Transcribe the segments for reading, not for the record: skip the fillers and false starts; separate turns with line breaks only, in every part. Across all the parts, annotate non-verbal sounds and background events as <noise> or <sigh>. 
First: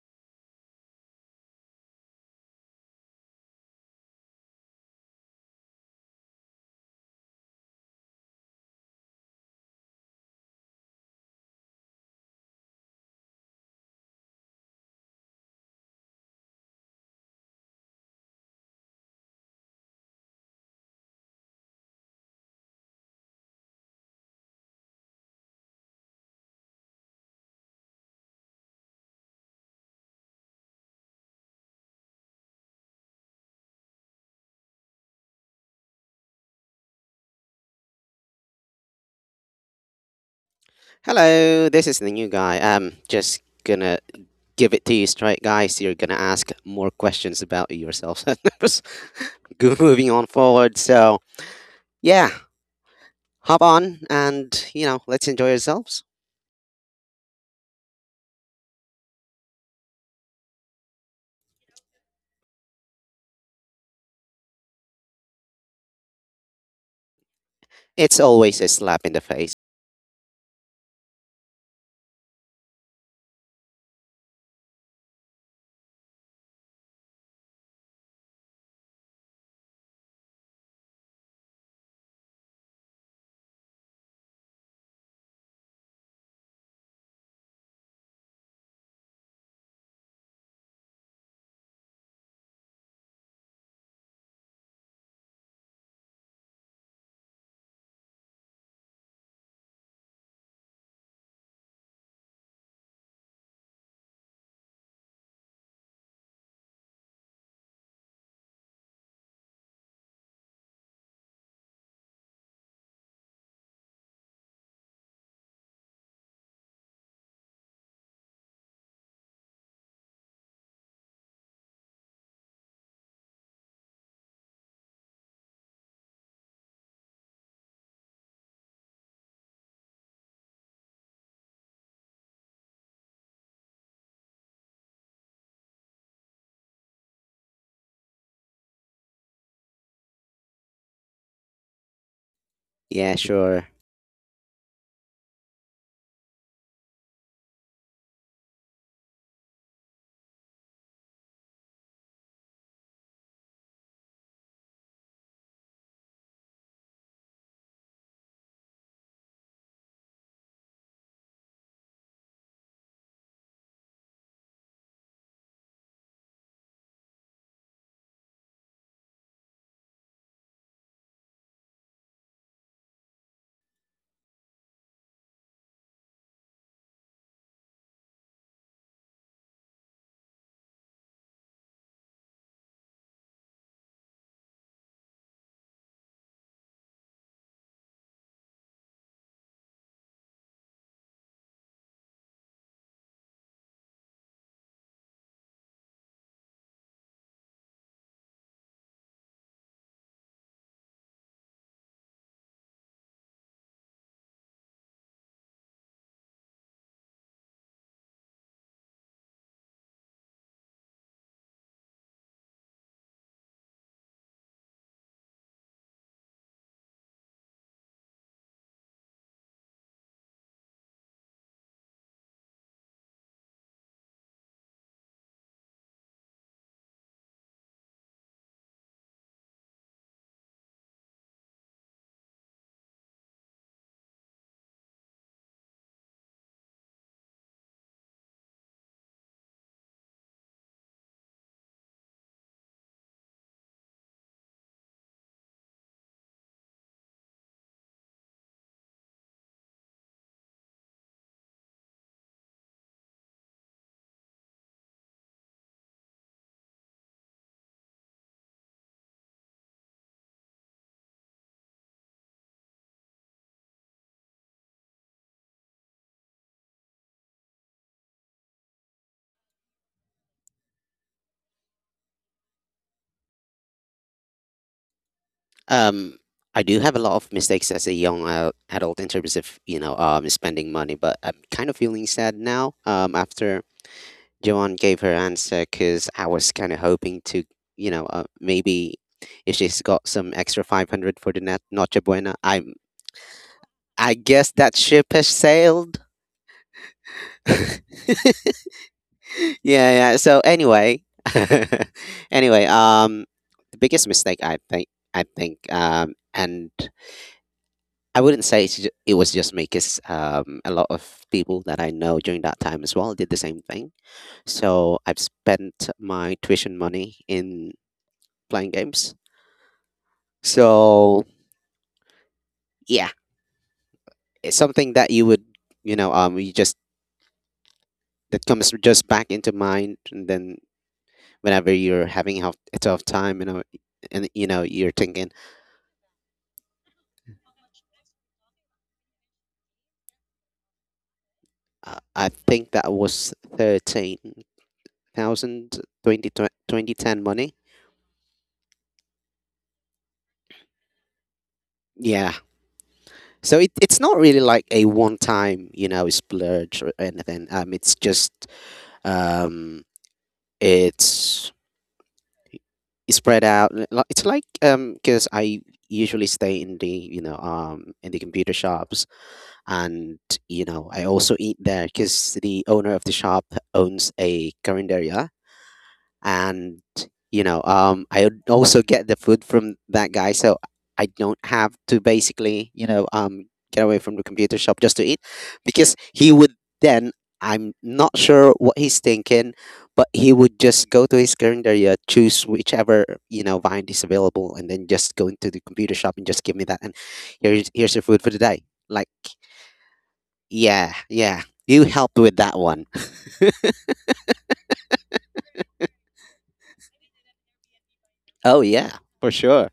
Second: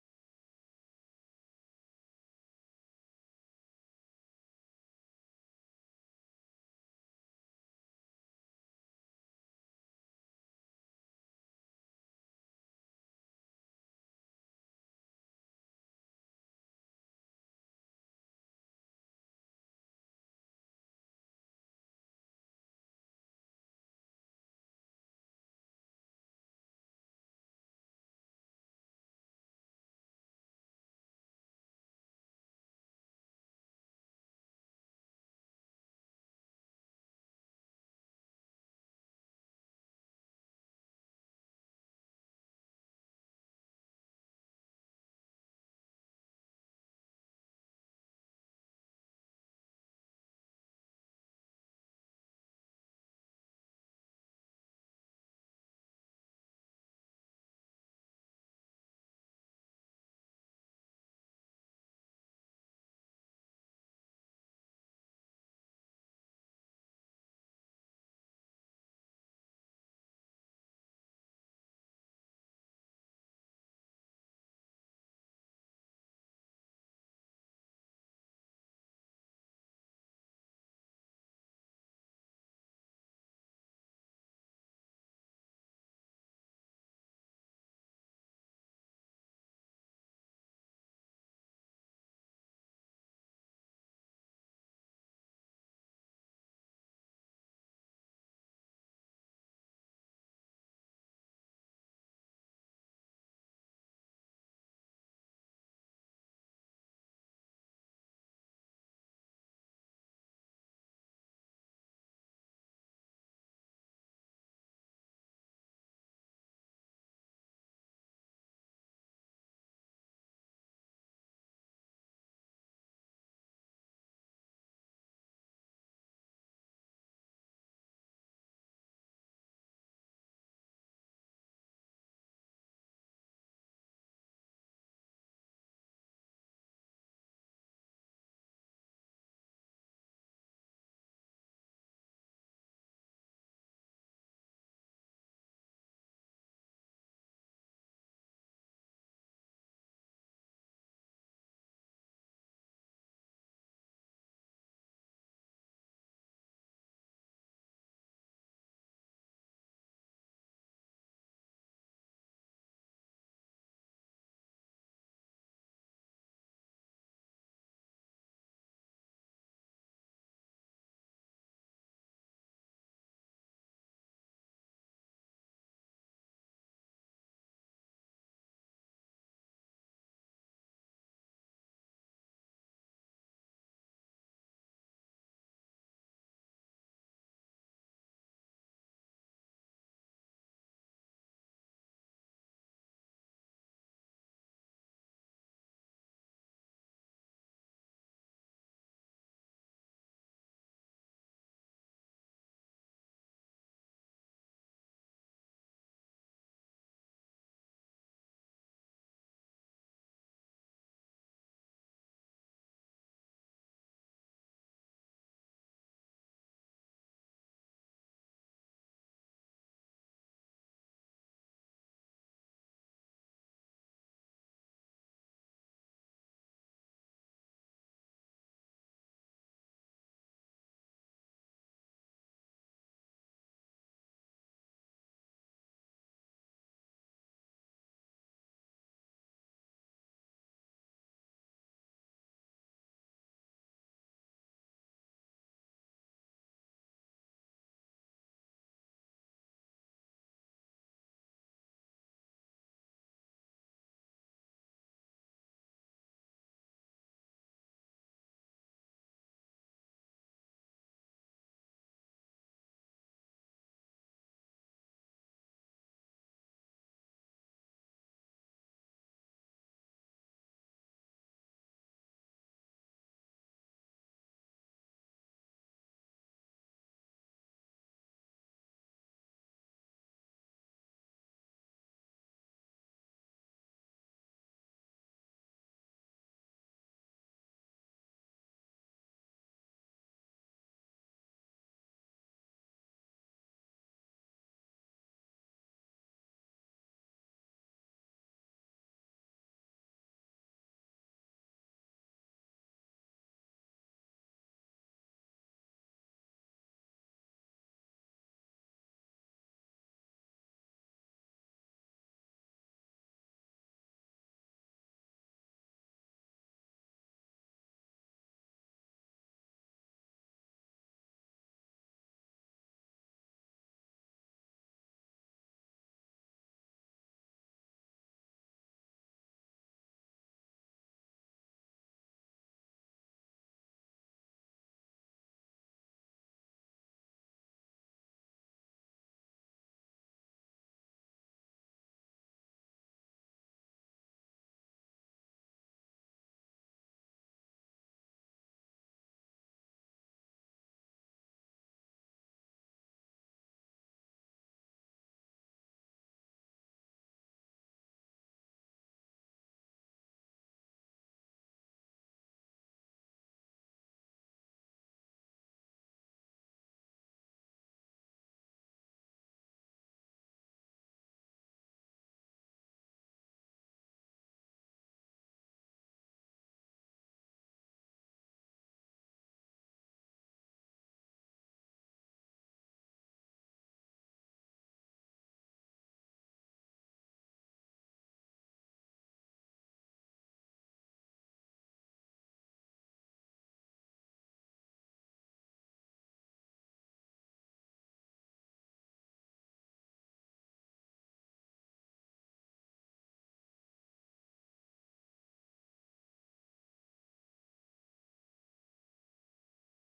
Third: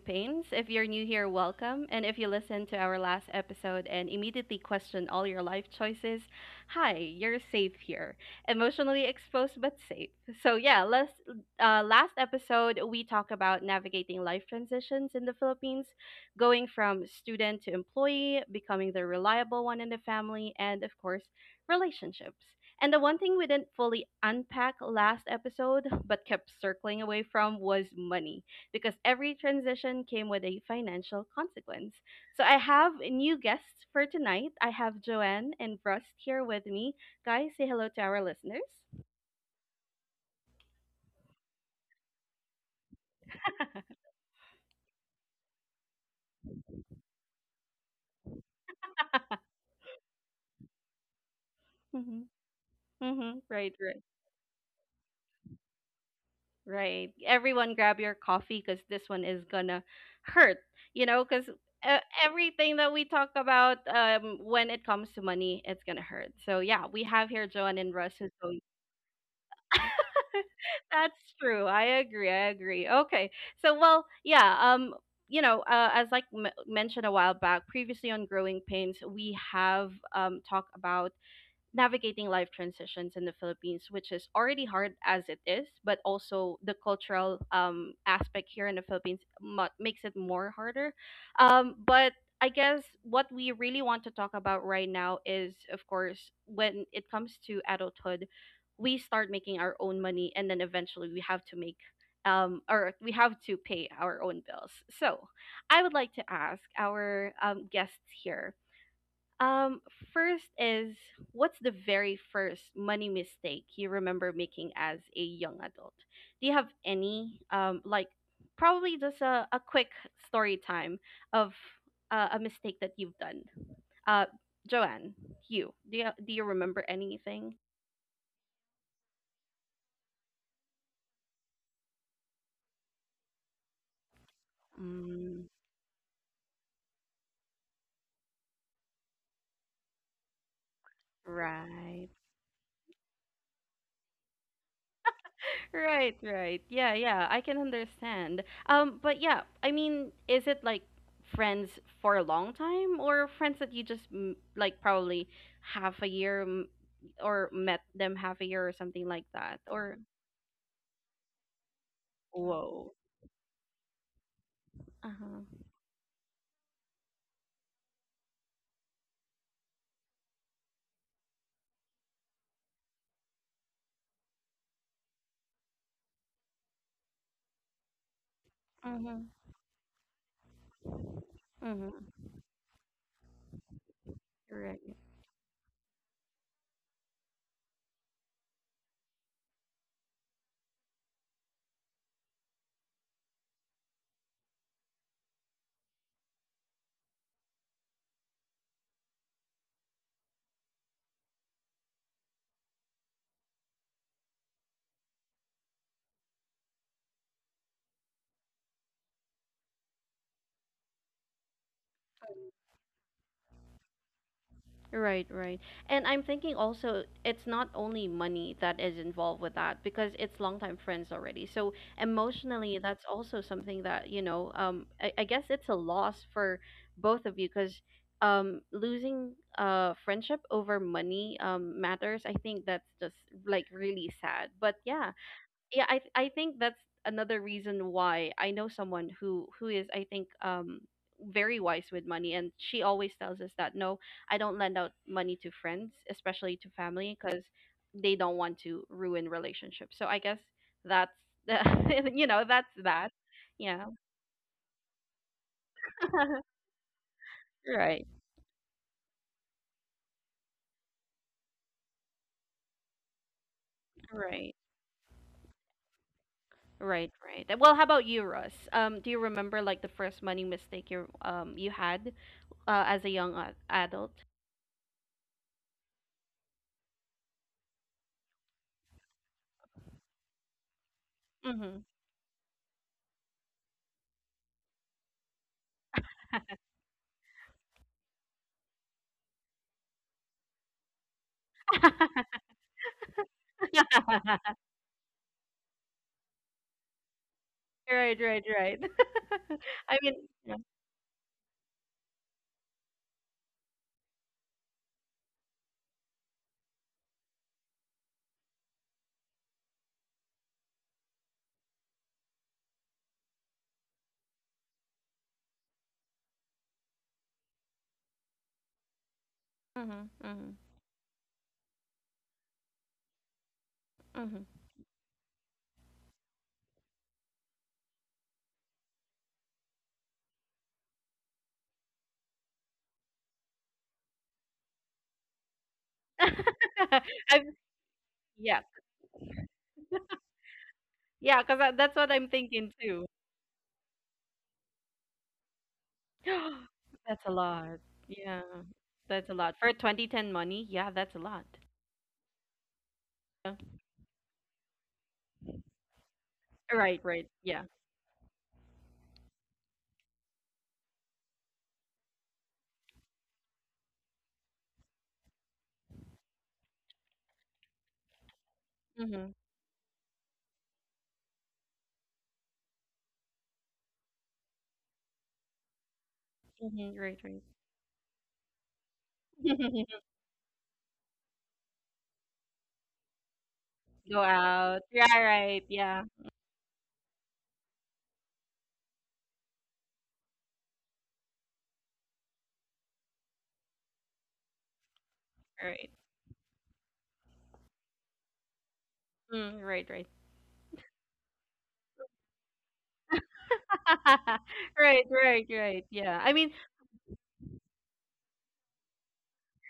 Pains. If you're new here, welcome. And if you listened to our last episode and immediately questioned all your life choices, hi, you're safe here. Emotionally exposed, but safe. So, yeah, last episode, we talked about navigating life transitions in the Philippines, going from student to employee, becoming the reliable one in the family, and of course, relationships. And the one thing we didn't fully unpack last episode, <laughs> but kept circling away from, was money, because every transition came with a financial consequence. So I have new guests for tonight. I have Joanne and Rust here with me. Guys, say hello to our listeners.
Hello, this is the new guy. I'm just gonna give it to you straight, guys. You're gonna ask more questions about yourself. <laughs> Good, moving on forward. So,
Mm-hmm.
yeah,
Mm-hmm.
hop
Right,
on
right.
and let's enjoy ourselves.
Right. Everyone grab your coffee because this one is gonna hurt. You know, because uh, everything that we talk about, when it comes to money, it's gonna hurt. So yeah, we have here Joanne and Russ
It's
who's going.
always a slap in the face.
<laughs> That's true. I agree. I agree. Okay. So well, yeah. You know, as like mentioned a while back, previously on Growing Pains, we have talked about navigating life transitions in the Philippines, which is already hard as it is, but also the cultural aspect here in the Philippines makes it more harder. But I guess what we really want to talk about right now is, of course, when it comes to adulthood, we start making our own money, and then eventually we have to make. Or we have to pay our own bills. So, I would like to ask our guests here, um, first is, what's the very first money mistake you remember making as a young adult? Do you have any? Like probably just a quick story time of a mistake that you've done. Uh, Joanne, you do you do you remember anything? Mm, right.
Yeah, sure.
Right, right. Yeah, yeah, I can understand. But yeah, I mean, is it like friends for a long time or friends that you just like probably half a year m- or met them half a year or something like that? Or whoa. Uh-huh. Mm-hmm. Mm-hmm. Right, right. And I'm thinking also it's not only money that is involved with that because it's longtime friends already. So emotionally, that's also something that, you know, I guess it's a loss for both of you because, losing friendship over money matters. I think that's just like really sad. But yeah, I think that's another reason why I know someone who is, I think, very wise with money, and she always tells us that, no, I don't lend out money to friends, especially to family, because they don't want to ruin relationships. So I guess that's the, <laughs> you know, that's that. Yeah. <laughs> right right, right right. Well, how about you, Russ? Do you remember, like, the first money mistake you, you had as a young adult?
Um, I do have a lot of mistakes as a young adult in terms of, spending money, but I'm kind of feeling sad now, after Joanne gave her answer because I was kind of hoping to, maybe if she's got some extra 500 for the net Noche Buena, I guess that ship has sailed. <laughs> Yeah,
Right, right, right. <laughs> I mean,
yeah. So
yeah.
anyway, <laughs> anyway, the biggest mistake I think, and I wouldn't say it was just me because a lot of people that I know during that time as well did the same thing. So I've spent my tuition money in playing games.
Mhm. Mhm.
So yeah,
Mhm.
it's something that you would you just, that comes just back into mind, and then whenever you're having a tough time, you know, and you know you're thinking,
<laughs> I'm yeah, yeah. Cause that's what I'm
I think
thinking
that
too.
was 13,000 twenty
<gasps>
twenty
That's
ten
a
money.
lot. Yeah, that's a lot for 2010 money. Yeah, that's a lot.
Yeah.
Yeah.
So it's not really like a one time, splurge or
Right, right.
anything.
Yeah.
It's just um, it's spread out. It's like because I usually stay in the computer shops,
Mhm.
and I also eat there because the owner of the shop owns a carinderia, and
Mhm. Right, right.
I would also get the food from
<laughs>
that guy, so I don't have to basically get away from the
Go
computer shop
out.
just to eat,
Yeah, right.
because
Yeah,
he would then, I'm not sure what he's thinking, but he would just go to his calendar, yeah, choose whichever bind is available and then just go into the computer
right.
shop and just give me that and here's your food for the day. Like,
Mm, right, right.
yeah, yeah, you helped with that one. <laughs>
<laughs> right, right, right. Yeah. I mean,
Oh yeah, for sure.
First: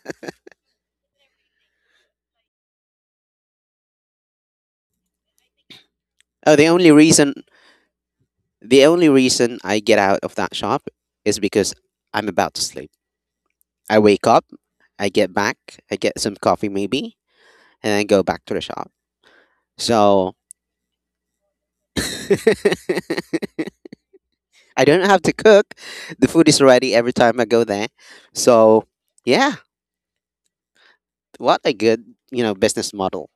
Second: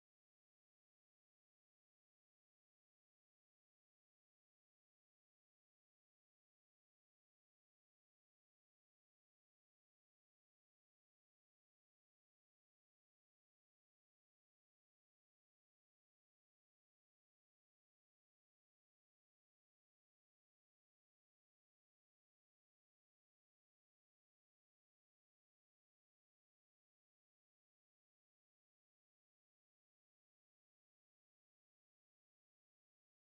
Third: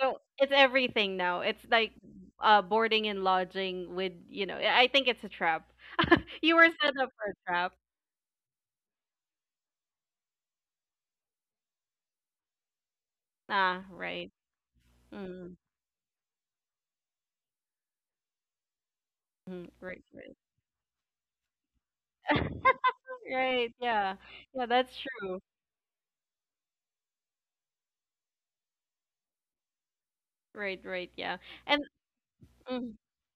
so, it's everything now. It's like, boarding and lodging with, you know, I think it's a trap. <laughs> You
Oh,
were
the only
set up for a
reason
trap.
The only reason I get out of that shop is because I'm about to sleep.
Ah,
I wake
right.
up, I get
Mm,
back, I get some coffee maybe, and then go back to the shop.
mhm. Right,
So
right.
<laughs>
<laughs> Right, yeah. Yeah,
I
that's
don't have to
true.
cook. The food is ready every time I go there. So yeah,
Right, right, yeah,
what a
and
good, business
mhm.
model.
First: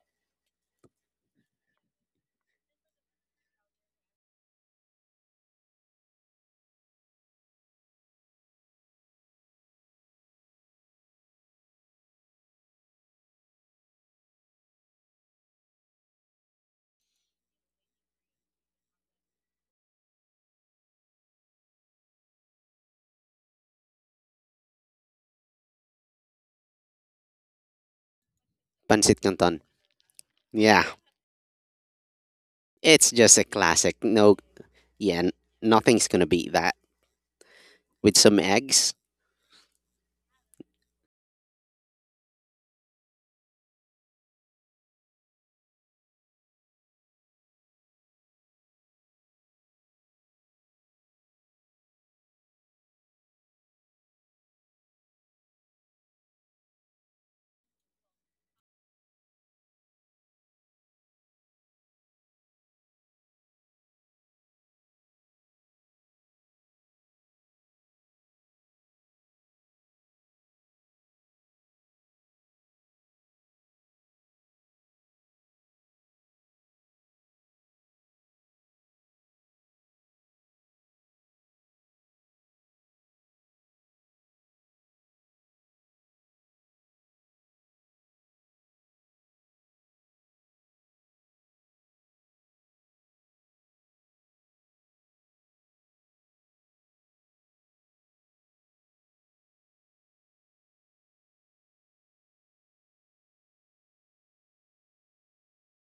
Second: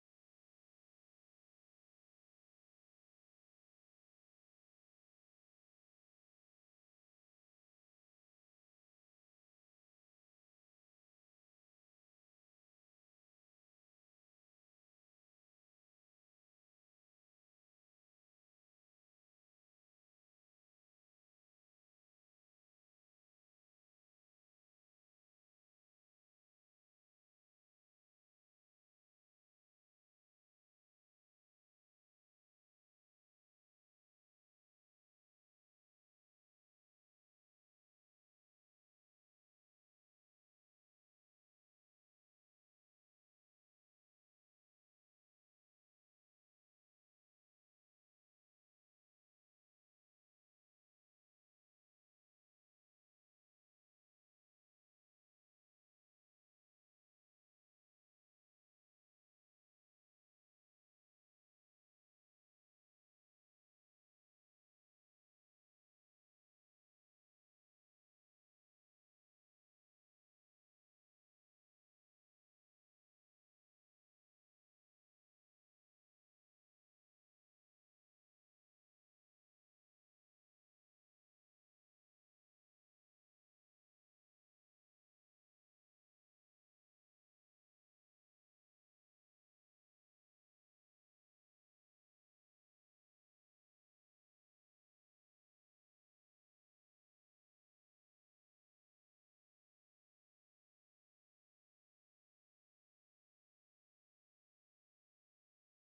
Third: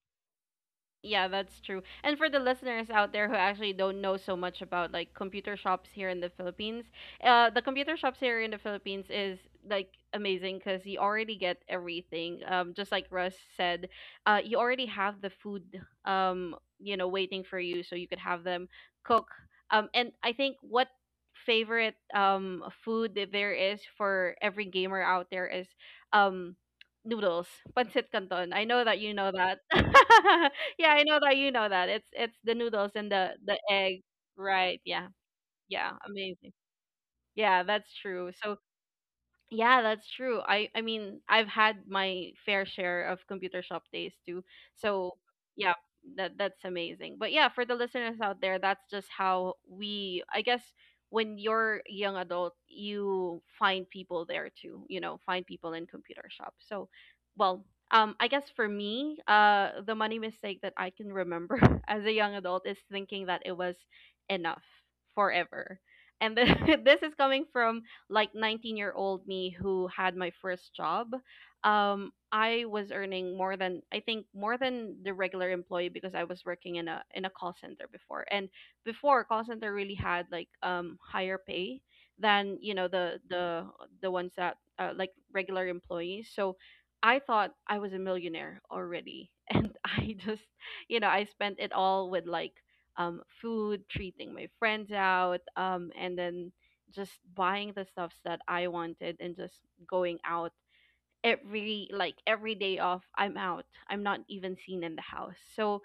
Yeah, that's true. And for the listeners out there who actually don't know so much about, like, computer shops here in the Philippines, the computer shops here in the Philippines is like amazing because you already get everything. Just like Russ said, you already have the food, you know, waiting for you, so you could have them cook. And I think what favorite food that there is for every gamer out there is um noodles, pancit canton. I know that you
Pancit
know that.
Canton.
<laughs>
Yeah.
Yeah, I know that you know that. It's the noodles
It's
and the
just a
the
classic.
egg,
No,
right? Yeah,
yeah,
yeah,
nothing's gonna
amazing.
beat that.
Yeah, that's
With
true.
some
So
eggs,
yeah, that's true. I mean, I've had my fair share of computer shop days too. So, yeah, that that's amazing. But yeah, for the listeners out there, that's just how we, I guess, when you're a young adult, you find people there too, you know, find people in computer shop. So, well, I guess for me, the money mistake that I can remember <laughs> as a young adult is thinking that it was enough forever. And then <laughs> this is coming from like 19-year-old me who had my first job. I was earning more than, I think more than the regular employee, because I was working in a call center before, and before call center really had like higher pay than, you know, the ones that, like regular employees. So I thought I was a millionaire already, <laughs> and I just, you know, I spent it all with like, food, treating my friends out, and then just buying the stuffs that I wanted and just going out every day off. I'm out, I'm not even seen in the house. So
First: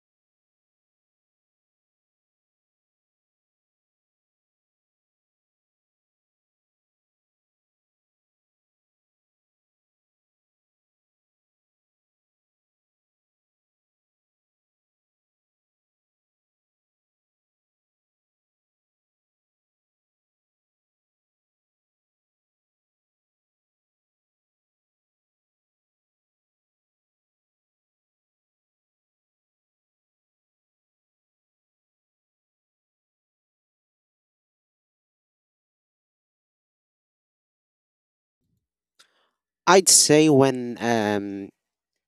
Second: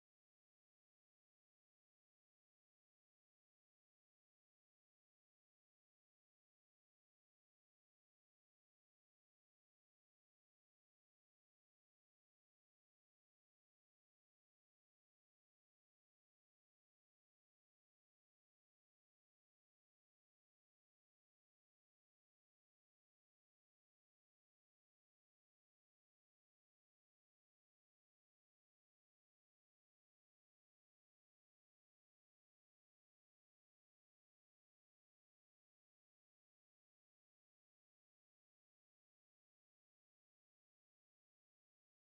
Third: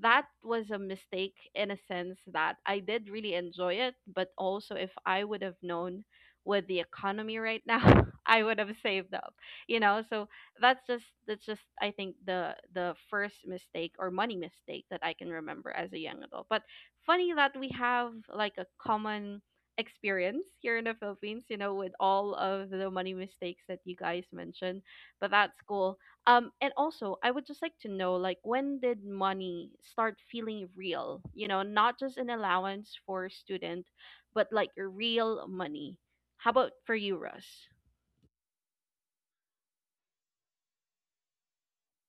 that was a mistake in a sense that I did really enjoy it, but also if I would have known with the economy right now, <laughs> I would have saved up, you know. So that's just I think the first mistake or money mistake that I can remember as a young adult. But funny that we have like a common experience here in the Philippines, you know, with all of the money mistakes that you guys mentioned. But that's cool. And also, I would just like to know, like, when did money start feeling real? You know, not just an allowance for a student, but like real money. How about for you, Russ?
I'd say when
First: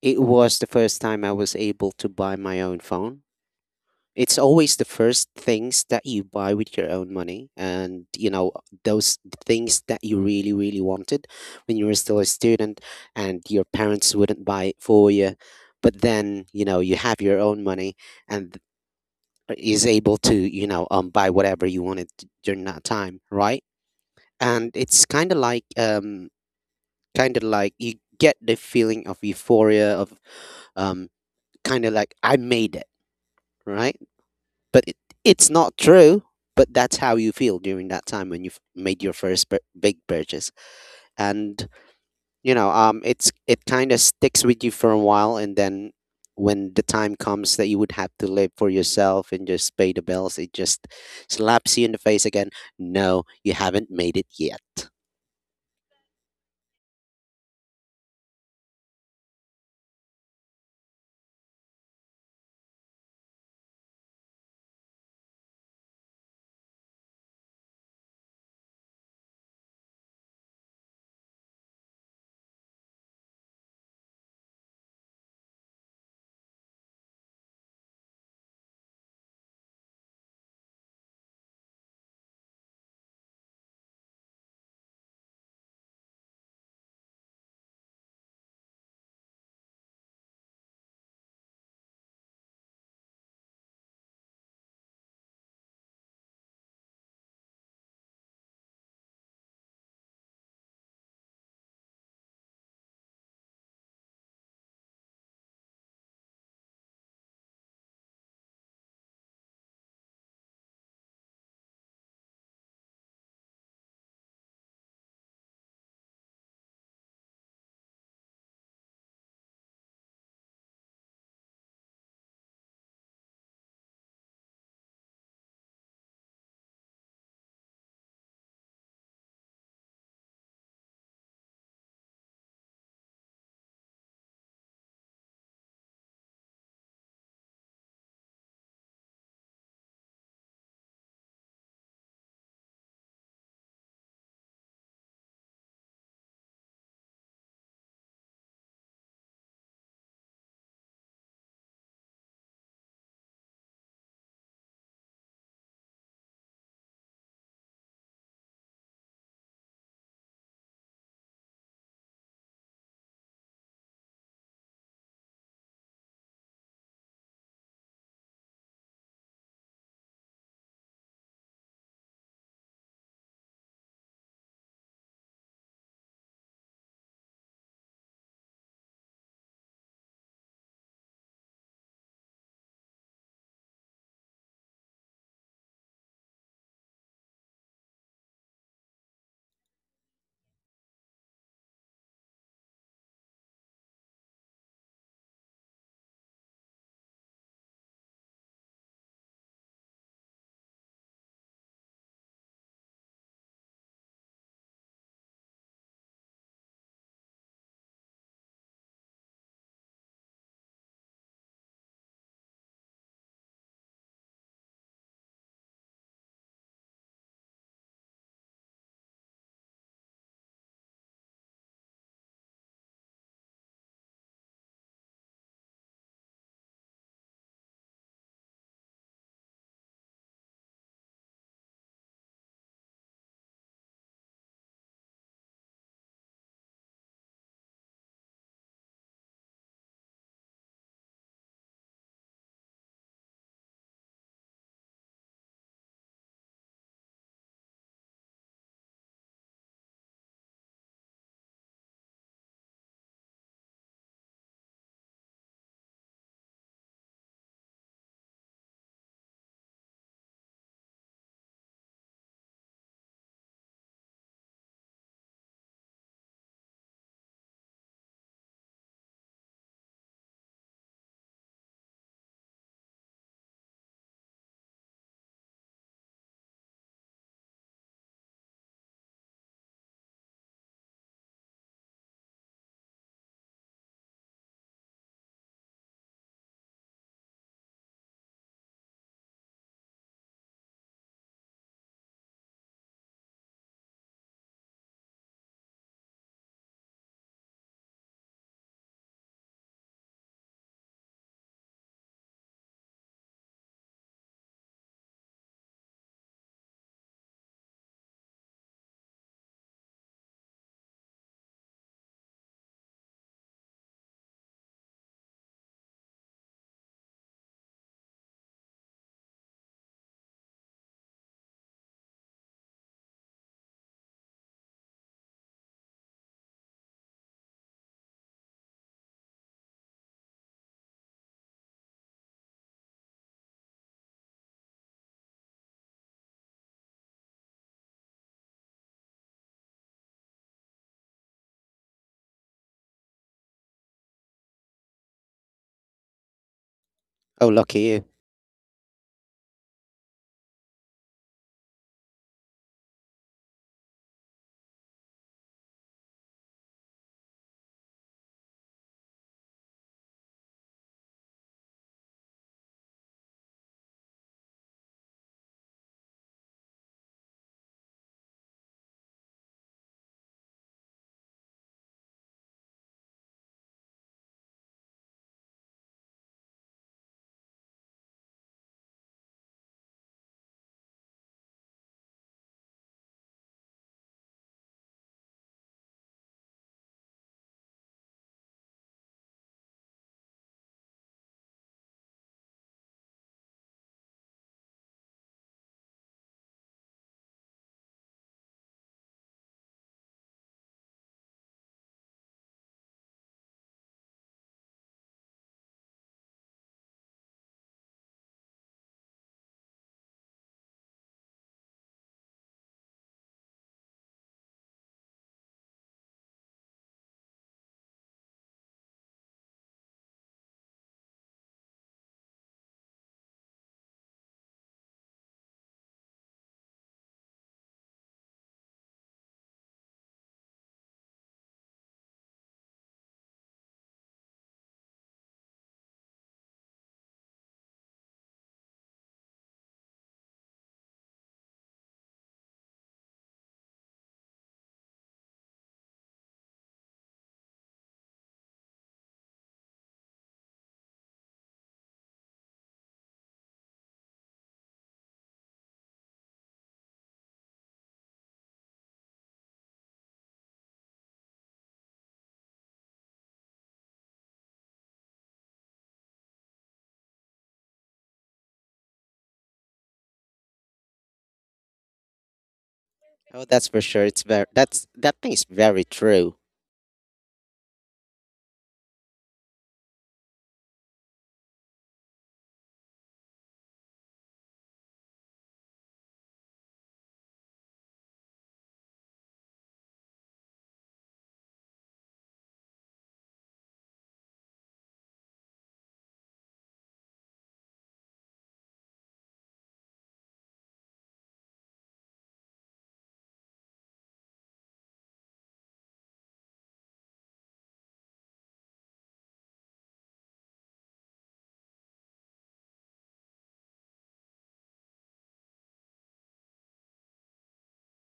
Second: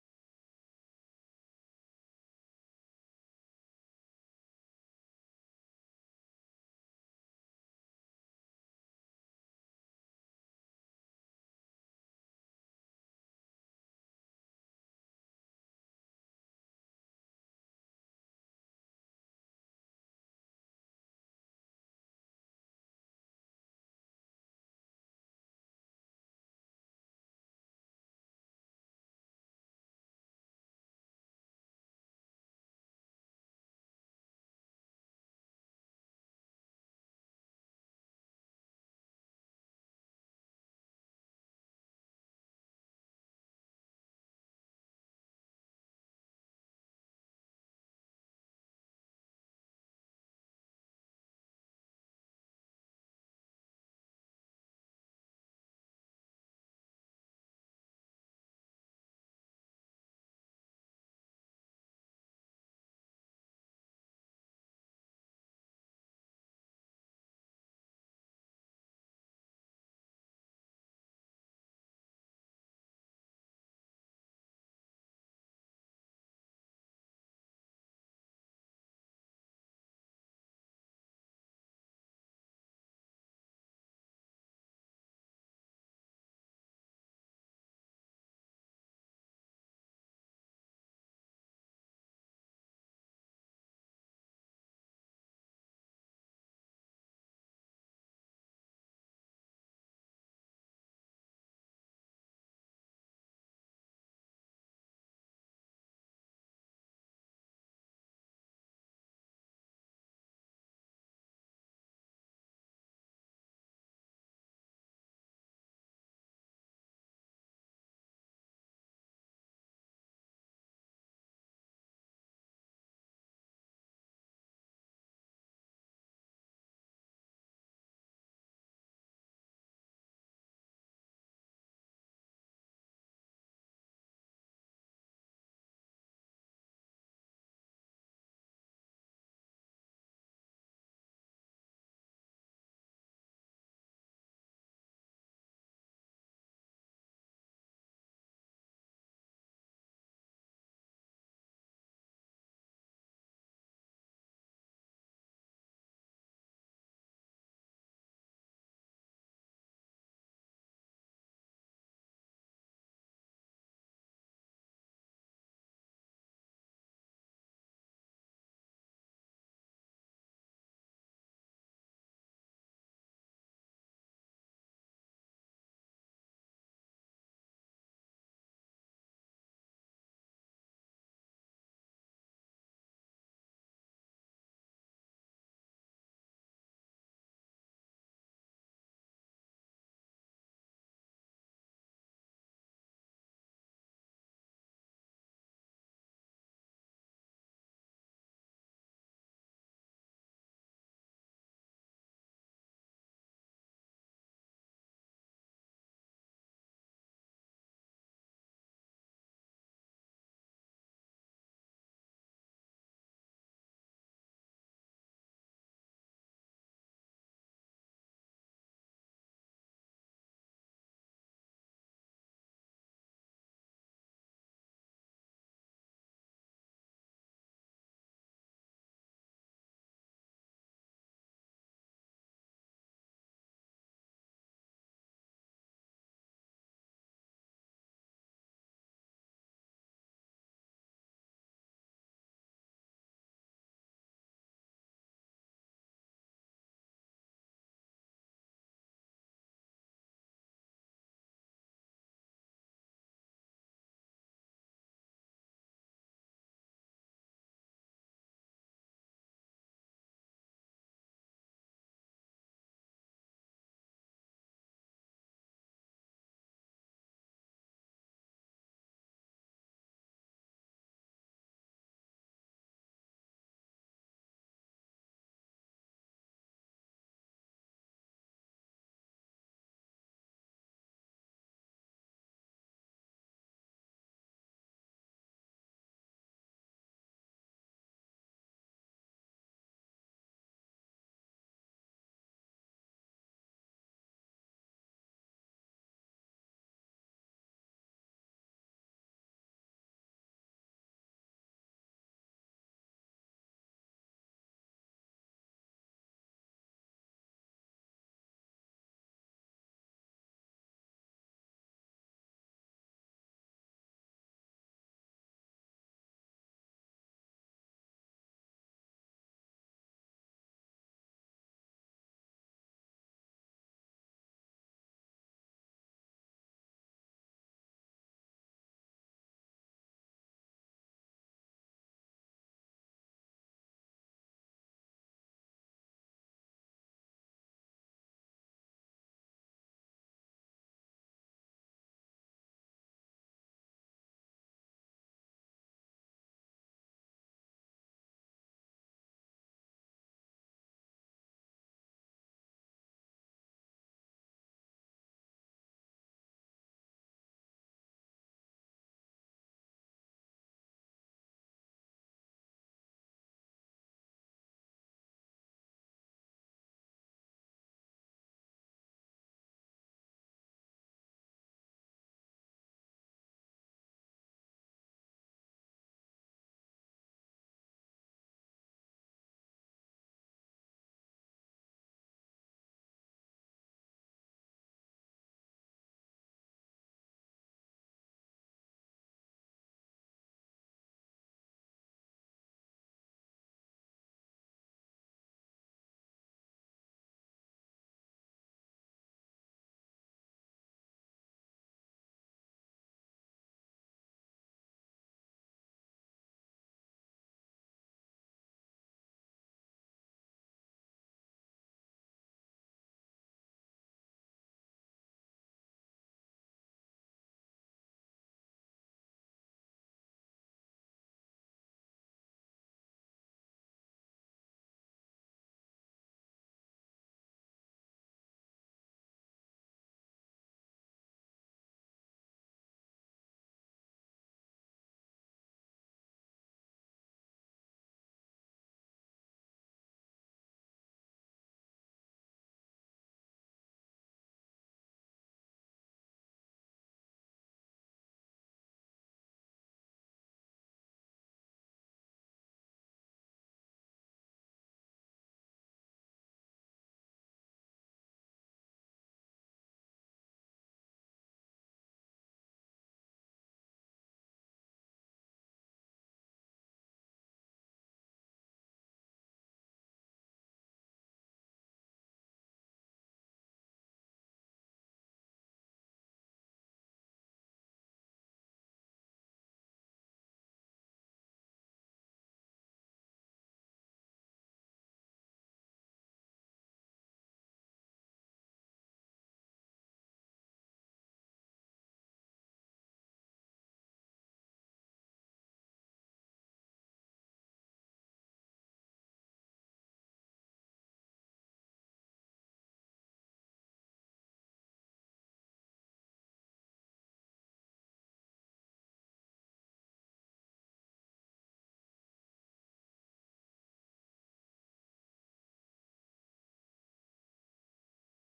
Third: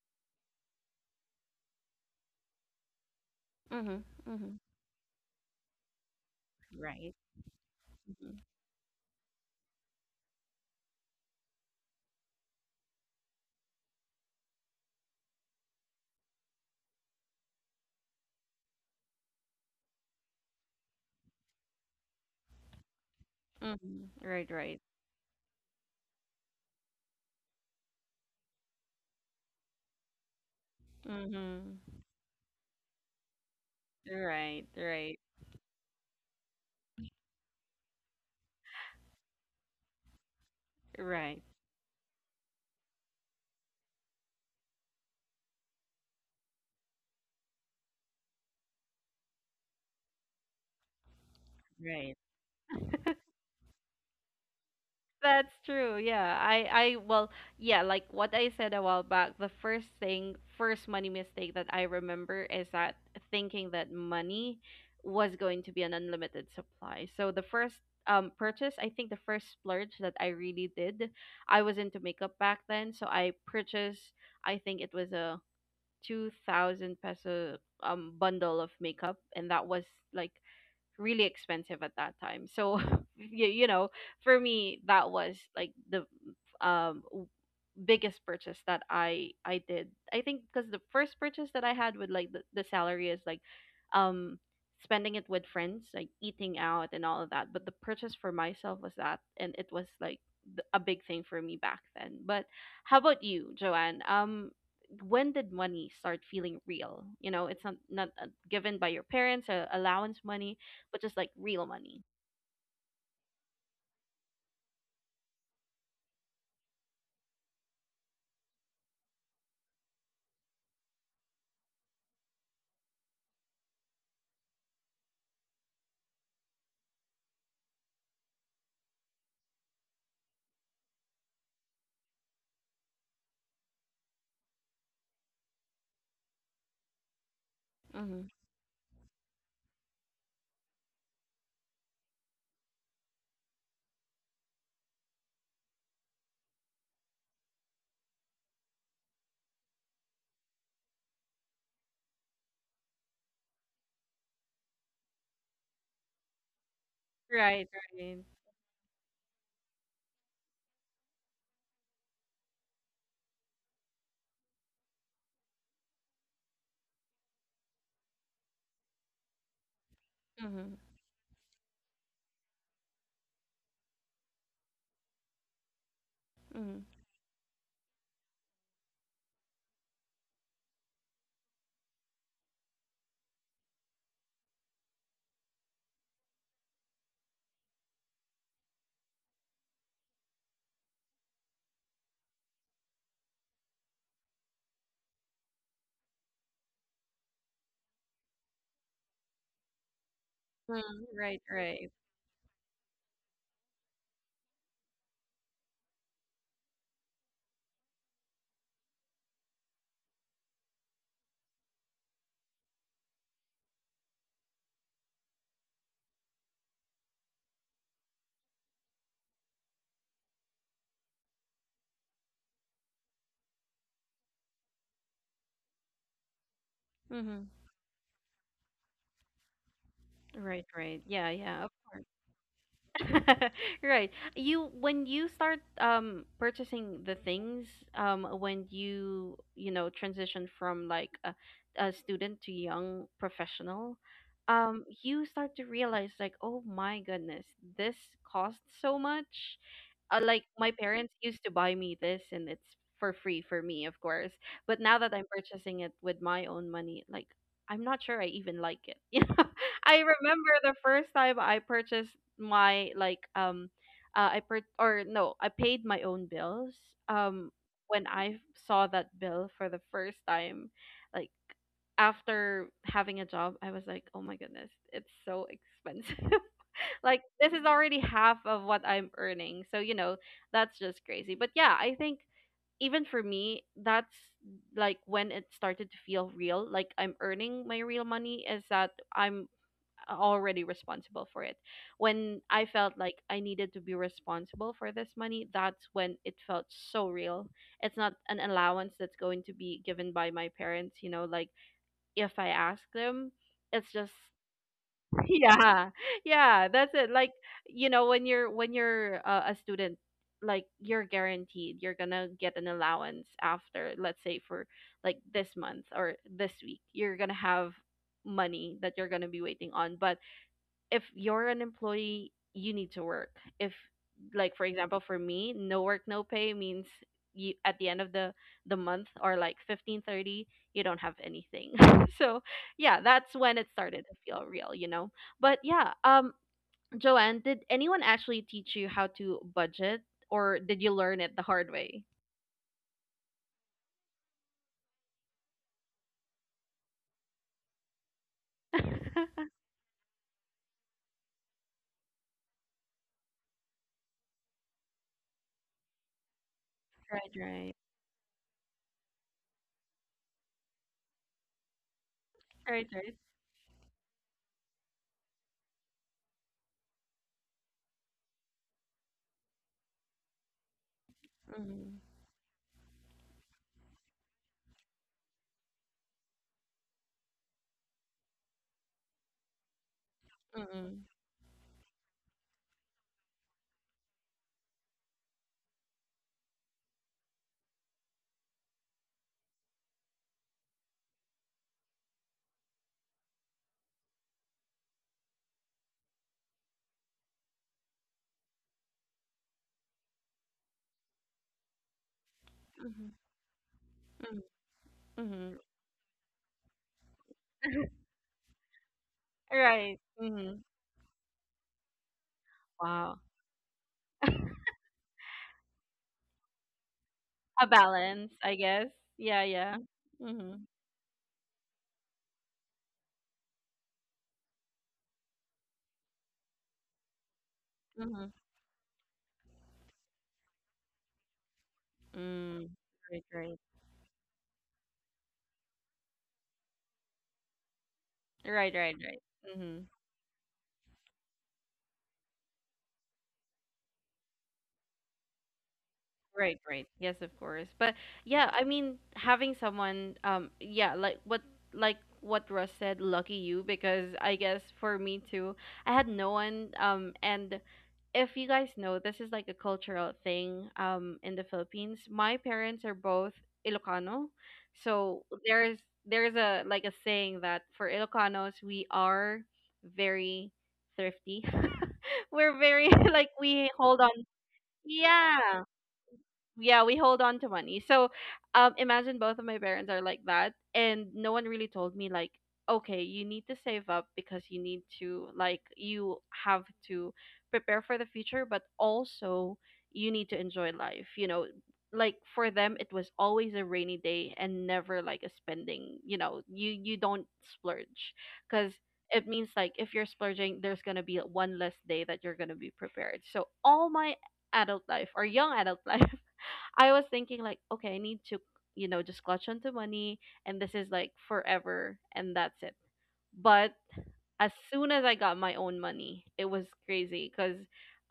it was the first time I was able to buy my own phone.
Mm-hmm.
It's
Mm-hmm.
always the first things that you buy with your own
Right.
money, and
Mm-hmm.
those things that you really, really wanted when you were still a student, and your parents wouldn't buy it for you. But then you have your own money and is able to buy whatever you wanted during that time, right?
Mm-hmm. Right.
And
Right.
it's kind of like you get the feeling of euphoria of um kind of
Mm-hmm.
like, I made it, right?
Right.
But it,
Right.
it's not true, but that's how you feel during that time when you've made your first big purchase,
Right.
and it's, it kind of sticks with you for a while, and then when the time comes that you would have to live for yourself and just pay the bills, it just slaps you in the
Right.
face again. No, you haven't made it yet.
That's true. Yeah. I well, yeah, like what I said a while back, the first thing, first money mistake that I remember is that thinking that money was going to be an unlimited supply. So the first purchase, I think the first splurge that I really did, I was into makeup back then, so I purchased, I think it was a 2,000 peso bundle of makeup, and that was like really expensive at that time. So <laughs> you know, for me that was like the um w- biggest purchase that I did. I think because the first purchase that I had with like the salary is like um spending it with friends, like eating out and all of that. But the purchase for myself was that, and it was like a big thing for me back then. But how about you, Joanne? When did money start feeling real? You know, it's not given by your parents, allowance money, but just like real money. Mm-hmm. Right, right. Mm-hmm. Mm-hmm. Mm, right, right. Mm-hmm. Right, right. Yeah, yeah, of course. <laughs> Right. You, when you start purchasing the things when you know, transition from like a student to young professional, you start to realize, like, oh my goodness, this costs so much. Like my parents used to buy me this and it's for free for me, of course, but now that I'm purchasing it with my own money, like, I'm not sure I even like it. <laughs> You know, I remember the first time I purchased my like I per- or no I paid my own bills, um when I saw that bill for the first time, like, after having a job, I was like, oh my goodness, it's so <laughs> expensive, like this is already half of what I'm earning. So, you know, that's just crazy. But yeah, I think even for me, that's like when it started to feel real, like I'm earning my real money, is that I'm already responsible for it. When I felt like I needed to be responsible for this money, that's when it felt so real. It's not an allowance that's going to be given by my parents, you know, like if I ask them, it's just, <laughs> yeah, yeah, that's it. Like, you know, when you're a student, like you're guaranteed you're gonna get an allowance after, let's say, for like this month or this week, you're gonna have money that you're gonna be waiting on. But if you're an employee, you need to work. If like for example for me, no work no pay means you at the end of the month or like 15:30, you don't have anything. <laughs> So, yeah, that's when it started to feel real, But yeah, Joanne, did anyone actually teach you how to budget or did you learn it the hard way?
Oh, lucky you.
<laughs> Right, right. Right, right. Mm-hmm. Mm-hmm. Mm-hmm. Mm-hmm. <laughs> Right. Mm-hmm. Wow. A balance, I guess. Yeah, yeah. Mhm. Mhm. Mm. Right, right. Right, right, right. Mhm. Right, right. Yes, of course. But yeah, I mean, having someone, yeah, like what Russ said, lucky you, because I guess for me too, I had no one. And if you guys know, this is like a cultural thing. In the Philippines, my parents are both Ilocano, so there's a like a saying that for Ilocanos we are very thrifty. <laughs> We're very <laughs> like
Oh, that's
we
for
hold
sure.
on.
It's very that's that thing is
Yeah
very true.
yeah, we hold on to money. So, imagine both of my parents are like that, and no one really told me like, okay, you need to save up because you need to like you have to prepare for the future, but also you need to enjoy life. You know, like for them, it was always a rainy day and never like a spending. You know, you don't splurge because. It means like if you're splurging, there's gonna be one less day that you're gonna be prepared. So all my adult life or young adult <laughs> life I was thinking like, okay, I need to, you know, just clutch onto money and this is like forever and that's it. But as soon as I got my own money, it was crazy because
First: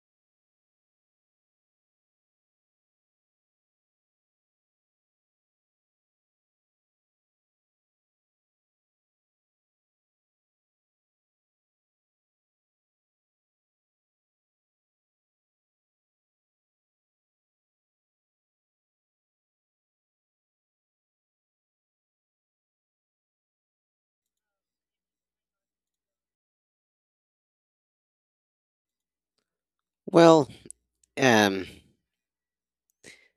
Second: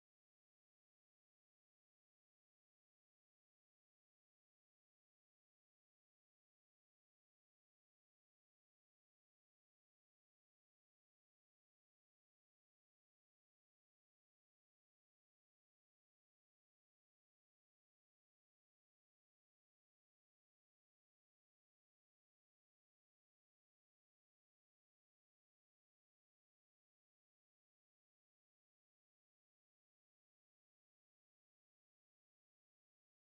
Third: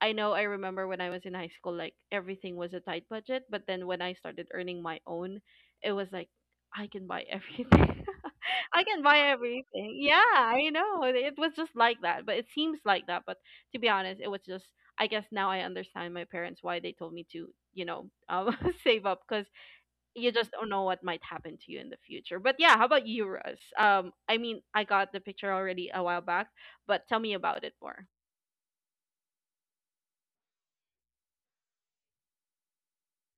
I know I remember when I was in high school, like everything was a tight budget. But then when I started earning my own, it was like I can buy everything. <laughs> I can buy everything. Yeah, I know. It was just like that. But it seems like that. But to be honest, it was just, I guess now I understand my parents why they told me to, you know, um, <laughs> save up because you just don't know what might happen to you in the future. But yeah, how about you, Russ? I mean, I got the picture already a while back, but tell me about it more.
Well, um,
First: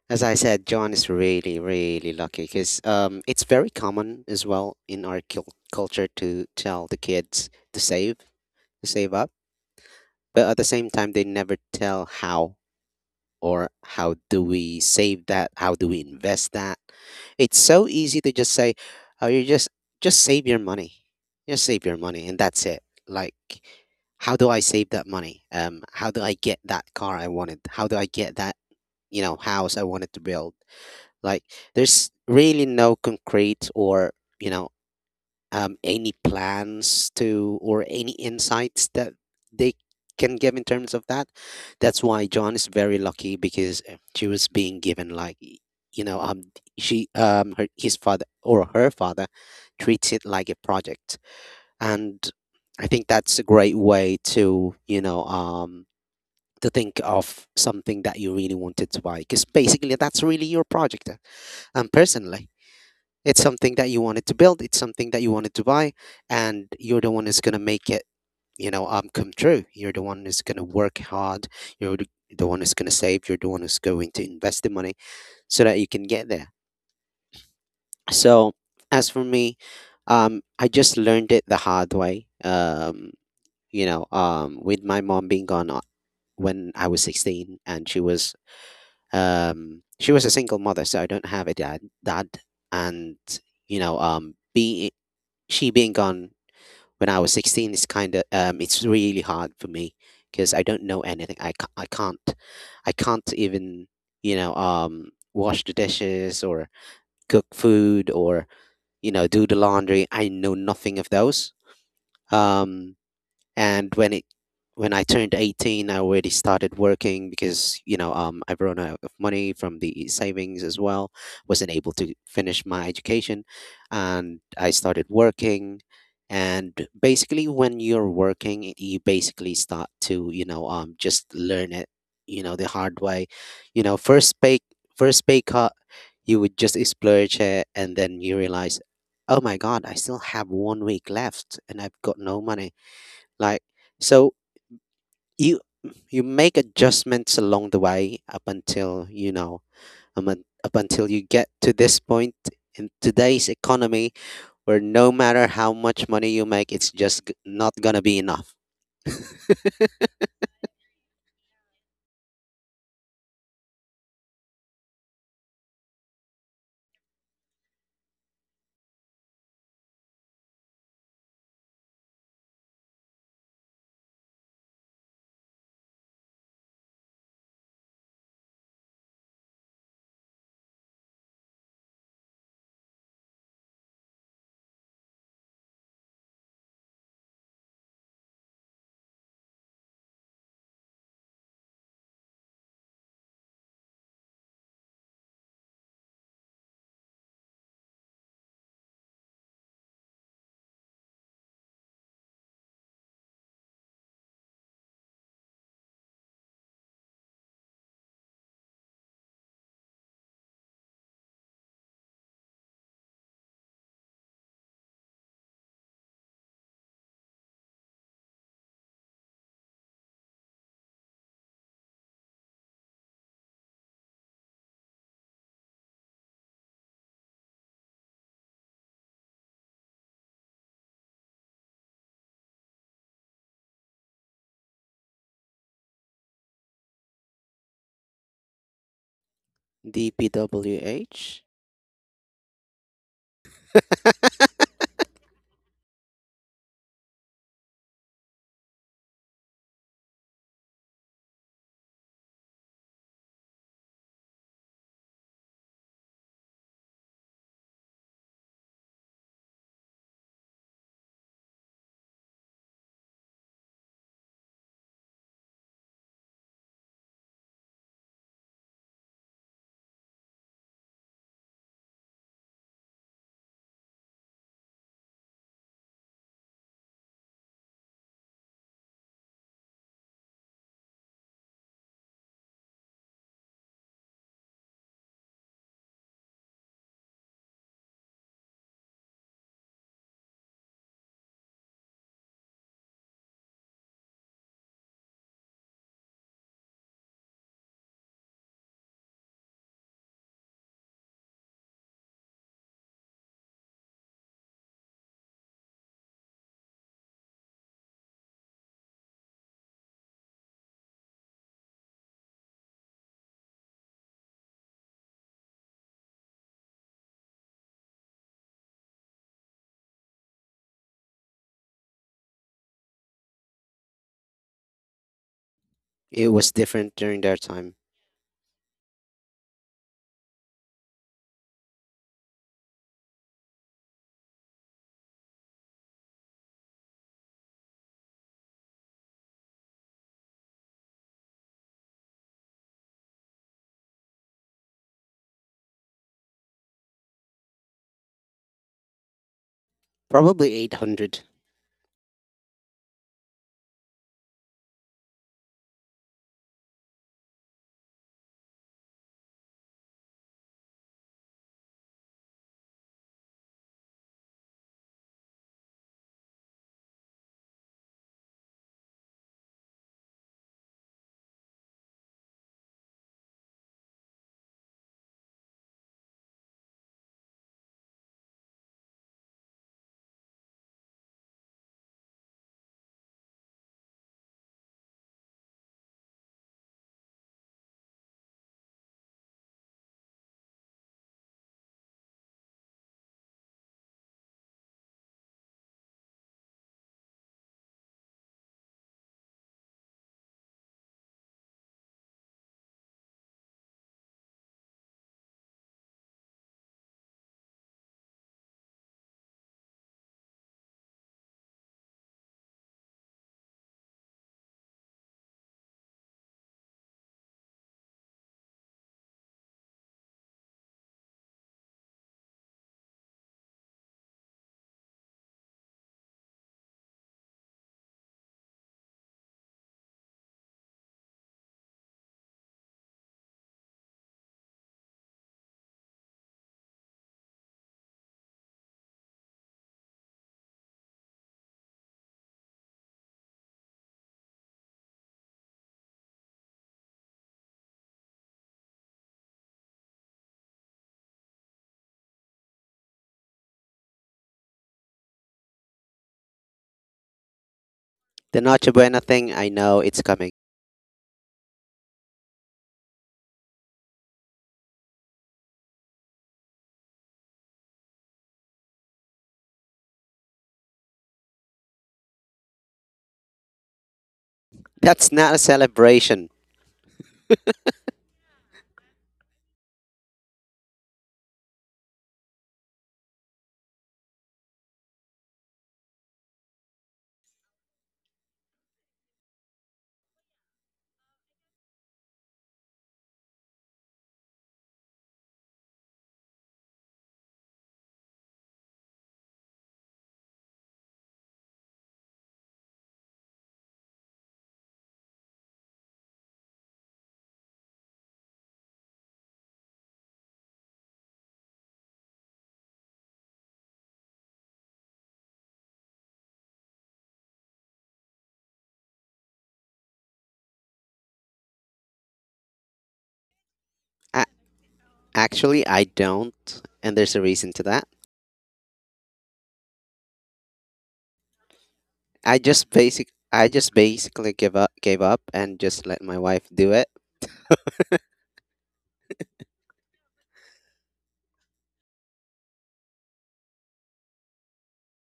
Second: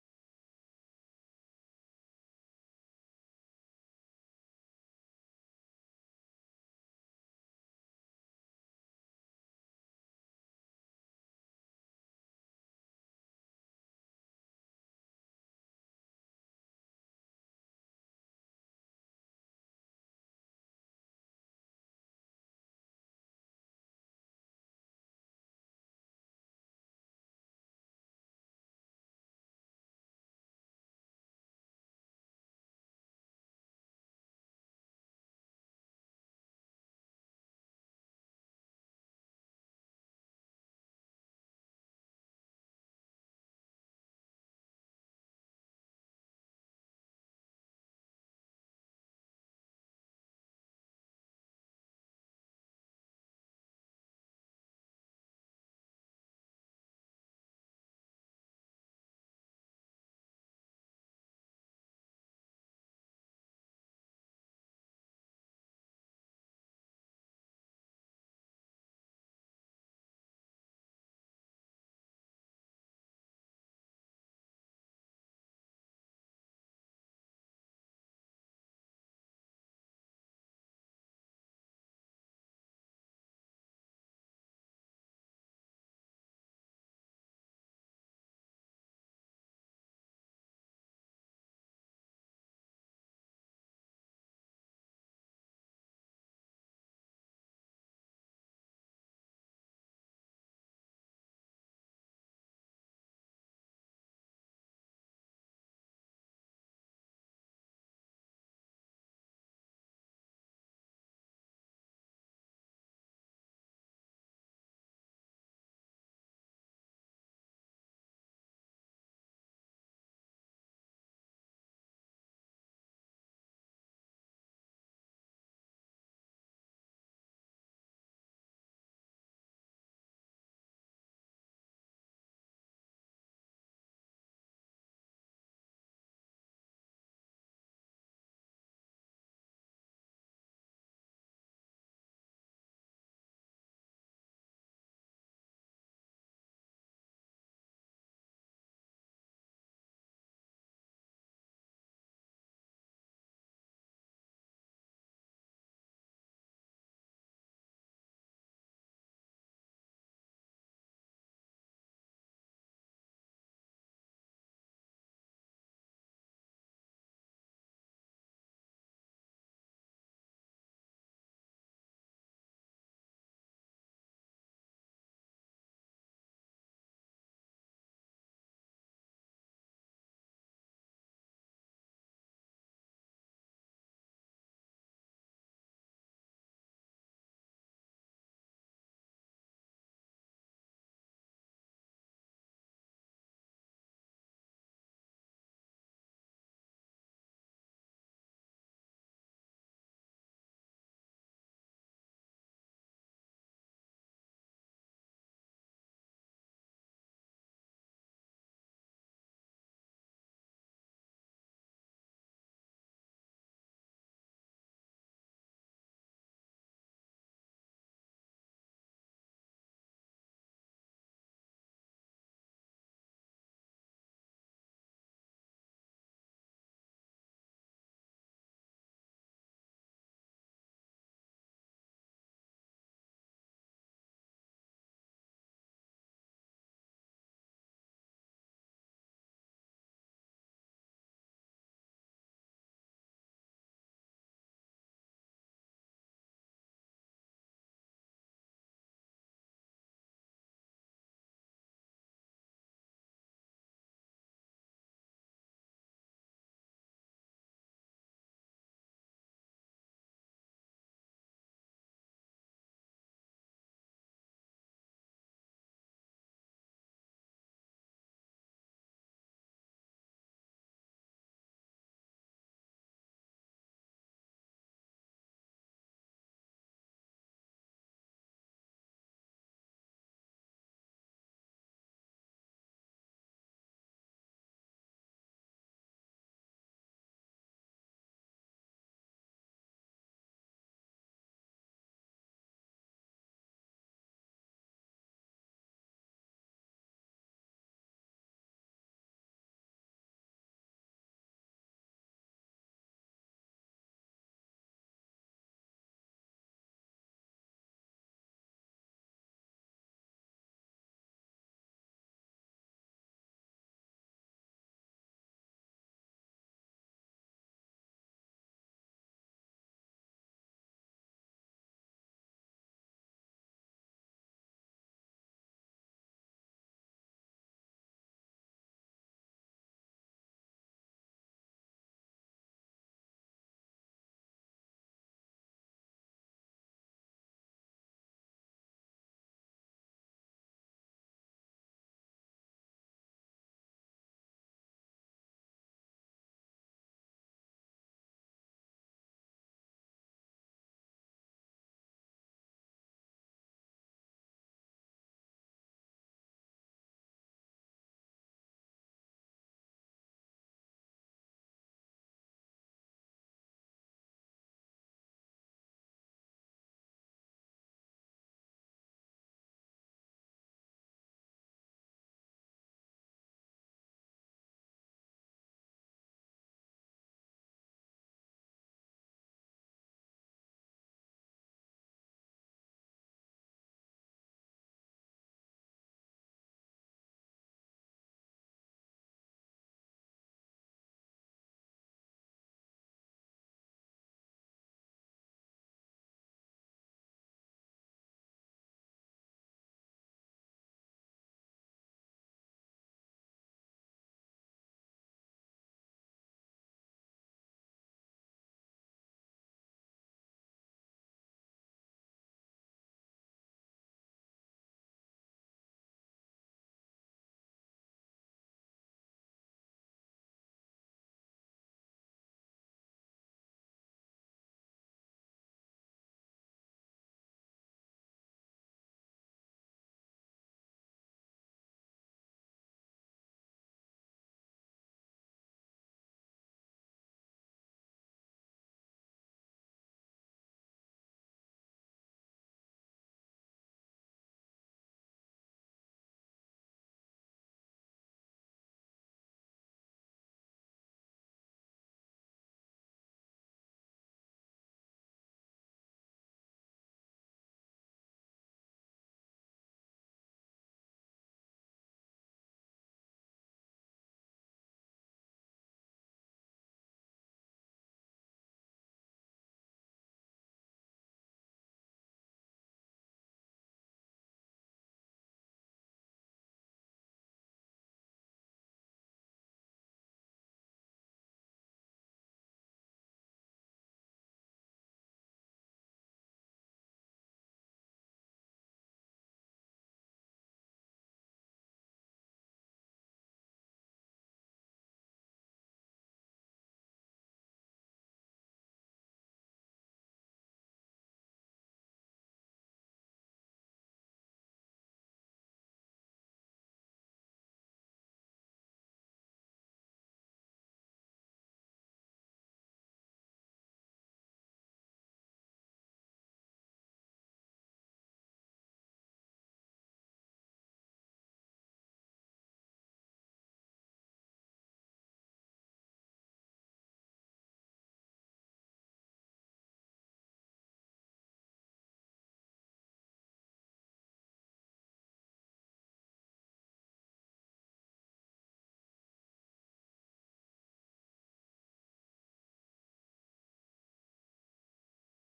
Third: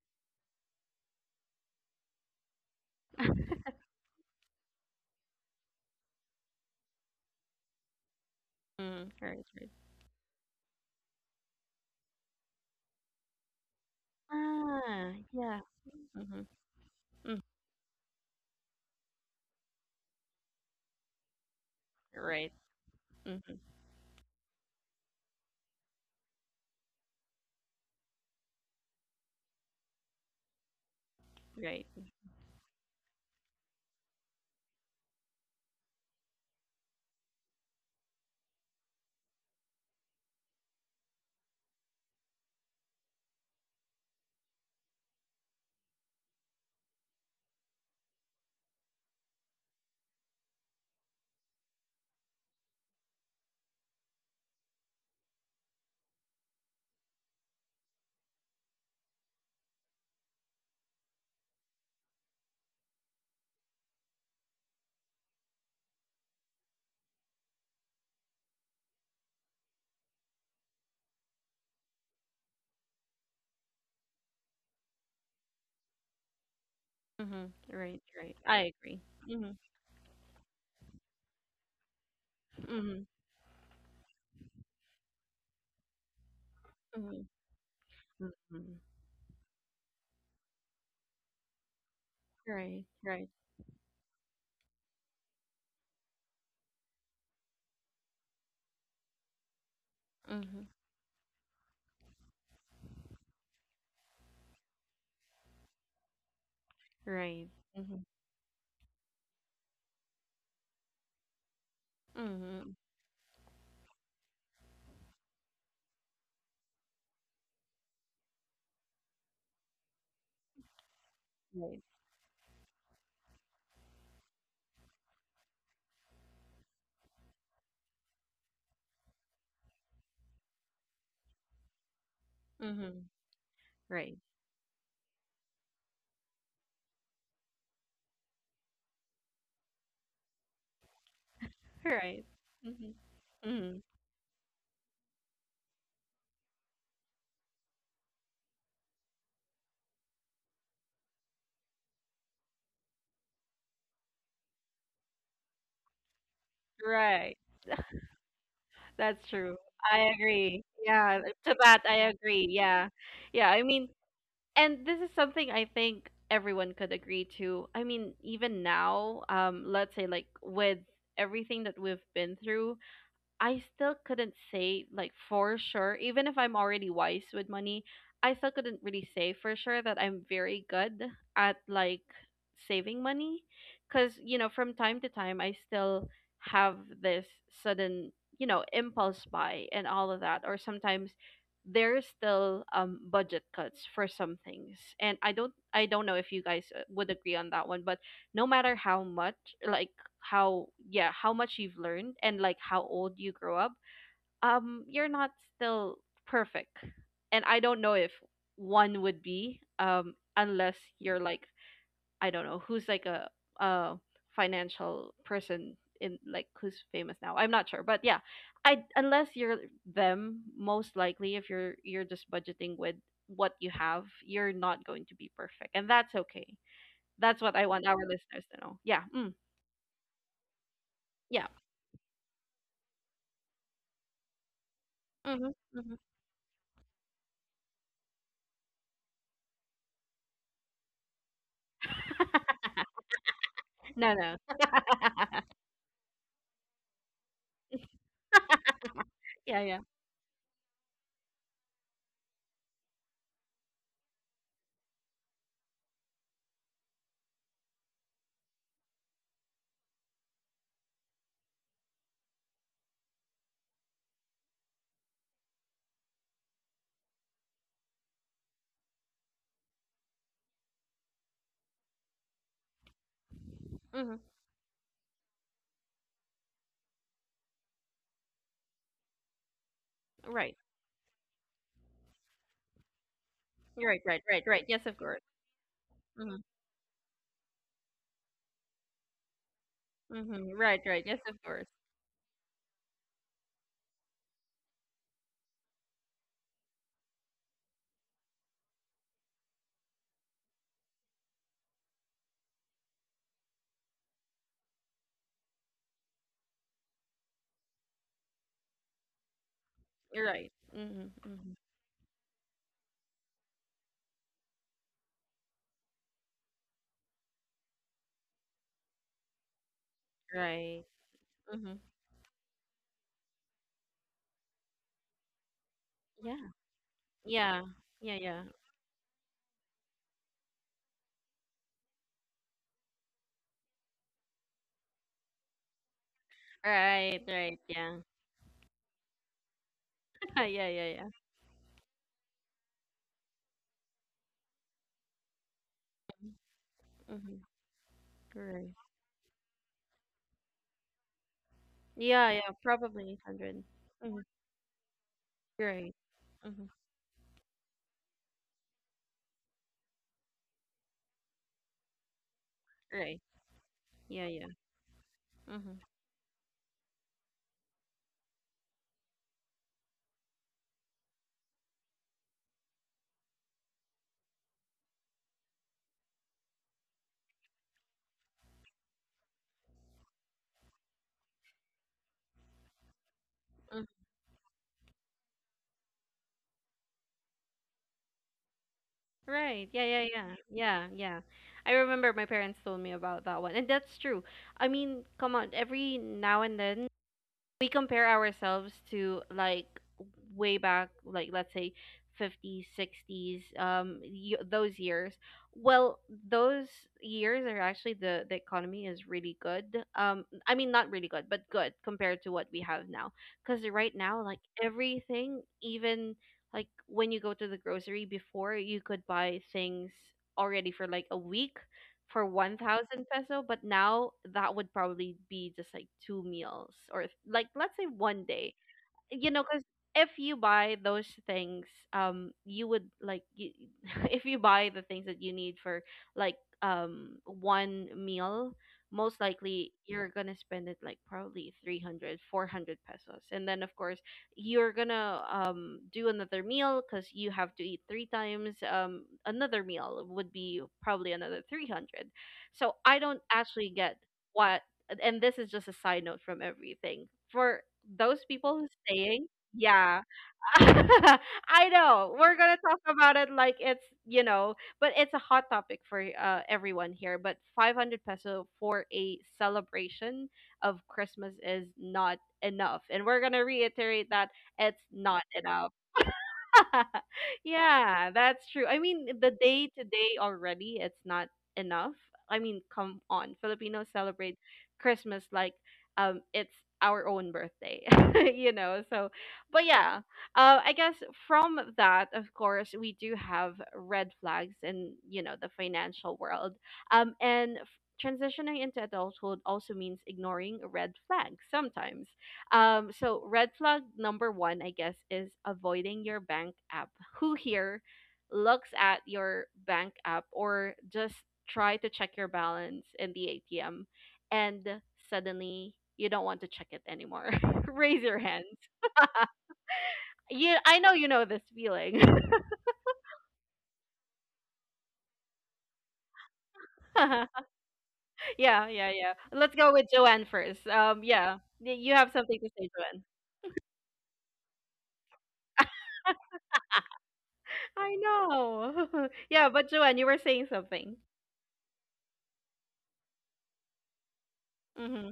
as I said, John is really, really lucky because it's very common as well in our culture to tell the kids to save,
Mm,
up,
right.
but at the same time, they never tell how, or how do we
Ah,
save that?
yeah.
How do we
Mhm.
invest that?
Mm,
It's so easy to just say, "Oh, you just save your money, just save your money, and
right.
that's it." Like,
Mm,
how do I save that money? How do I get that car I wanted? How do I get that house I wanted to build? Like,
right.
there's really no concrete or you know any plans to, or any insights that they can give in terms of that. That's why John is very lucky because she was being given like you know um she her, his father or her father, treats it like a project, and I think that's a great way to to think of something that you really wanted to buy, because basically that's really your project, personally. It's something that you wanted to build. It's something that you wanted to buy, and you're the one who's gonna make it, come true. You're the one who's gonna work hard. You're the one who's gonna save. You're the one who's going to invest the money so that you can get there.
Mhm. Right. Right.
So
I agree.
as for
Mhm.
me, I just learned it the hard way.
Mhm.
With my mom being gone when I was
Mhm.
16, and she
Mm-hmm.
was um she was a single mother, so I don't have a dad,
Right,
and
right,
you know be she being gone when I was 16, it's kind of it's really hard for me because I
Mhm.
don't know anything. I can't even wash the dishes or cook
right, Mhm.
food or do the laundry. I know nothing of those.
Mhm.
Um, and when I turned 18, I already started working because I've run out of money from the savings as well. Wasn't
right,
able to finish my education, and I started working. And basically, when you're working, you basically start to just learn it, the hard
Mhm.
way. You know,
right.
first pay cut, you would just splurge it, and then you realize, oh my god, I still have one week left, and I've got
Right.
no money.
Mhm.
Like,
Mhm.
so you you make adjustments along the way up until up until you get to this point in today's economy where no matter how much money you make, it's just
Right.
not gonna be enough.
That's true.
<laughs>
I agree. Yeah, <laughs> to that I agree. Yeah. Yeah, I mean, and this is something I think everyone could agree to. I mean, even now, let's say like with everything that we've been through, I still couldn't say like for sure, even if I'm already wise with money, I still couldn't really say for sure that I'm very good at like saving money cuz you know from time to time I still have this sudden, you know, impulse buy and all of that or sometimes there's still budget cuts for some things and I don't know if you guys would agree on that one. But no matter how much like how yeah how much you've learned and like how old you grow up, um, you're not still perfect. And I don't know if one would be, um, unless you're like, I don't know, who's like a financial person in like who's famous now, I'm not sure. But yeah, I unless you're them, most likely if you're just budgeting with what you have, you're not going to be perfect and that's okay. That's what I want our listeners to know. Yeah. Yeah. Hmm.
DPWH.
No, no. <laughs> Yeah, yeah. Mhm. Right. Right, right, right, right. Yes, of course. Mhm. Mhm. Right, right. Yes, of course. You're right. Mhm. Mhm. Right. Mhm.
It
Yeah.
was different during their
Yeah.
time.
Yeah, yeah. Right, right. Yeah. <laughs> Yeah, yeah, yeah. Mhm. Right.
Probably 800.
Yeah, yeah. Probably 800. Mhm. Right. Mhm. Right. Yeah, yeah. Mhm. Mm. Right. Yeah, yeah, yeah. Yeah, yeah. I remember my parents told me about that one. And that's true. I mean, come on, every now and then we compare ourselves to like way back, like let's say 50s, 60s, um, y- those years. Well, those years are actually the economy is really good. Um, I mean not really good but good compared to what we have now, because right now like everything, even like when you go to the grocery before, you could buy things already for like a week for 1000 peso. But now that would probably be just like two meals or if- like let's say one day, you know, because if you buy those things, um, you would like you, <laughs> if you buy the things that you need for like one meal, most likely you're gonna spend it like probably 300, 400 pesos. And then of course you're gonna do another meal because you have to eat three times. Um, another meal would be probably another 300. So I don't actually get what, and this is just a side note from everything, for those
The
people who's
noche buena
saying,
thing, I know
yeah,
it's coming.
<laughs> I know we're gonna talk about it like it's, you know, but it's a hot topic for everyone here. But 500 peso for a celebration of Christmas is not enough, and we're gonna reiterate that it's
That's
not
not a
enough.
celebration.
<laughs> Yeah, that's true. I mean, eh, the day to day already, it's not enough. I mean, come on. Filipinos celebrate Christmas like it's our own birthday, <laughs> you know. So, but yeah, I guess from that, of course, we do have red flags in you know the financial world. And f- transitioning into adulthood also means ignoring red flags sometimes. So red flag number one, I guess, is avoiding your bank app. Who here looks at your bank app or just try to check your balance in the ATM and suddenly you don't want to check it anymore? <laughs> Raise your hands. You, I know you know this feeling.
A actually I don't, and
<laughs>
there's a
Yeah,
reason to that.
yeah, yeah. Let's go with Joanne first. Yeah, Y- you have something
I
to say,
just
Joanne.
basic I just basically give up gave up and just let my wife do it.
<laughs> I know. <laughs> Yeah, but Joanne, you were saying something. Mm-hmm.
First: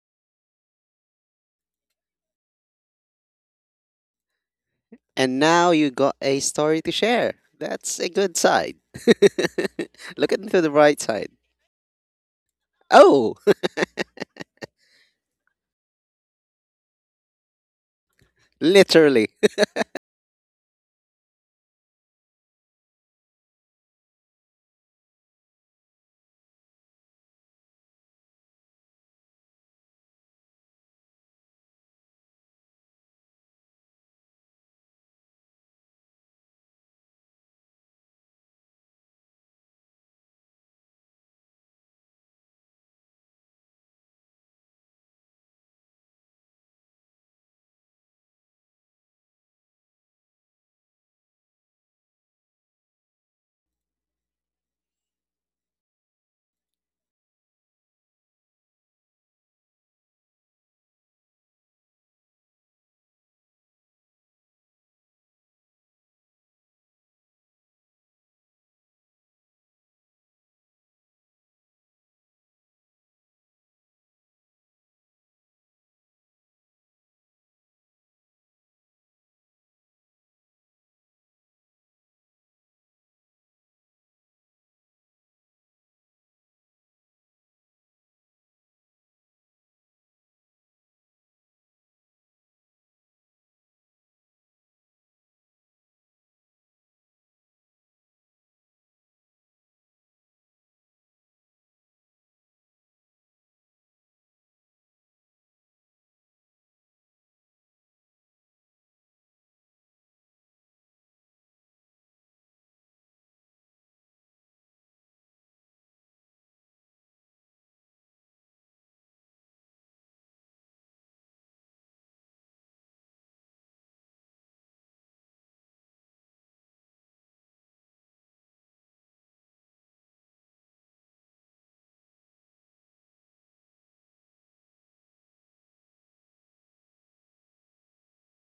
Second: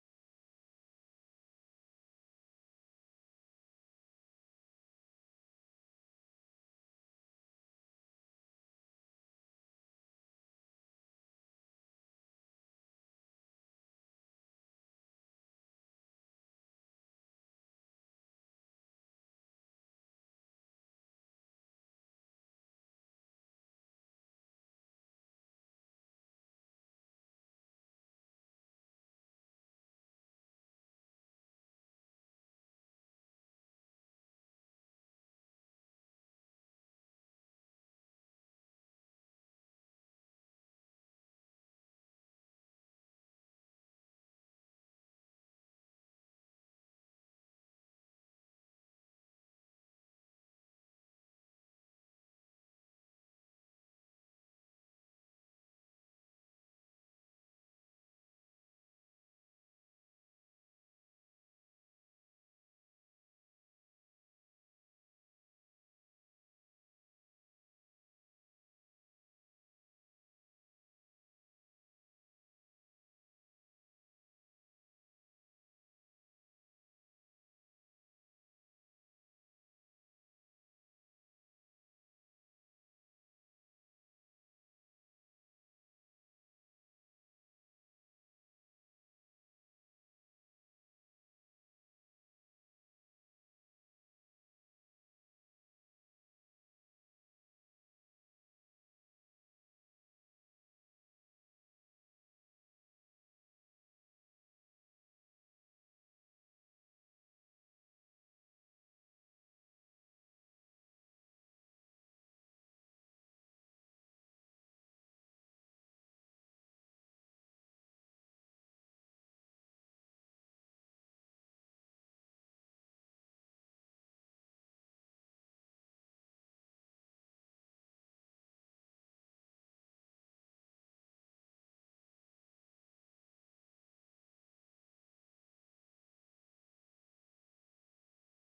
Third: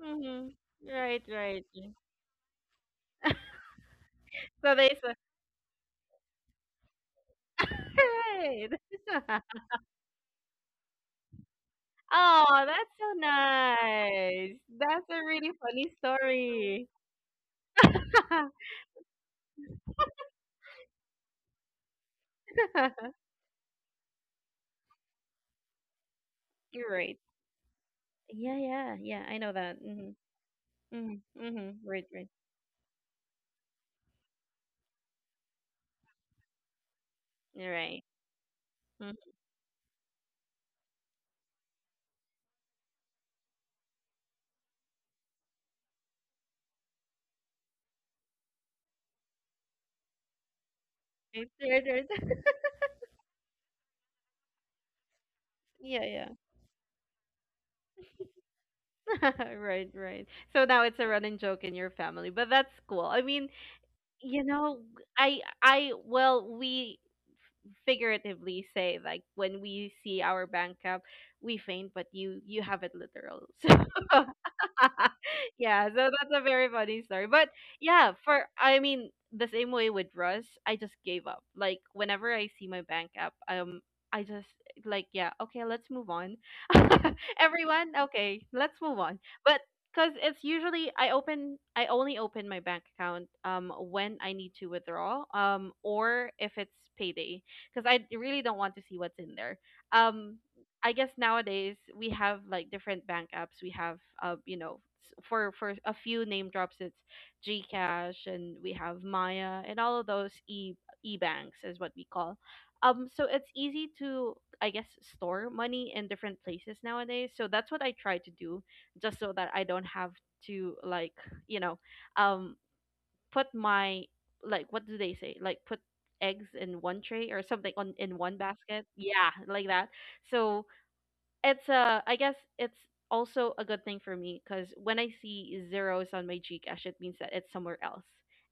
Mm-hmm. Right, right. So they said
And now you got a story to share.
<laughs>
That's a good
Right.
side. <laughs>
<laughs>
Look into the bright side.
Oh, that's so
Oh, <laughs>
nice. That's a really funny story. <laughs>
literally.
You're right. Yeah, yeah, yeah. I know that. Mhm. Mhm. Mhm. Right, right. You're right. Mhm. Right, right, right. <laughs> Yeah, yeah. <laughs> Right, right. So now it's a running joke in your family, but that's cool. I mean, you know, I well, we figuratively say like when we see our bank account, we faint, but you have it literal. <laughs> So <laughs> yeah, so that's a very funny story. But yeah, for I mean the same way with Russ, I just gave up. Like whenever I see my bank app, I just like yeah, okay, let's move on. <laughs> Everyone, okay, let's move on. But because it's usually I open, I only open my bank account when I need to withdraw or if it's payday, because I really don't want to see what's in there. Um, I guess nowadays we have like different bank apps. We have you know s- for a few name drops it's Gcash and we have Maya and all of those e e banks is what we call. Um, so it's easy to I guess store money in different places nowadays. So that's what I try to do just so that I don't have to like, you know, um put my like what do they say? Like put eggs in one tray or something on in one basket. Yeah, like that. So it's I guess it's also a good thing for me because when I see zeros on my Gcash, it means that it's somewhere else,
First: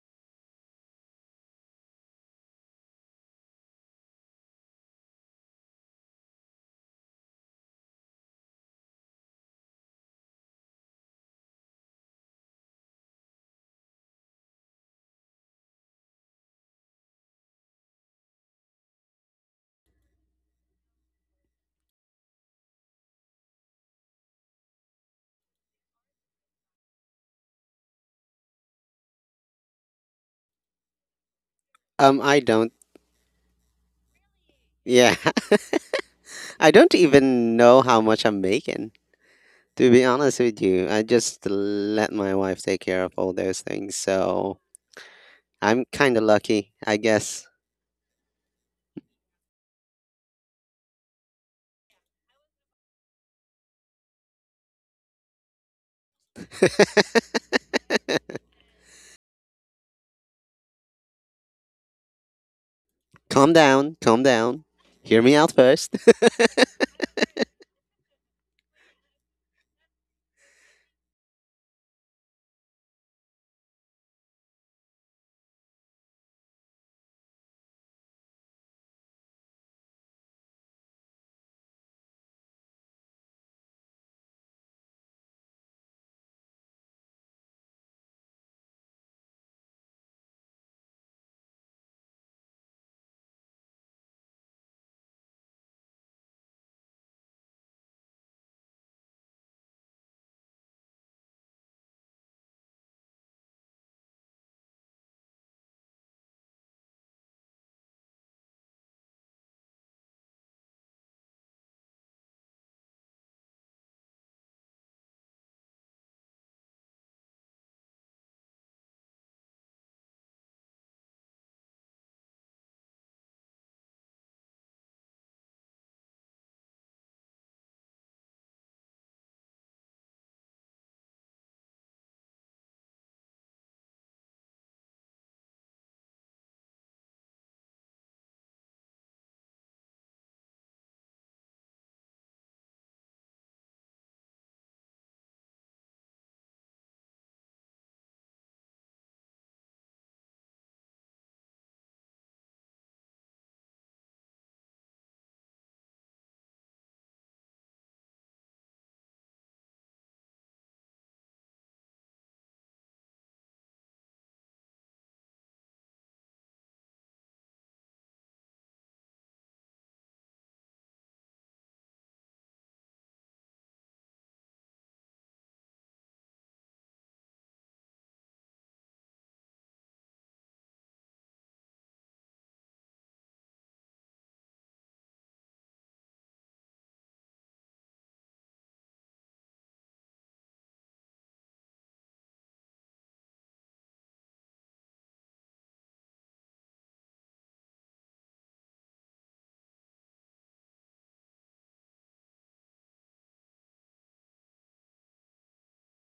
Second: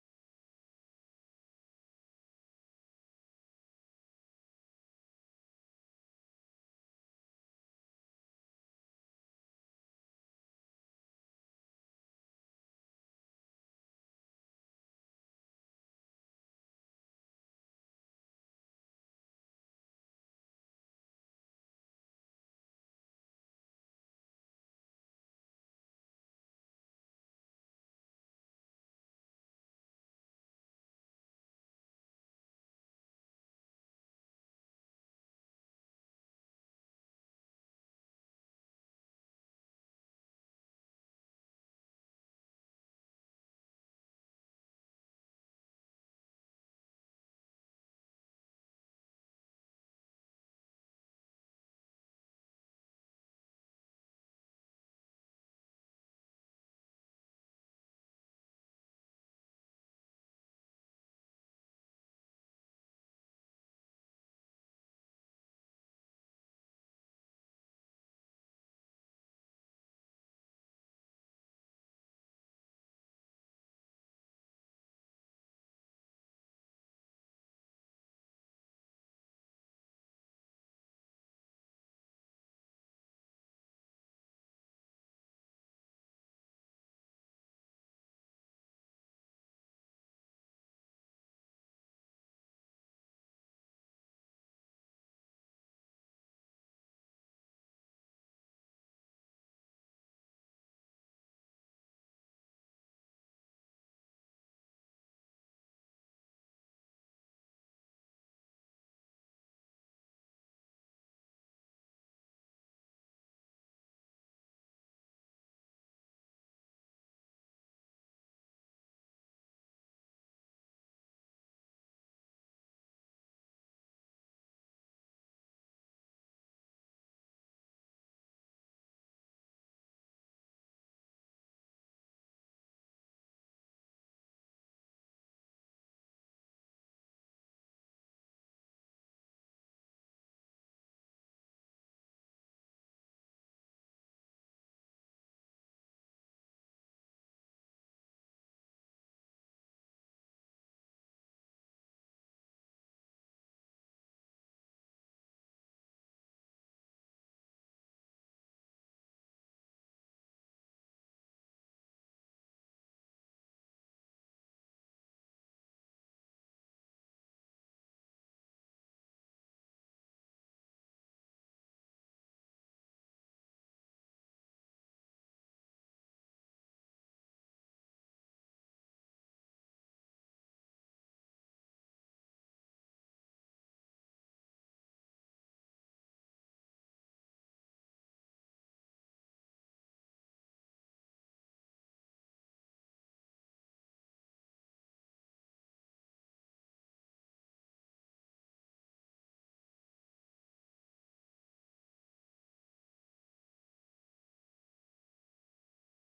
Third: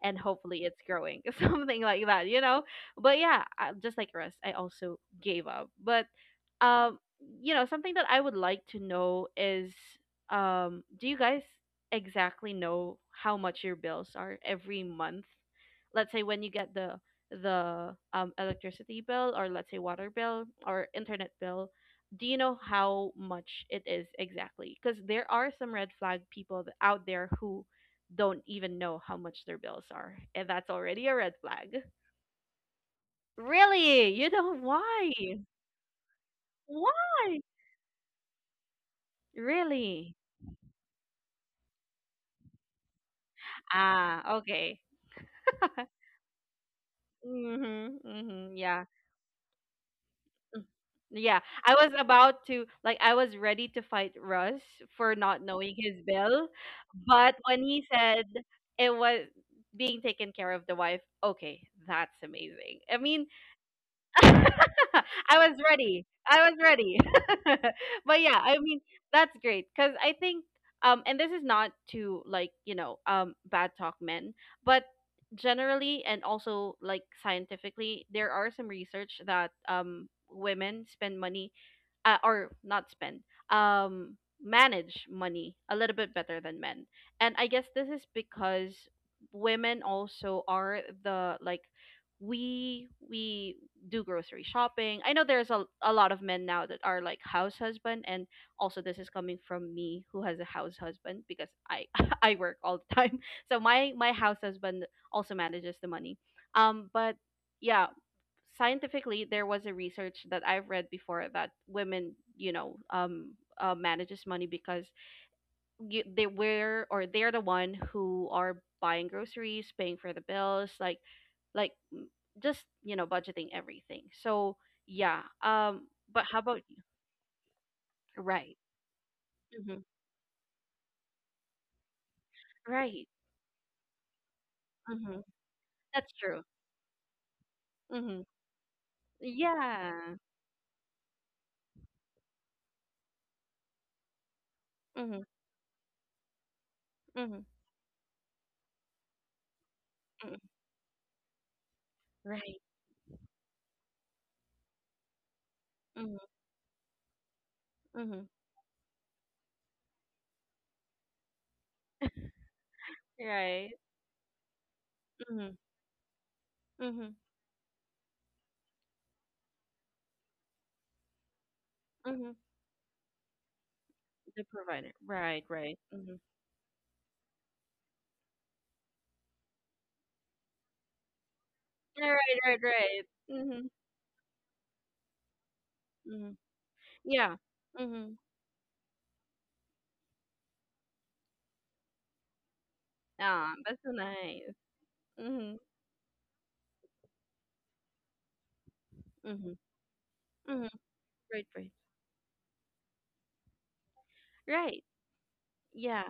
and hopefully it's growing, <laughs> something like that, you know. But yeah, I- just like Russ, I also gave up. But um, you know, something that I would like to know is do you guys exactly know how much your bills are every month? Let's say when you get the electricity bill or let's say water bill or internet bill, do you know how much it is exactly? Because there are some red flag people th- out there who don't even know how much their bills are, and that's already a red flag.
I don't.
Really? You know why?
Yeah, <laughs> I don't
Why?
even know how much I'm making. To be
Really?
honest with you, I just let my wife take care of all those things.
Ah,
So
okay.
I'm
<laughs>
kind of lucky, I guess.
Mhm. Mhm. Yeah. Mm. Yeah, I was about to like I was ready to fight Russ for not knowing his bill, but
<laughs>
when he said it was being taken care of the wife, okay, that's amazing. I mean,
Calm down, calm down.
<laughs>
Hear me
I
out
was
first.
ready. I was ready. <laughs> But yeah, I mean, that's great cuz I think and this is not to like bad talk men, but generally and also like scientifically, there are some research that women spend money or not spend um manage money a little bit better than men. And I guess this is because women also are the like we do grocery shopping. I know there's a lot of men now that are like house husband, and also this is coming from me who has a house husband because I <laughs> I work all the time. So my house husband also manages the money, but yeah, scientifically there was a research that I've read before that women manages money because they were or they're the one who are buying groceries, paying for the bills, like m- just you know budgeting everything. So yeah, but how about you? Right. Mm-hmm. Right. Mm-hmm. That's true. Mm-hmm. Yeah. Mm-hmm. Mm-hmm. Mm-hmm. Right. Mm-hmm. Mm-hmm. Right. Mm-hmm. Mm-hmm. The provider. Right, right. mm Mhm. Right, right, right. mm Mhm. mm Mhm. Yeah. mm Mhm. Ah, that's so nice. Mhm. mm Mhm. mm Mhm. Right, right. Right. Yeah.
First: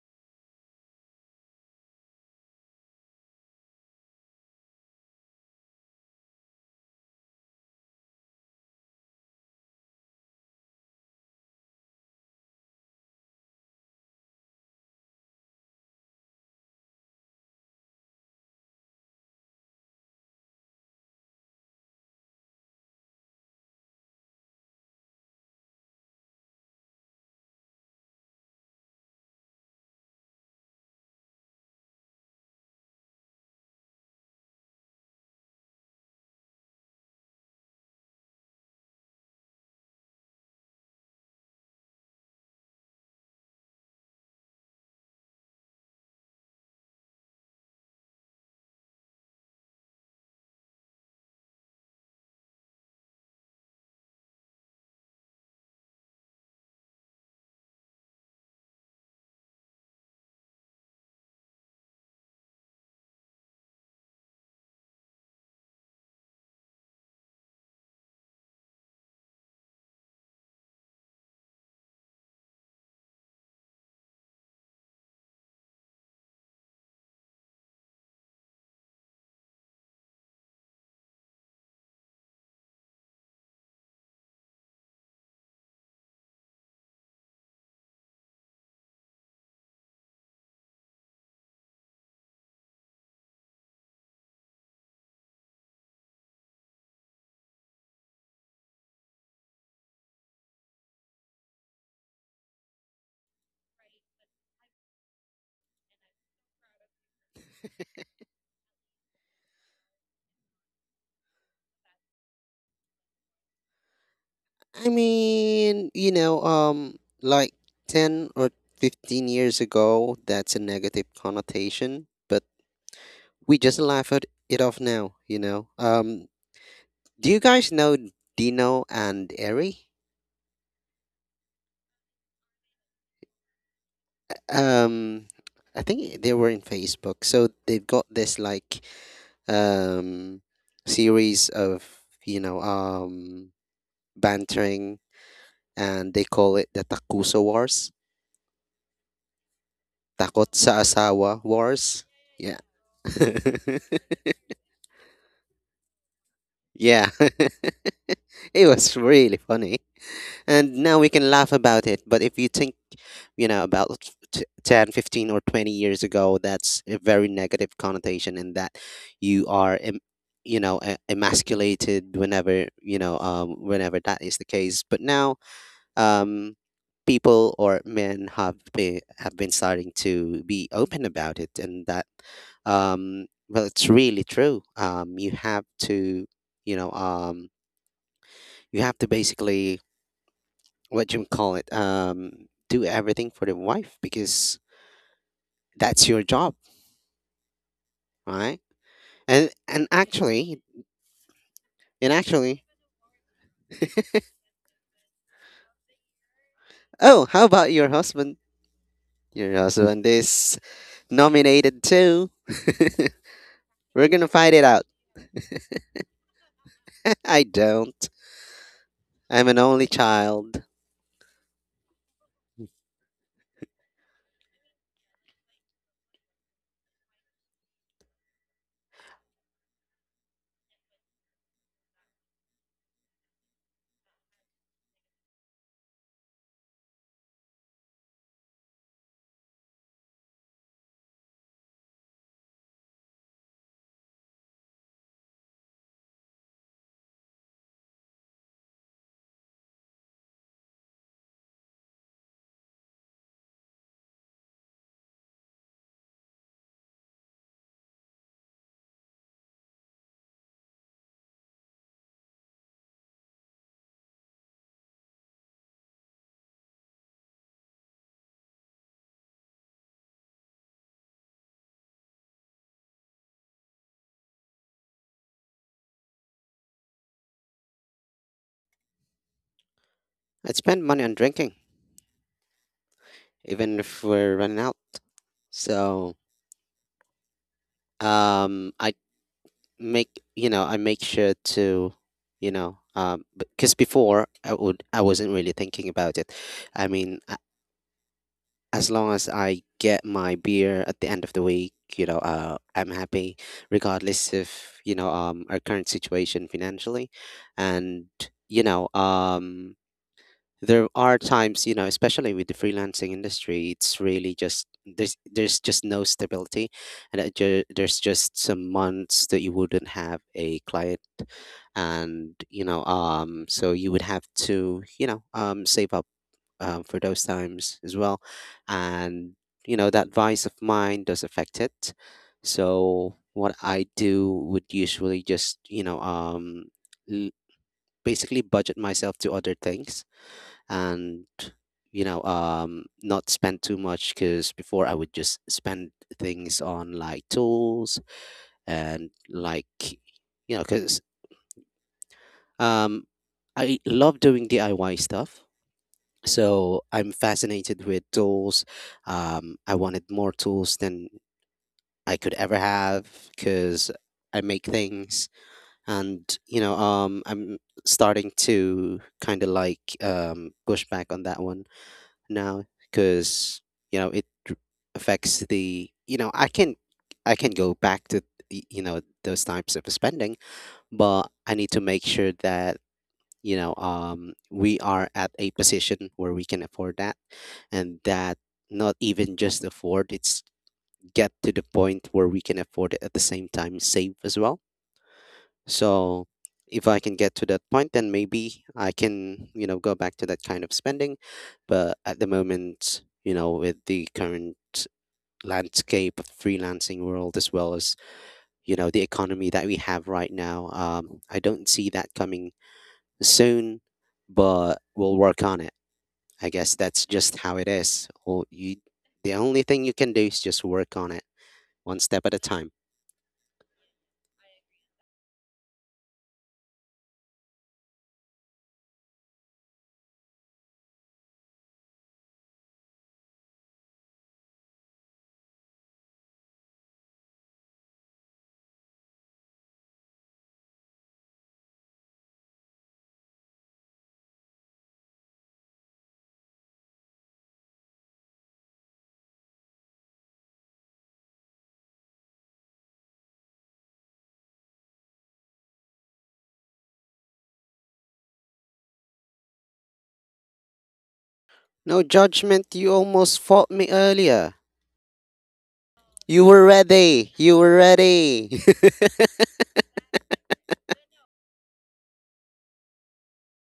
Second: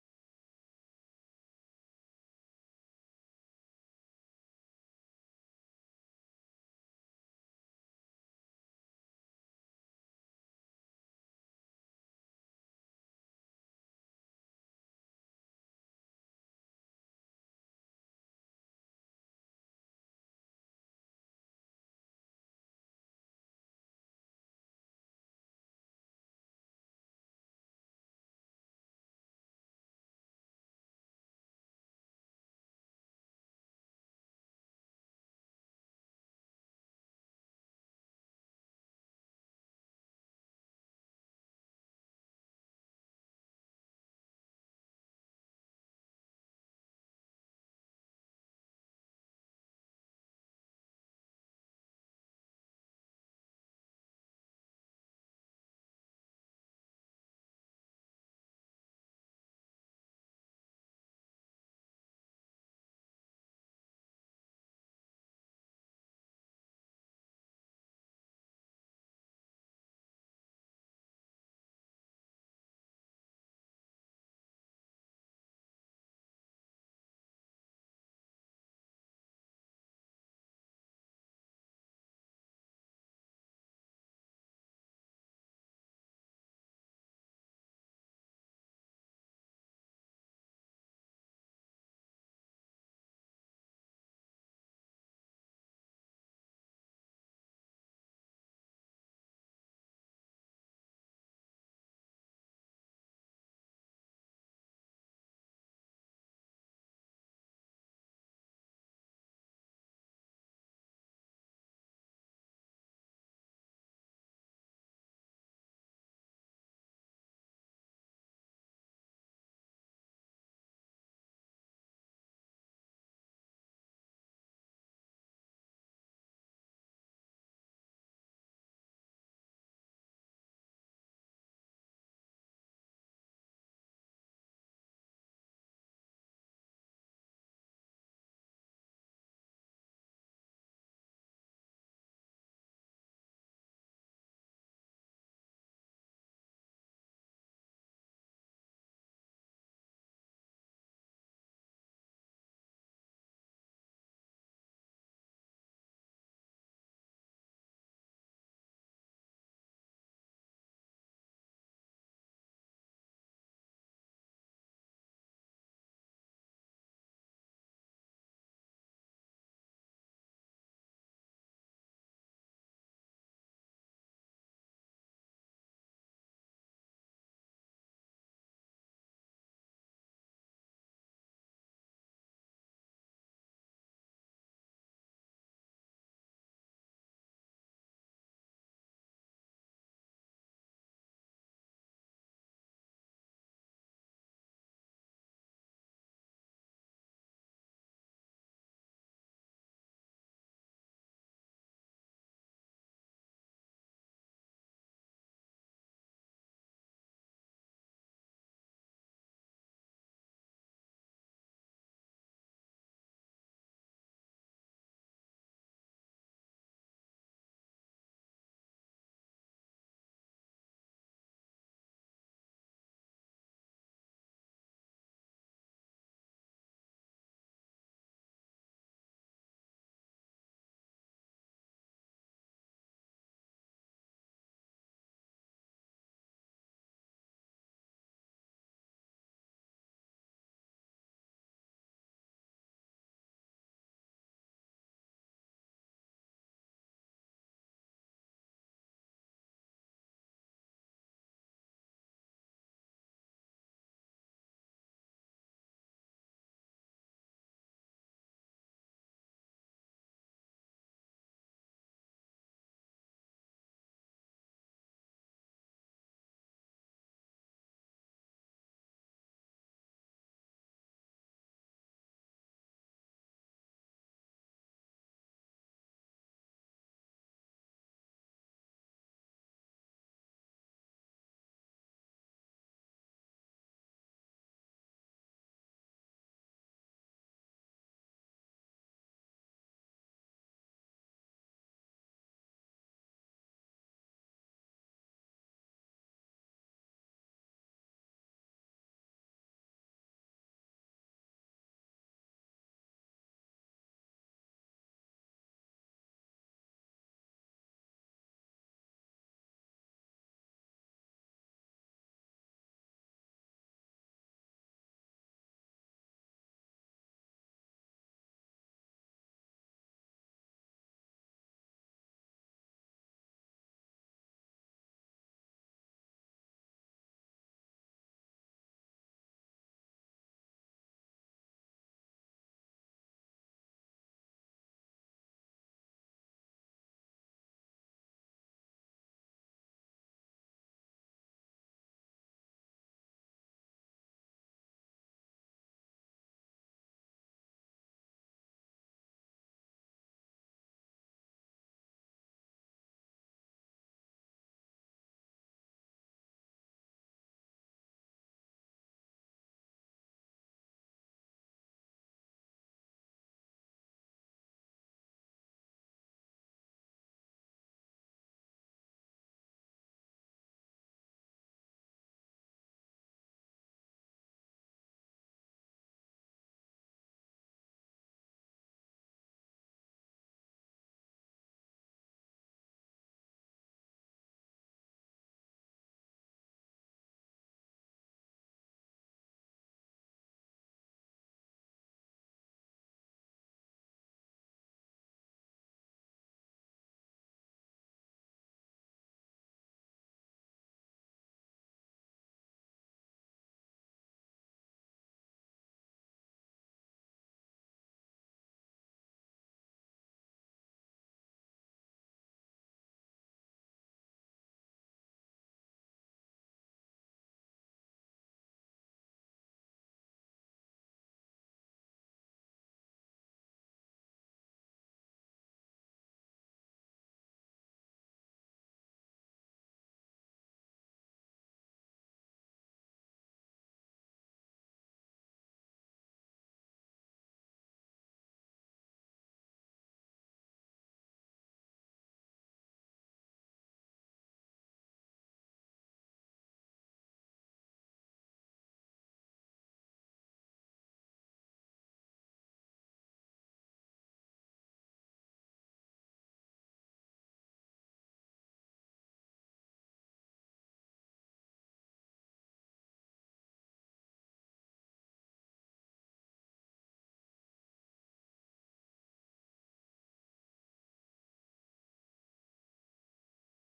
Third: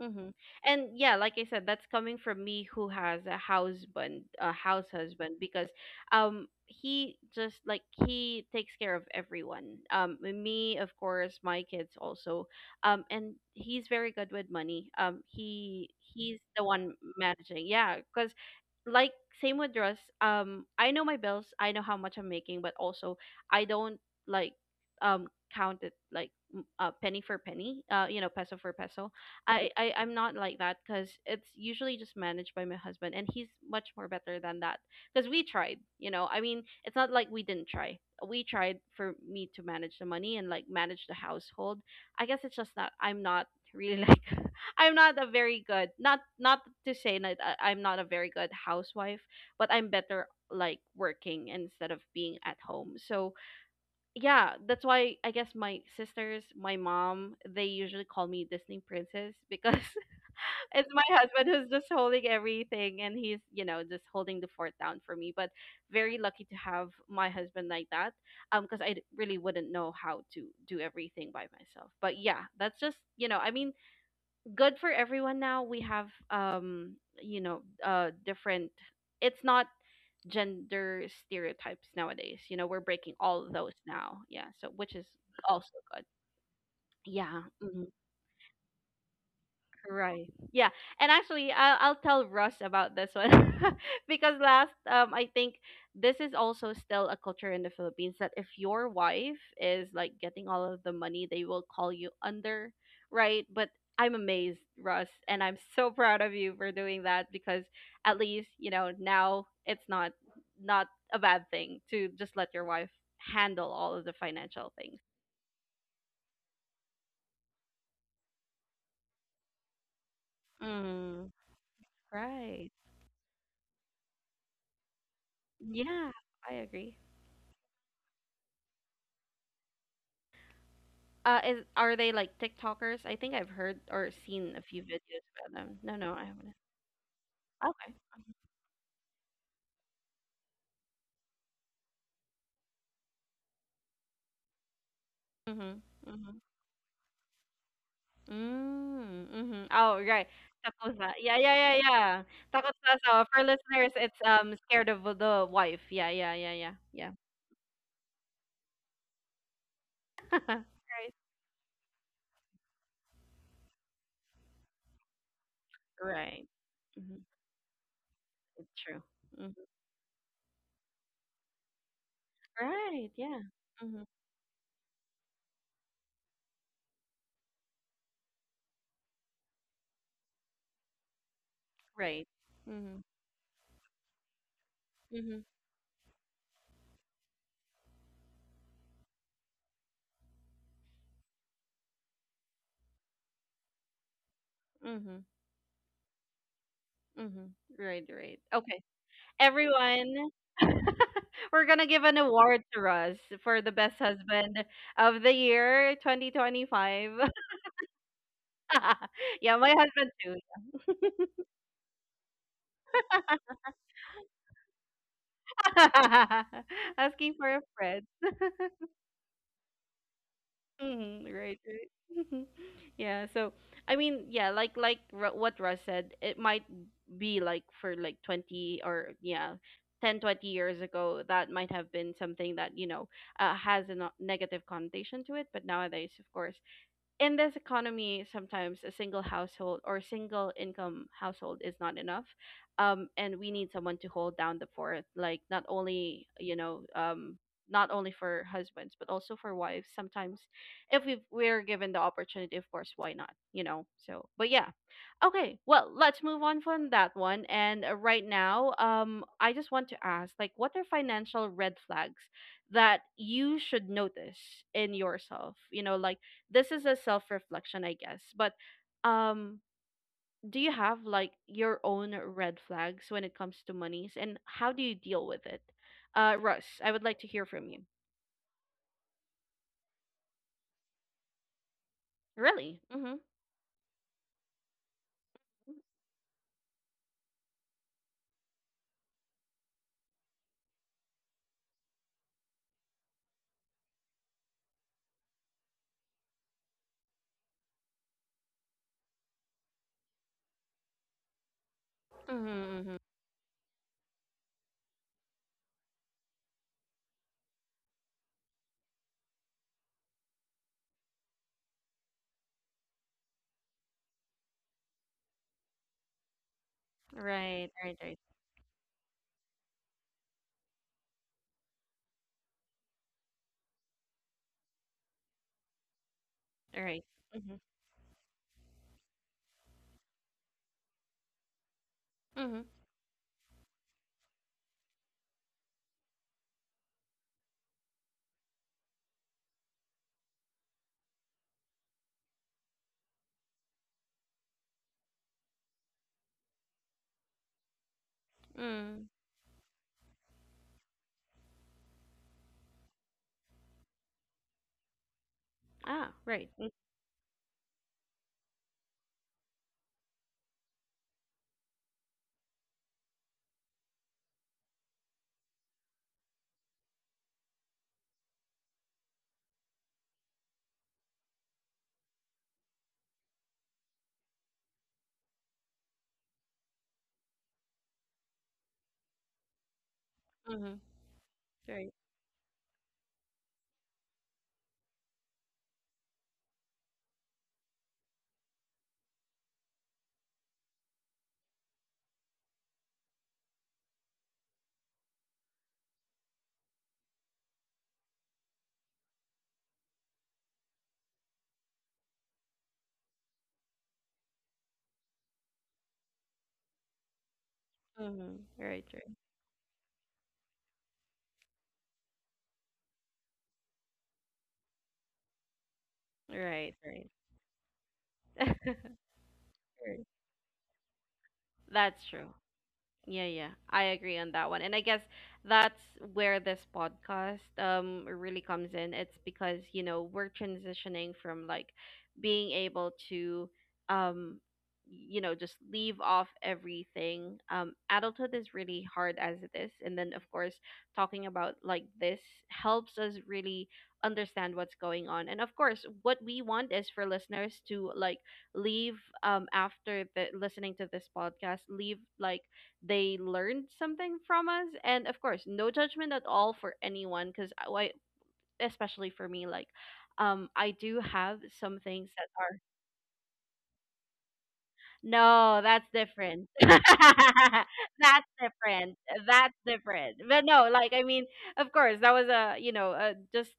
Mm-hmm. And yeah, like I said, that's coming from me who has a husband, a house husband, because he just like he takes care of everyone. Me, of course, my kids also. And he's very good with money. He's the one managing. Yeah, because like, same with Russ, I know my bills, I know how much I'm making, but also I don't like, um count it like penny for penny, you know, peso for peso. I'm not like that because it's usually just managed by my husband, and he's much more better than that. Because we tried, you know. I mean, it's not like we didn't try. We tried for me to manage the money and like manage the household. I guess it's just that I'm not really <laughs> like, I'm not a very good, not to say that I'm not a very good housewife, but I'm better like working instead of being at home. So yeah, that's why I guess my sisters, my mom, they usually call me Disney princess because <laughs> it's my husband who's just holding everything and he's, you know, just holding the fort down for me. But very lucky to have my husband like that. Because really wouldn't know how to do everything by myself. But yeah, that's just, you know, I mean, good for everyone now. We have you know different. It's not gender stereotypes nowadays. You know we're breaking all of those now. Yeah, so which is also good. Yeah. Mm-hmm. Right. Yeah. And actually, I'll tell Russ about this one <laughs> because last, I think this is also still a culture in the Philippines that if your wife is like getting all of the money, they will call you under, right? But I'm amazed, Russ, and I'm so <laughs> proud of you for doing that because at least, you know, now it's not, not a bad thing to just let your wife handle all of the financial
<laughs> I
things.
mean, like 10 or 15 years ago, that's a negative
Mm,
connotation, but
right.
we just laugh at it off now.
Yeah, I agree.
Do you guys know Dino and Eri?
Are they like TikTokers? I think I've heard or seen a few videos
Um,
about them.
I
No, no,
think
I
they were
haven't.
in Facebook. So they've got
Okay.
this um series of, you know, um bantering,
Mhm.
and they
Mhm.
call it the Takuso Wars.
Mm, mhm. Oh, right.
Takot sa
Takosa. Yeah,
asawa
yeah, yeah,
wars.
yeah.
Yeah.
Takosa. So for
<laughs>
listeners, it's scared of the wife. Yeah, yeah, yeah, yeah, yeah.
Yeah. <laughs> It was really funny.
<laughs> right.
And now we can laugh about it. But if you think, about 10, 15, or 20 years ago,
Right.
that's a
Mhm.
very negative connotation, and
It's
that
true.
you
Mhm.
are. Emasculated whenever
Right. Yeah.
whenever
Mhm.
that is the case, but now, um, people or men have been, starting to be open about it, and that,
Right. Mhm.
well, it's really true. You
Mhm.
have to, you know, um, you have to basically, what do you call it, do everything for the wife because
Mhm.
that's your job,
Mhm. Right. Right.
right?
Okay.
And and
Everyone.
actually,
We're gonna give
and
an <laughs> award
actually,
to Russ for the best husband of the year 2025.
oh, how about your husband?
<laughs>
Your
Yeah, my
husband
husband too.
is nominated too. <laughs> We're gonna fight it out.
<laughs>
<laughs>
Asking
I
for a friend.
don't.
<laughs>
I'm an only child.
Mhm, right, right. <laughs> yeah, so I mean, yeah, what Russ said, it might be like for like 20 or yeah, 10, 20 years ago that might have been something that, you know, has a negative connotation to it, but nowadays, of course, in this economy, sometimes a single household or single income household is not enough. And we need someone to hold down the fort, like not only, you know, not only for husbands, but also for wives. Sometimes, if we're given the opportunity, of course, why not? You know. So, but yeah, okay. Well, let's move on from that one. And right now, I just want to ask, like, what are financial red flags that you should notice in yourself? You know, like this is a self reflection, I guess. But um, do you have like your own red flags when it comes to monies, and how do you deal with it? Russ, I would like to hear from you.
I spend money on drinking,
Really? Mm-hmm.
even if we're running out. So um, I I make sure to because before I wasn't really thinking about it. I mean, as long as I get my beer at the end of the week,
Mm-hmm.
I'm
Mm-hmm.
happy, regardless of our current situation financially, and you know um there are times, especially with the freelancing industry. It's really just there's just no stability, and
Right. Right.
there's
Right.
just some months that you wouldn't have a client, and so you would have to, save up
All
for
right.
those
Mm-hmm.
times as well, and that vice of mine does affect it.
Mm-hmm.
So what I do would usually just, l- basically budget myself to other things and not spend too much, because before I would just spend things on like tools
Mm.
and like, because um I love doing diy stuff.
Ah. Right.
So I'm fascinated with tools. I wanted more tools than I could ever have, because I make things. And I'm starting to kind of like push back on that one now, because you know it dr- affects the I can go back to those types of spending,
Mm-hmm.
but I need to
Right.
make sure that we are at a position where we can afford that, and that, not even just afford, it's get to the point where we can afford it at the same time save as well. So if I can get to that point, then maybe I can, go back to that kind of spending. But at the moment, with the current landscape of freelancing world, as well as,
Mm-hmm. Right.
the
Right.
economy that we have right now, I don't see that coming soon, but we'll work on it. I guess
Right.
that's
Right.
just how it is. The only thing you
Right.
can do is just work on it one
That's
step
true.
at a time.
Yeah, yeah. I agree on that one. And I guess that's where this podcast really comes in. It's because, you know, we're transitioning from like being able to um you know, just leave off everything. Adulthood is really hard as it is. And then of course, talking about like this helps us really understand what's going on. And of course, what we want is for listeners to like leave, after the listening to this podcast, leave like they learned something from us. And of course, no judgment at all for anyone because I, especially for me like, I do have some
No
things that are—
judgment, you almost fought me earlier.
no, that's
You
different. <laughs>
were ready. You were ready.
Different
<laughs>
that's different. But no, like I mean, of course that was a, you know, a, just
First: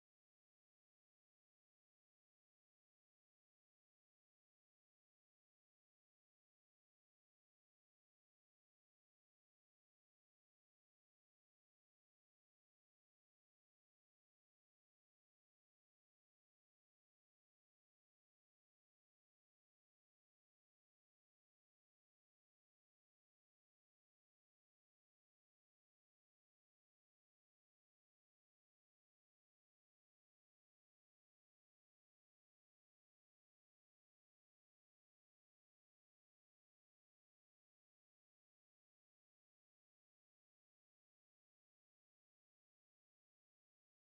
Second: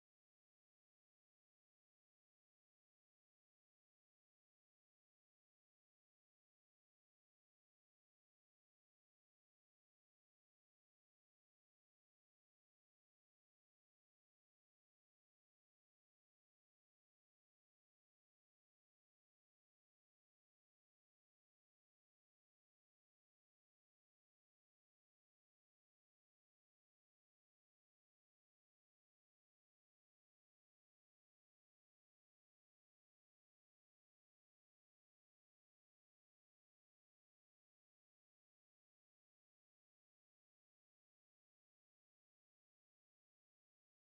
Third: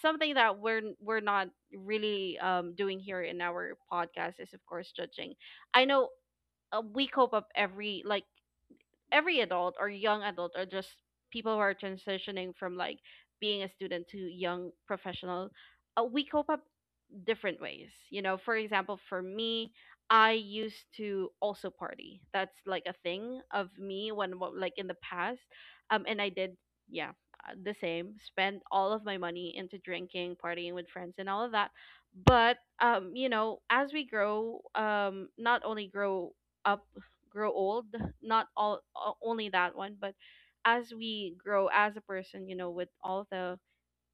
something that we're not really doing here in our podcast is of course judging. I know, we cope up every like, every adult or young adult or just people who are transitioning from like being a student to young professional, we cope up different ways. You know, for example, for me, I used to also party. That's like a thing of me when like in the past. And I did, yeah, the same, spend all of my money into drinking, partying with friends and all of that. But you know, as we grow, not only grow up, grow old, not all o- only that one, but as we grow as a person, you know, with all the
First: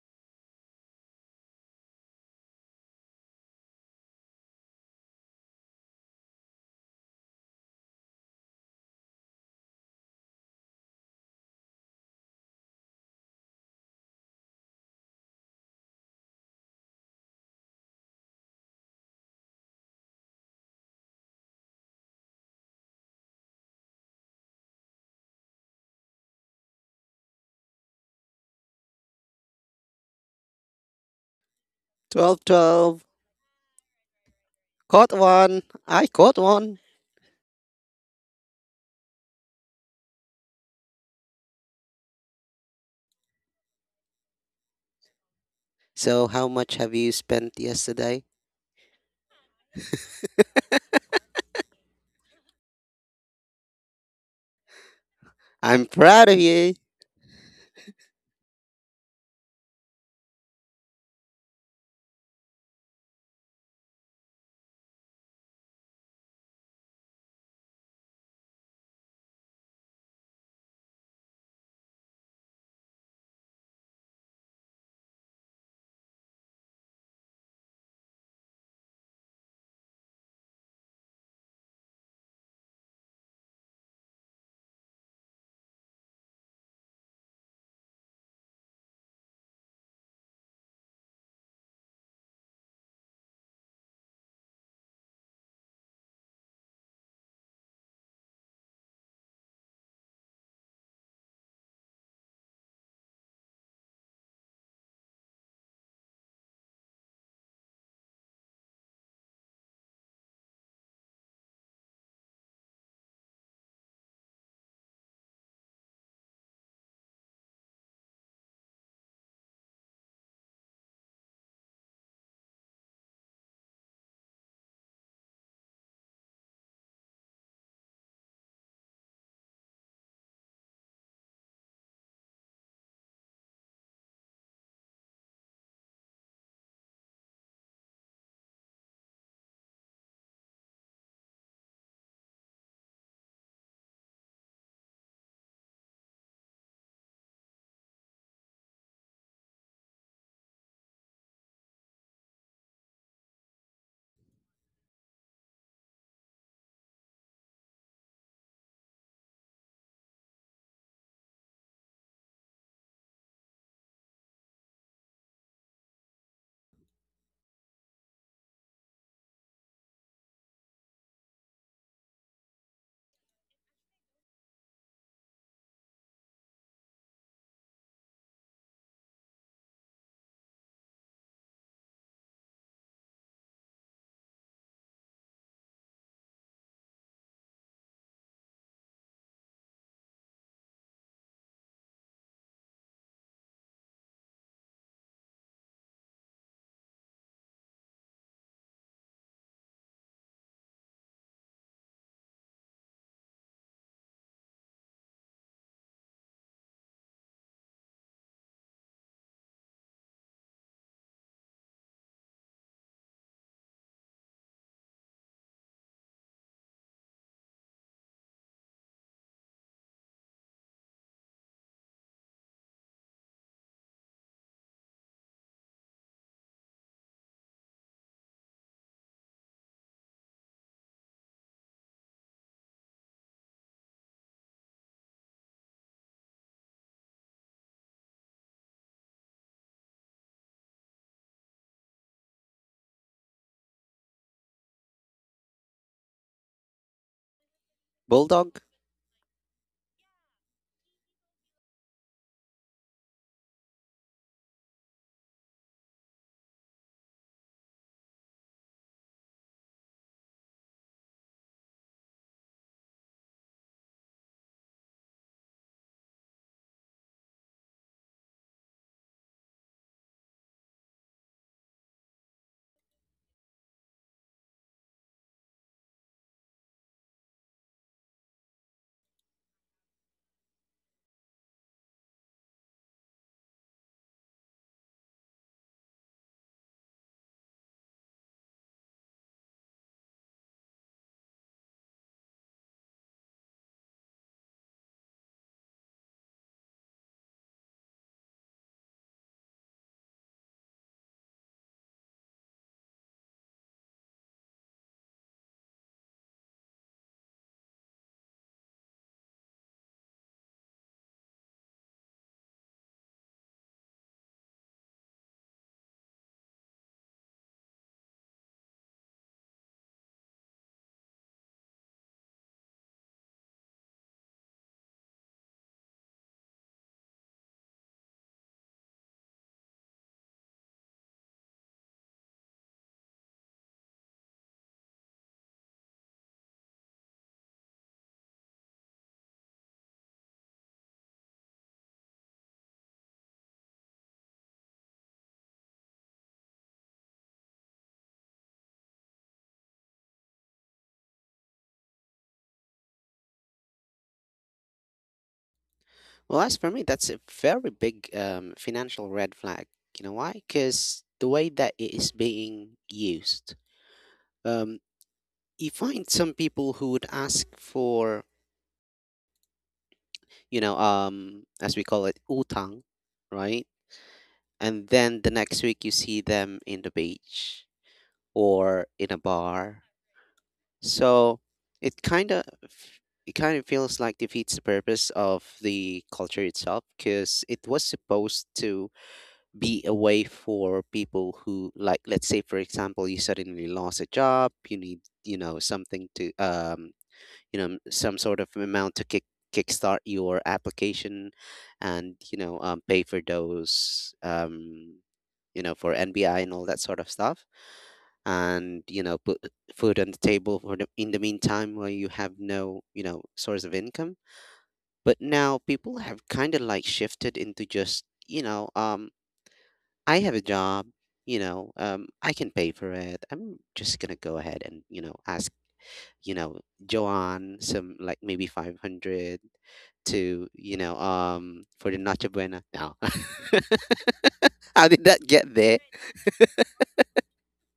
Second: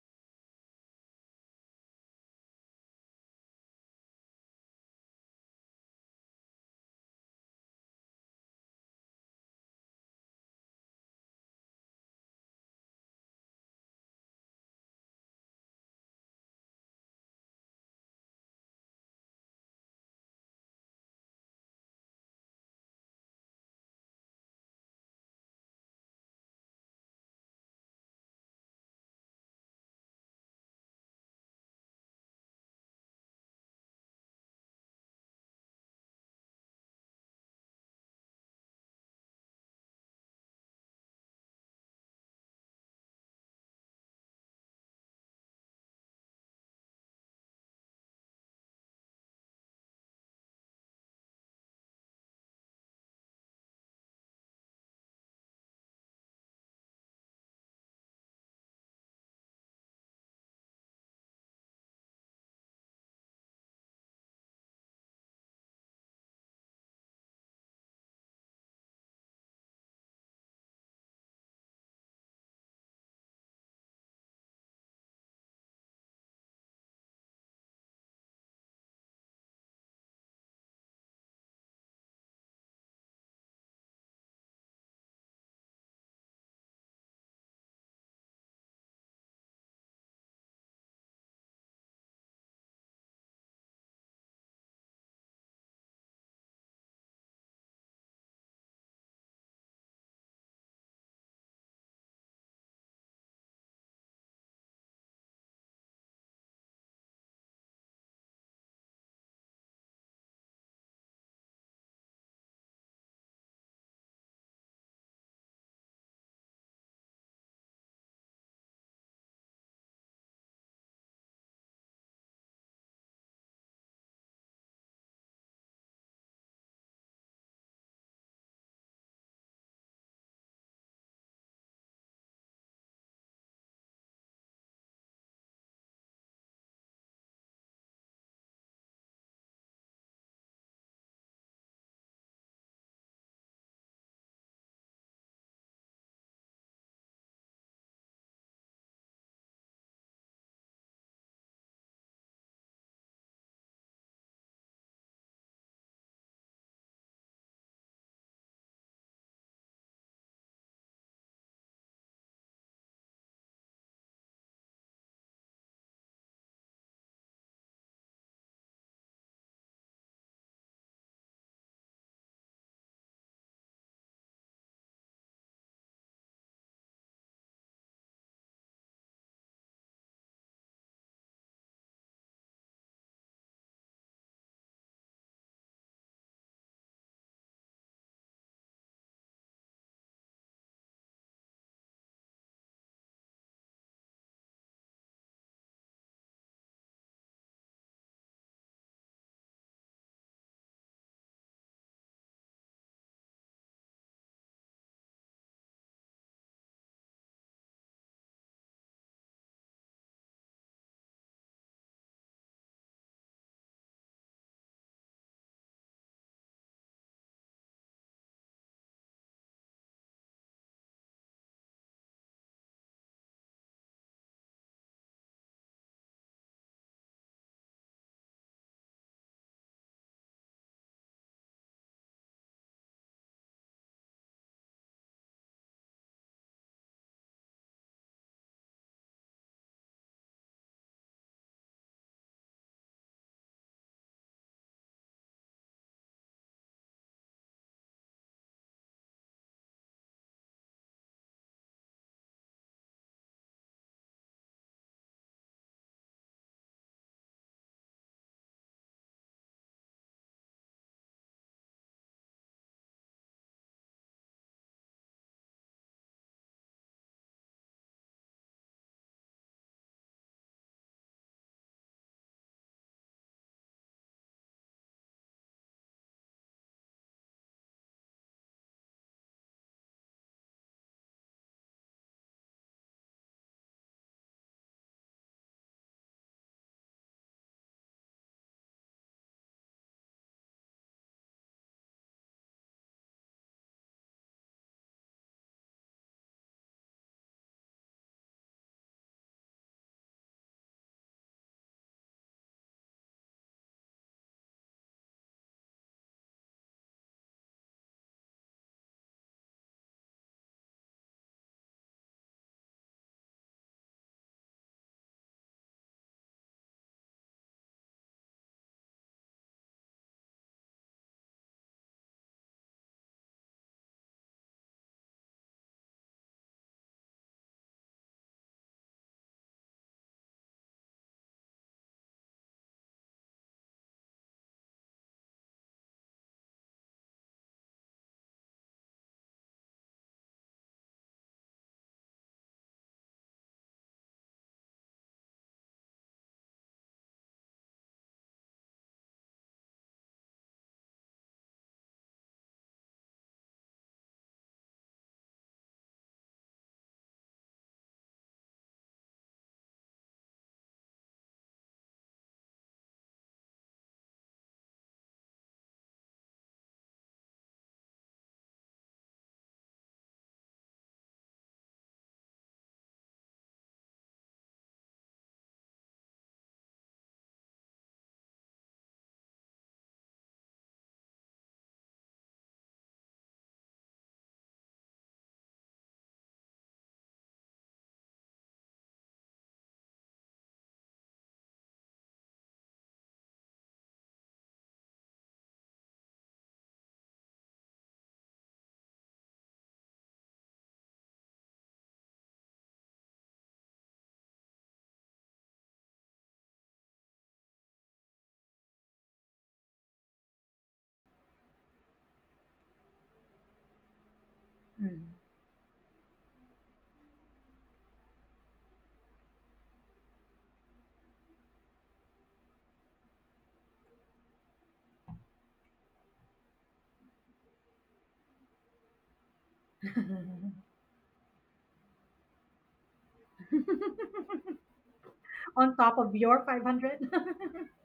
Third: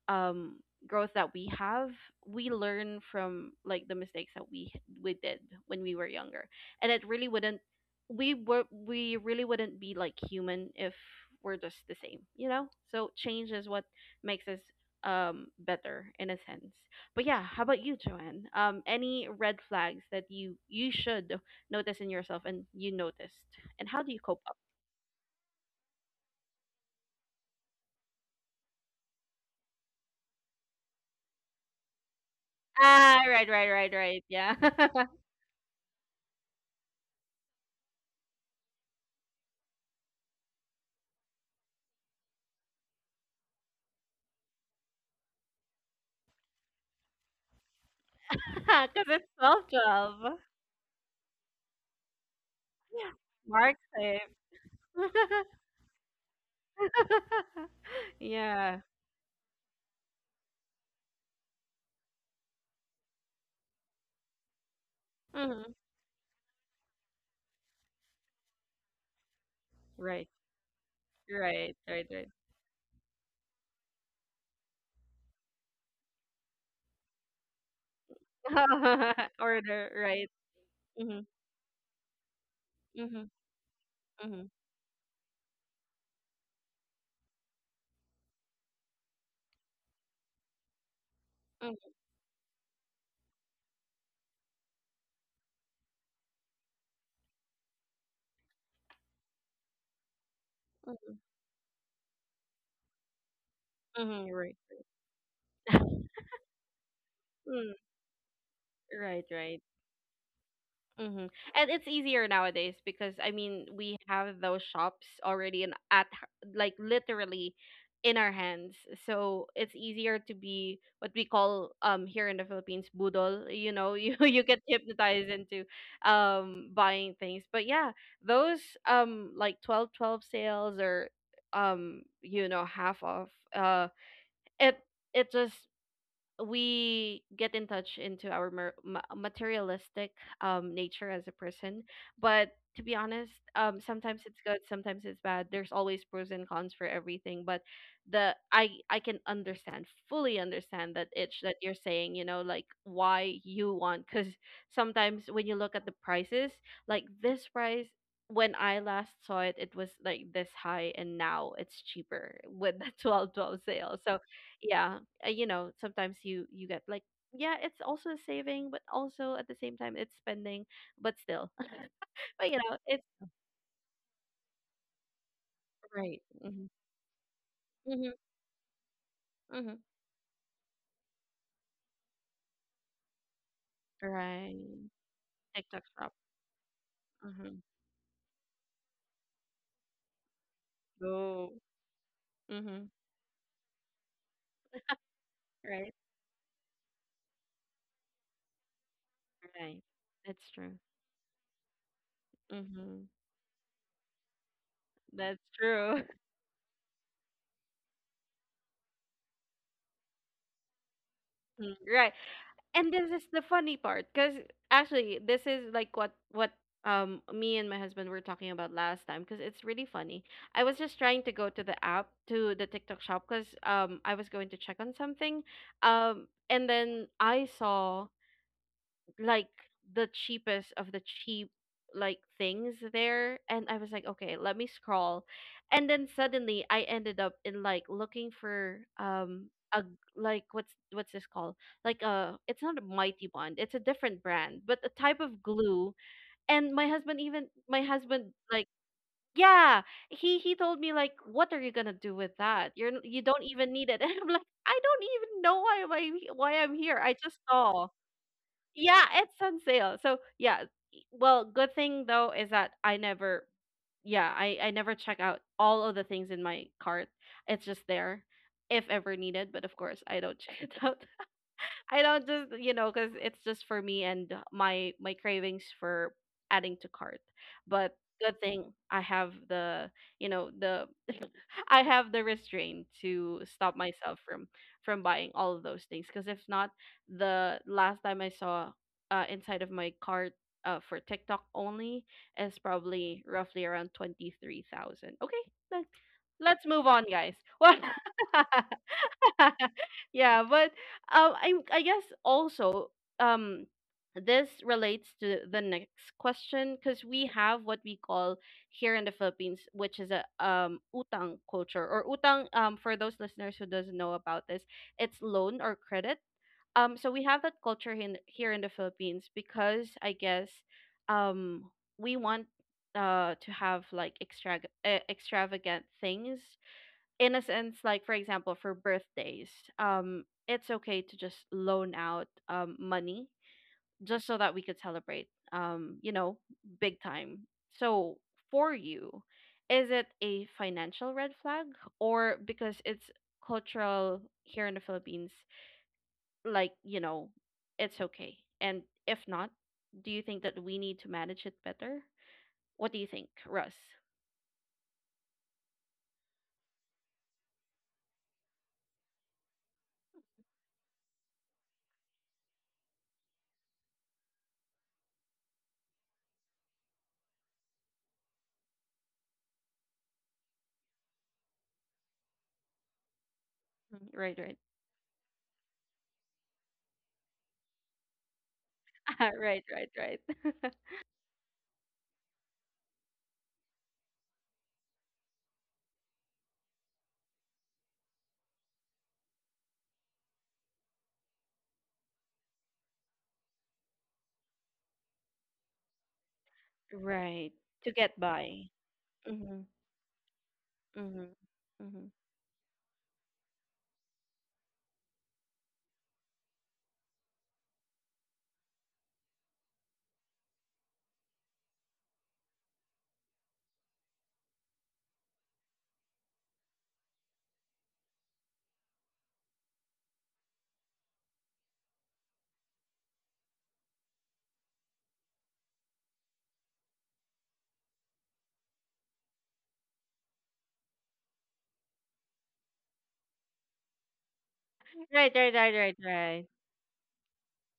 um growth that we have, we learn from like the mistakes that we did when we were younger. And it really wouldn't— we really wouldn't be like human if we're just the same, you know. So change is what makes us better in a sense. But yeah, how about you, Joanne? Any red flags that you should notice in yourself and you noticed, and how do you cope up?
12.12.
Ah right right right right yeah.
Caught
<laughs>
one. I caught one. So, how much have you spent yesterday?
Because it's 12, 12. Yeah. MagSafe. <laughs>
I'm proud of you.
Yeah. Hmm. Right. Right. Right. Right. <laughs> Order. Right. Mm-hmm. Mm-hmm. Mm-hmm. Mm-hmm. Mm-hmm. Mm-hmm. Right. Right. Mm. Right. Right. Mm-hmm. And it's easier nowadays because I mean we have those shops already and at like literally in our hands. So it's easier to be what we call, here in the Philippines, budol. You know, you <laughs> you get hypnotized into buying things. But yeah, those like 12 12 sales or you know half off uh it it just— we get in touch into our materialistic nature as a person. But to be honest, sometimes it's good, sometimes it's bad, there's always pros and cons for everything. But the I I can understand, fully understand that itch that you're saying, you know, like why you want, because sometimes when you look at the prices, like this price, when I last saw it, it was like this high, and now it's cheaper with the <laughs> 12 12 sale. So yeah, you know, sometimes you get like, yeah it's also a saving but also at the same time it's spending, but still <laughs> but you know it's— right, mm-hmm, mm-hmm, mm-hmm. Right. TikTok shop. Mm-hmm. Oh. Mm-hmm. Right. Right. That's true. Mm-hmm. That's true. <laughs> Mm, right. And this is the funny part, because actually, this is like what me and my husband were talking about last time, because it's really funny. I was just trying to go to the app to the TikTok shop, because I was going to check on something, and then I saw like the cheapest of the cheap like things there, and I was like, okay, let me scroll. And then suddenly I ended up in like looking for a g- like what's this called, like a, it's not a mighty bond, it's a different brand but a type of glue. And my husband, even my husband
Bulldog?
like, yeah, he told me like, what are you gonna do with that? You're you don't even need it. <laughs> And I'm like, I don't even know why am I, why I'm here, I just saw, yeah, it's on sale. So yeah, well, good thing though is that I never, yeah, I never check out all of the things in my cart. It's just there if ever needed, but of course I don't check it out. <laughs> I don't, just you know, because it's just for me and my cravings for adding to cart. But good thing I have the, you know, the, I have the restraint to stop myself from buying all of those things, because if not, the last time I saw inside of my cart for TikTok only is probably roughly around 23,000. Okay, let, let's move on, guys. <laughs> What? <laughs> Yeah, but I guess also, um, this relates to the next question because we have what we call here in the Philippines, which is a utang culture or utang. For those listeners who doesn't know about this, it's loan or credit. So we have that culture in, here in the Philippines, because I guess um we want to have like extra extravagant things in a sense, like for example, for birthdays, it's okay to just loan out money just so that we could celebrate, you know, big time. So for you, is it a financial red flag, or because it's cultural here in the Philippines, like, you know, it's okay? And if not, do you think that we need to manage it better? What do you think, Russ?
Well, as for me, that's a very big financial red flag. You know why? Because the way that it is being used, um, you find some people who would ask for, as we call it, utang, right?
Mhm. Right, right.
And then the next week you see them in the beach or in a
<laughs> Right,
bar.
right, right. <laughs>
So it kind of it kind of feels like defeats the purpose of the culture itself, because it was supposed to be a way for people who, like, let's say, for example, you suddenly lost a job, you need something to,
Right. To
some
get
sort of
by.
amount to
Mhm.
kickstart your application,
Mhm. Mhm.
and pay for those, for NBI and all that sort of stuff, and put food on the table in the meantime, where you have no source of income.
Mm.
But now people have kind of like shifted into just, I have a job, I can pay for it. I'm just gonna go ahead and, ask, you know, Joanne, some like maybe 500 to,
<laughs>
for the Noche Buena. No, <laughs> how did that
Right, right,
get
On
right,
there?
top
right,
of your
right.
500? <laughs>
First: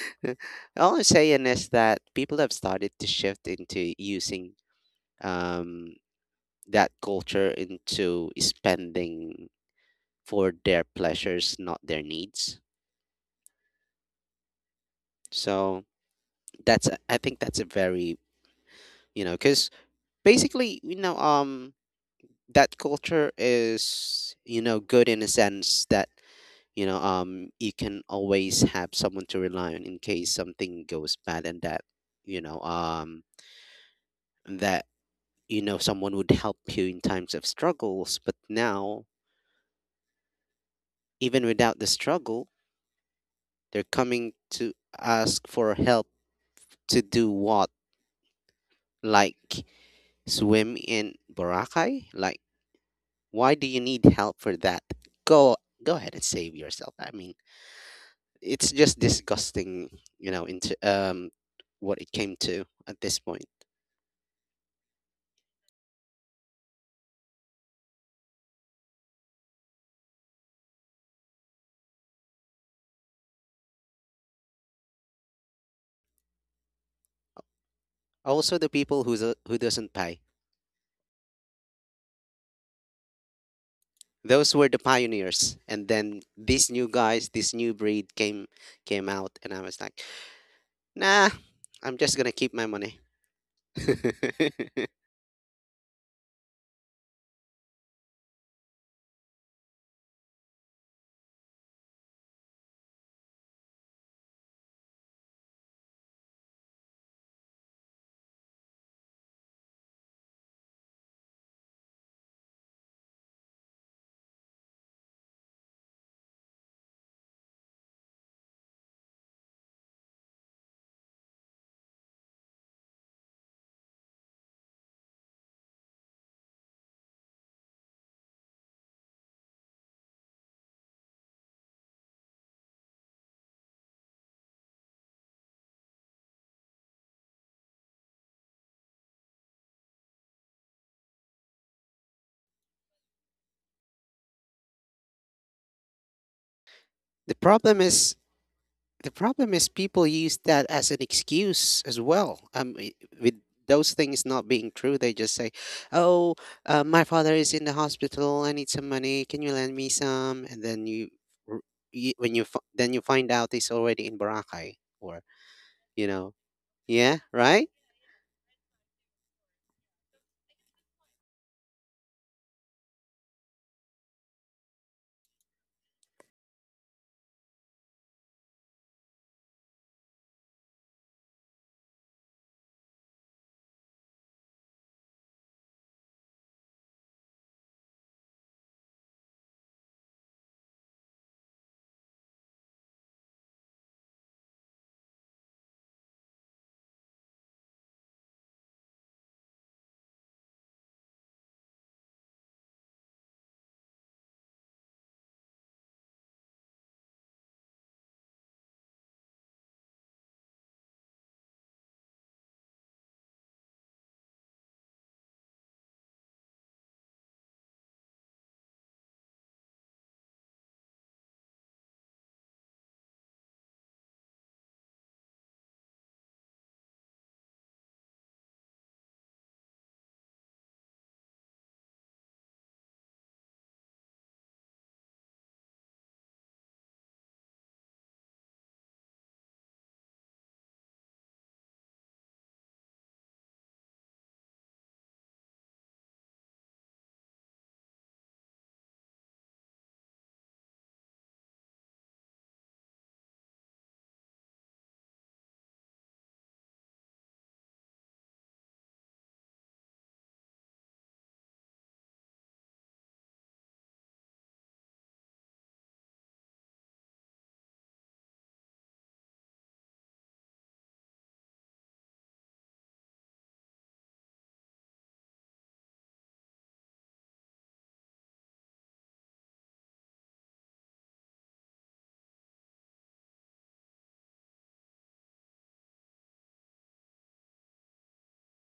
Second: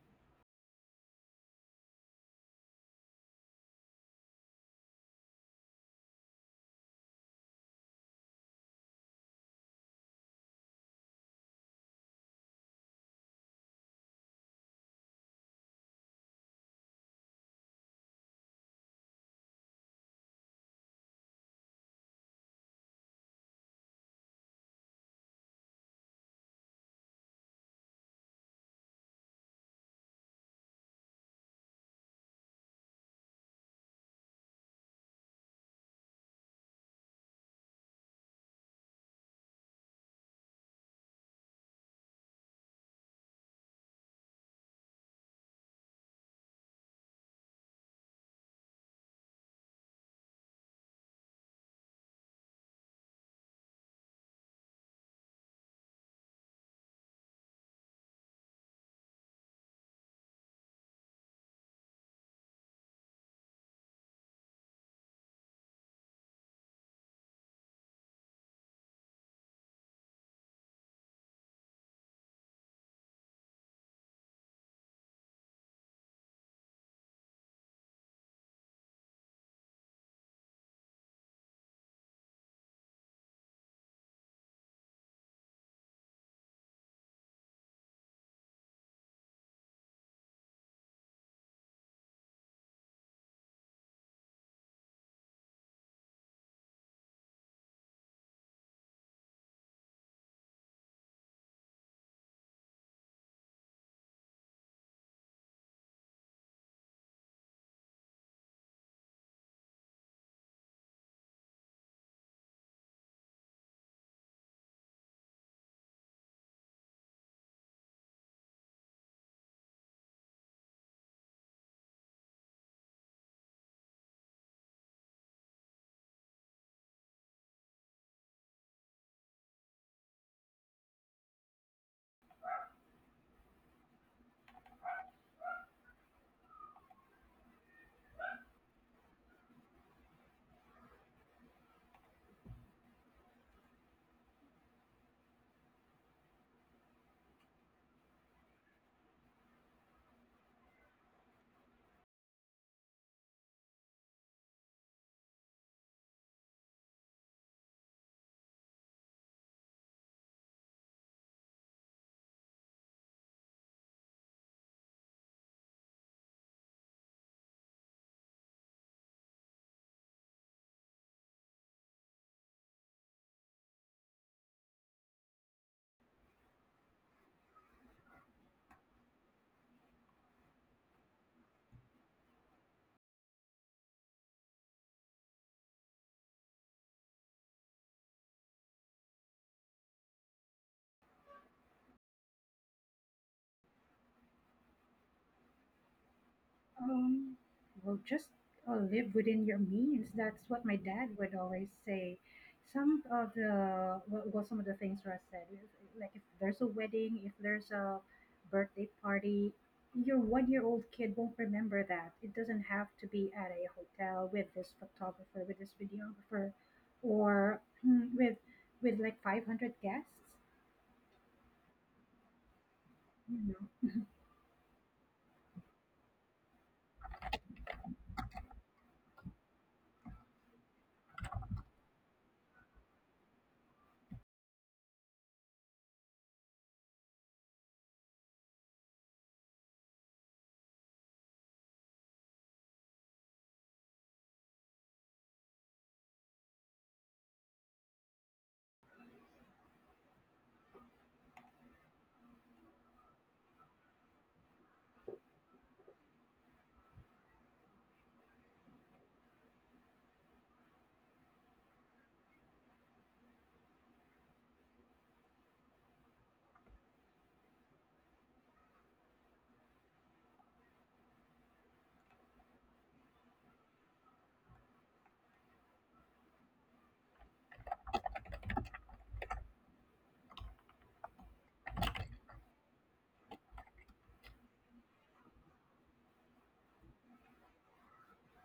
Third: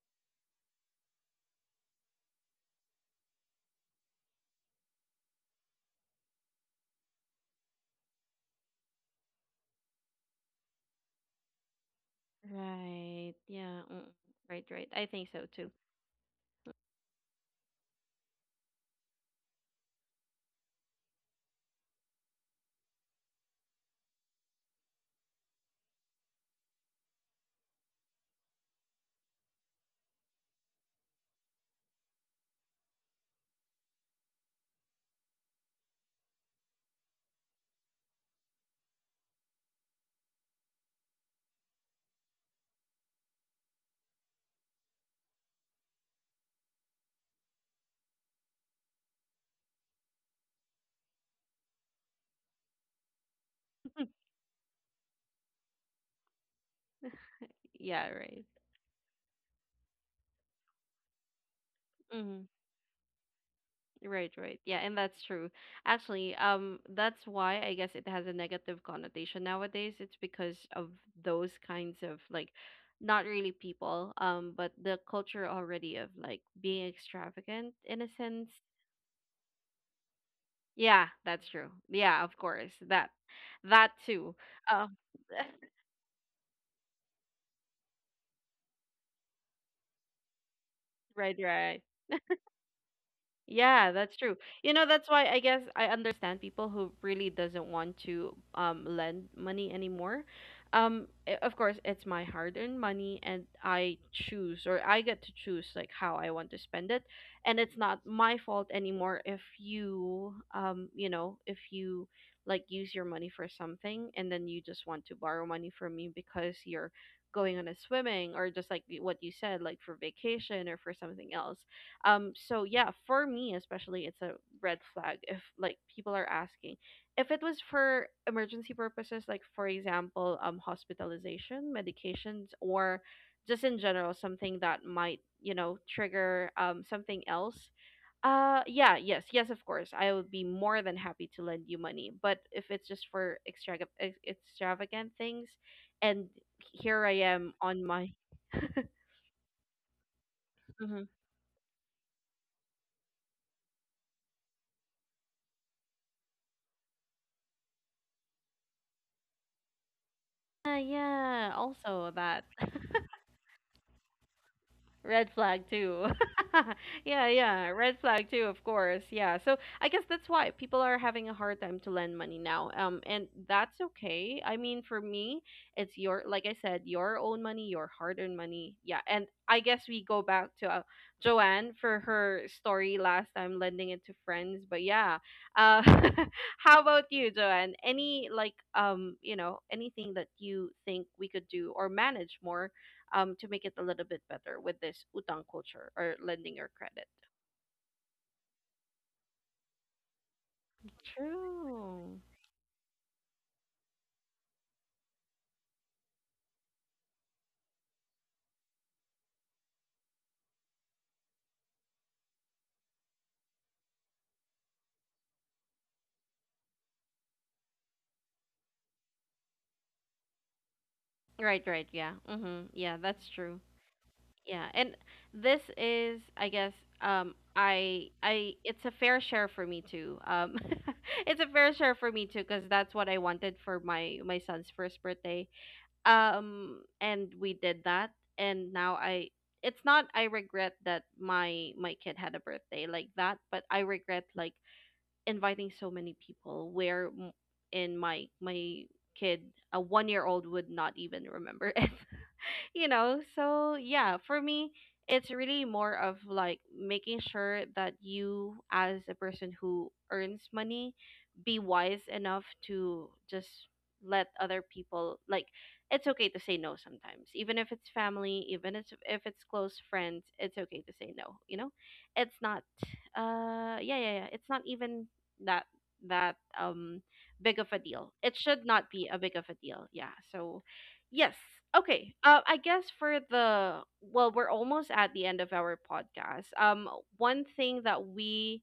<laughs> All I'm saying is that people have started to shift into using, um, that culture, into spending for their pleasures, not their needs.
Right. Yeah. Mm. Right, right. I think so too.
So that's, I think that's a very, because basically, that culture is, good in a sense that, you can always have someone to rely on in case something goes bad, and that, you know, um, that someone would help you in times of struggles. But now, even without the struggle, they're coming to ask for help to do what, like swim in Boracay, like. Why do you need
<laughs>
help for that? Go go ahead and save yourself. I mean,
Yeah, right.
it's just disgusting, into what it came
Hmm.
to at this point.
Right, right. Yeah, and that's true. Actually, that's why I guess it has a negative connotation nowadays. It's because of those kinds of like, not really people, but the culture already of like being extravagant in a sense.
Also, the people who doesn't pay.
Yeah, that's true. Yeah, of course. That too.
Those were the
Um.
pioneers, and then these new guys, this new breed came out, and I was like,
<laughs>
nah,
Right, right.
I'm just gonna keep my money.
Yeah,
<laughs>
that's true. You know, that's why I guess I understand people who really doesn't want to lend money anymore. Of course, it's my hard-earned money, and I choose, or I get to choose like how I want to spend it, and it's not my fault anymore if you you know, if you like use your money for something and then you just want to borrow money from me because you're going on a swimming or just like what you said, like for vacation or for something else. So yeah, for me especially, it's a red flag if like people are asking. If it was for emergency purposes, like for example, hospitalization, medications, or just in general something that might, you know, trigger something else. Yeah, yes, yes, of course, I would be more than happy to lend you money. But if it's just for extra extravagant things, and here I
the
am
problem
on my.
is
<laughs>
The problem is people use that as an
Mhm.
excuse as well. With those things not being true, they just say, "Oh, my father is in the hospital. I need some money. Can you lend me some?" And
Yeah,
then you,
yeah,
r-
also
you when
that.
you fi- then you find out he's already in Boracay, or
Red flag
you
too.
know,
<laughs>
yeah,
Yeah, yeah,
right.
red flag too, of course. Yeah. So I guess that's why people are having a hard time to lend money now. And that's okay. I mean, for me, it's your, like I said, your own money, your hard-earned money. Yeah. And I guess we go back to Joanne for her story last time lending it to friends, but yeah. Uh. <laughs> How about you, Joanne? Any like you know, anything that you think we could do or manage more to make it a little bit better with this utang culture or lending your credit.
Um, well, just live within your means. That's what my dad would always
True.
say. Some of the things Russ said is like, if there's a wedding, if there's a birthday party, your one-year-old kid won't remember that. It doesn't have to be at a hotel with this photographer, with this videographer, or <clears throat> with like 500 guests.
Right, right, yeah. Mm-hmm. Yeah, that's true. Yeah. And this is I guess I it's a fair share for me too. Um. <laughs> It's a fair share for me too, cuz that's what I wanted for my son's first birthday. And we did that, and now I, it's not I regret that my kid had a birthday like that, but I regret like inviting so many people where in my kid, a 1-year old would not even remember <laughs> it. <laughs> You know, so yeah, for me, it's really more of like making sure that you, as a person who earns money, be wise enough to just let other people like, it's okay to say no sometimes, even if it's family, even if it's close friends, it's okay to say no, you know. It's not, yeah, yeah, yeah, it's not even that, that um big of a deal. It should not be a big of a deal, yeah, so. Yes. Okay. I guess for the, well, we're almost at the end of our podcast. One thing that we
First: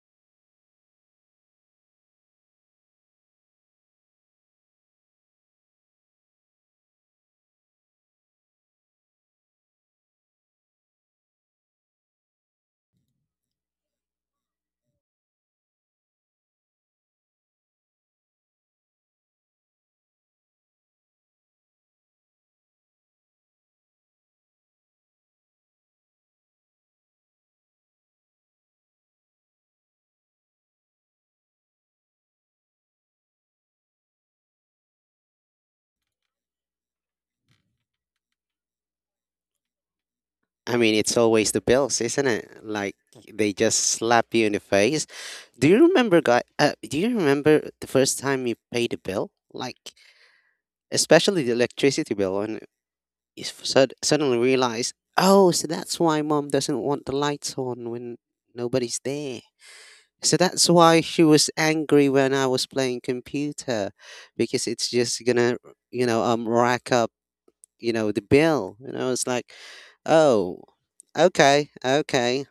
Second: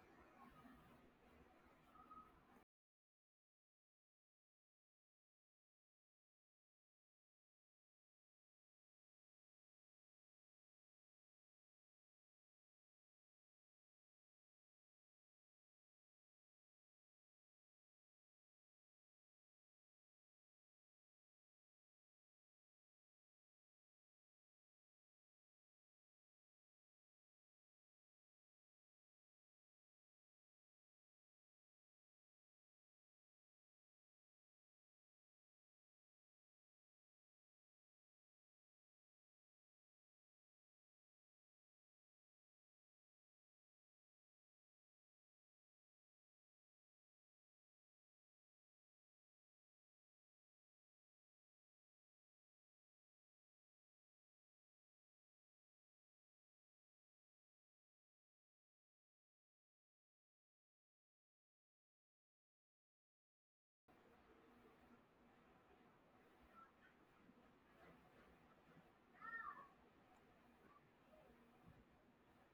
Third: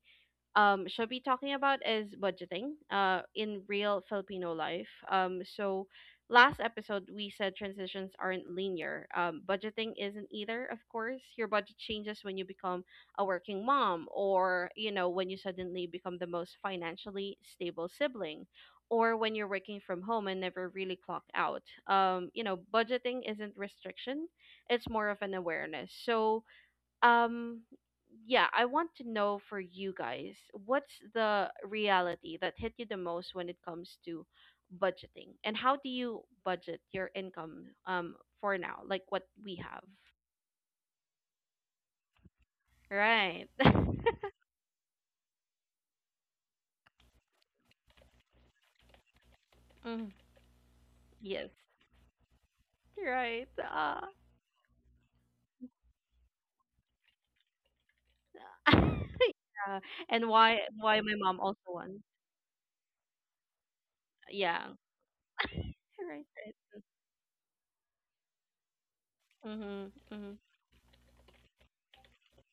shall be talking about is budgeting in real Filipino life. So, last episode, we said transitions aren't linear. Budgeting isn't either, of course. Your budget changes when you become a working mom, or, you know, when you suddenly become the most financially stable sibling. Or when you're working from home and never really clock out. You know, budgeting isn't restriction, it's more of an awareness. So, um yeah, I want to know, for you guys, what's the reality that hit you the most when it comes to budgeting, and how do you budget your income, for now, like what we have.
I mean, it's always the bills, isn't it? Like,
Right.
they just slap you in the face. Do you remember, guy? Do you remember the first time you paid a bill? Like,
Mm.
especially
<laughs> Yes.
the electricity bill. You
Right. Uh.
suddenly realize, oh, so that's why mom doesn't want the lights on when nobody's
<laughs>
there.
Yeah. And
So that's
why
why
my
she
mom
was
also wants,
angry when I was playing computer,
yeah,
because it's just gonna,
right, right.
rack up, the bill. You know, it's like,
Mhm. Mhm.
oh, okay, okay,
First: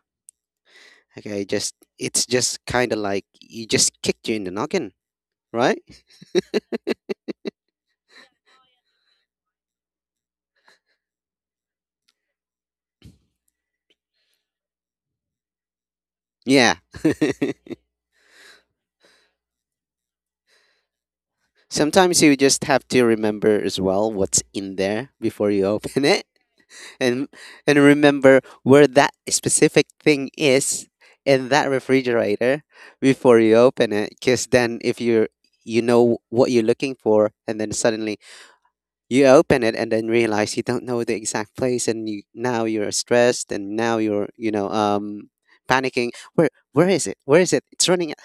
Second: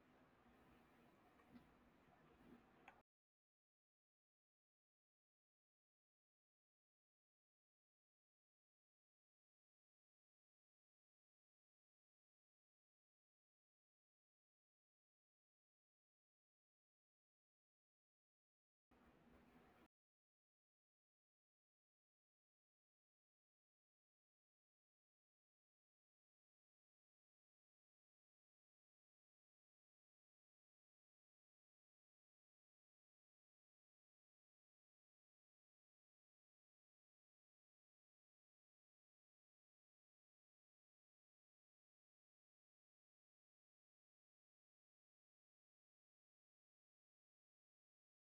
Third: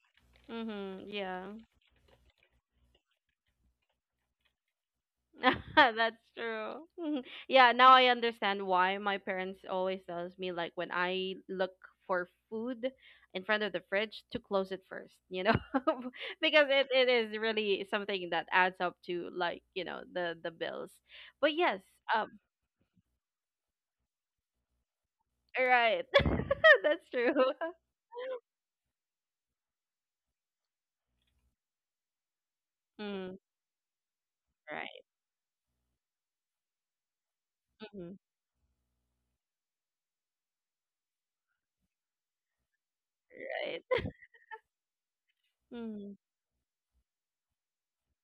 Mhm.
okay.
Yeah.
Just it's just kind of like you just kicked you in the noggin,
<laughs>
right?
That's true. <laughs> Yeah, now I understand why my parents always tells me like when I look for food in front of the fridge to close it first, you know? <laughs> Because
Yeah.
it is really something that adds up to like, you know, the bills. But
<laughs>
yes,
Sometimes
um.
you just have to remember as well what's in there before you open
Right.
it,
<laughs> That's
and
true. <laughs>
and remember where that specific thing is in that refrigerator
Mm,
before you open it, because then if
right.
you know what you're looking for, and then
Mm,
suddenly you open it and then realize you don't know the exact place, and you now you're stressed, and now
right.
you're
<laughs>
panicking,
Mm.
where is it, where is it, it's running out.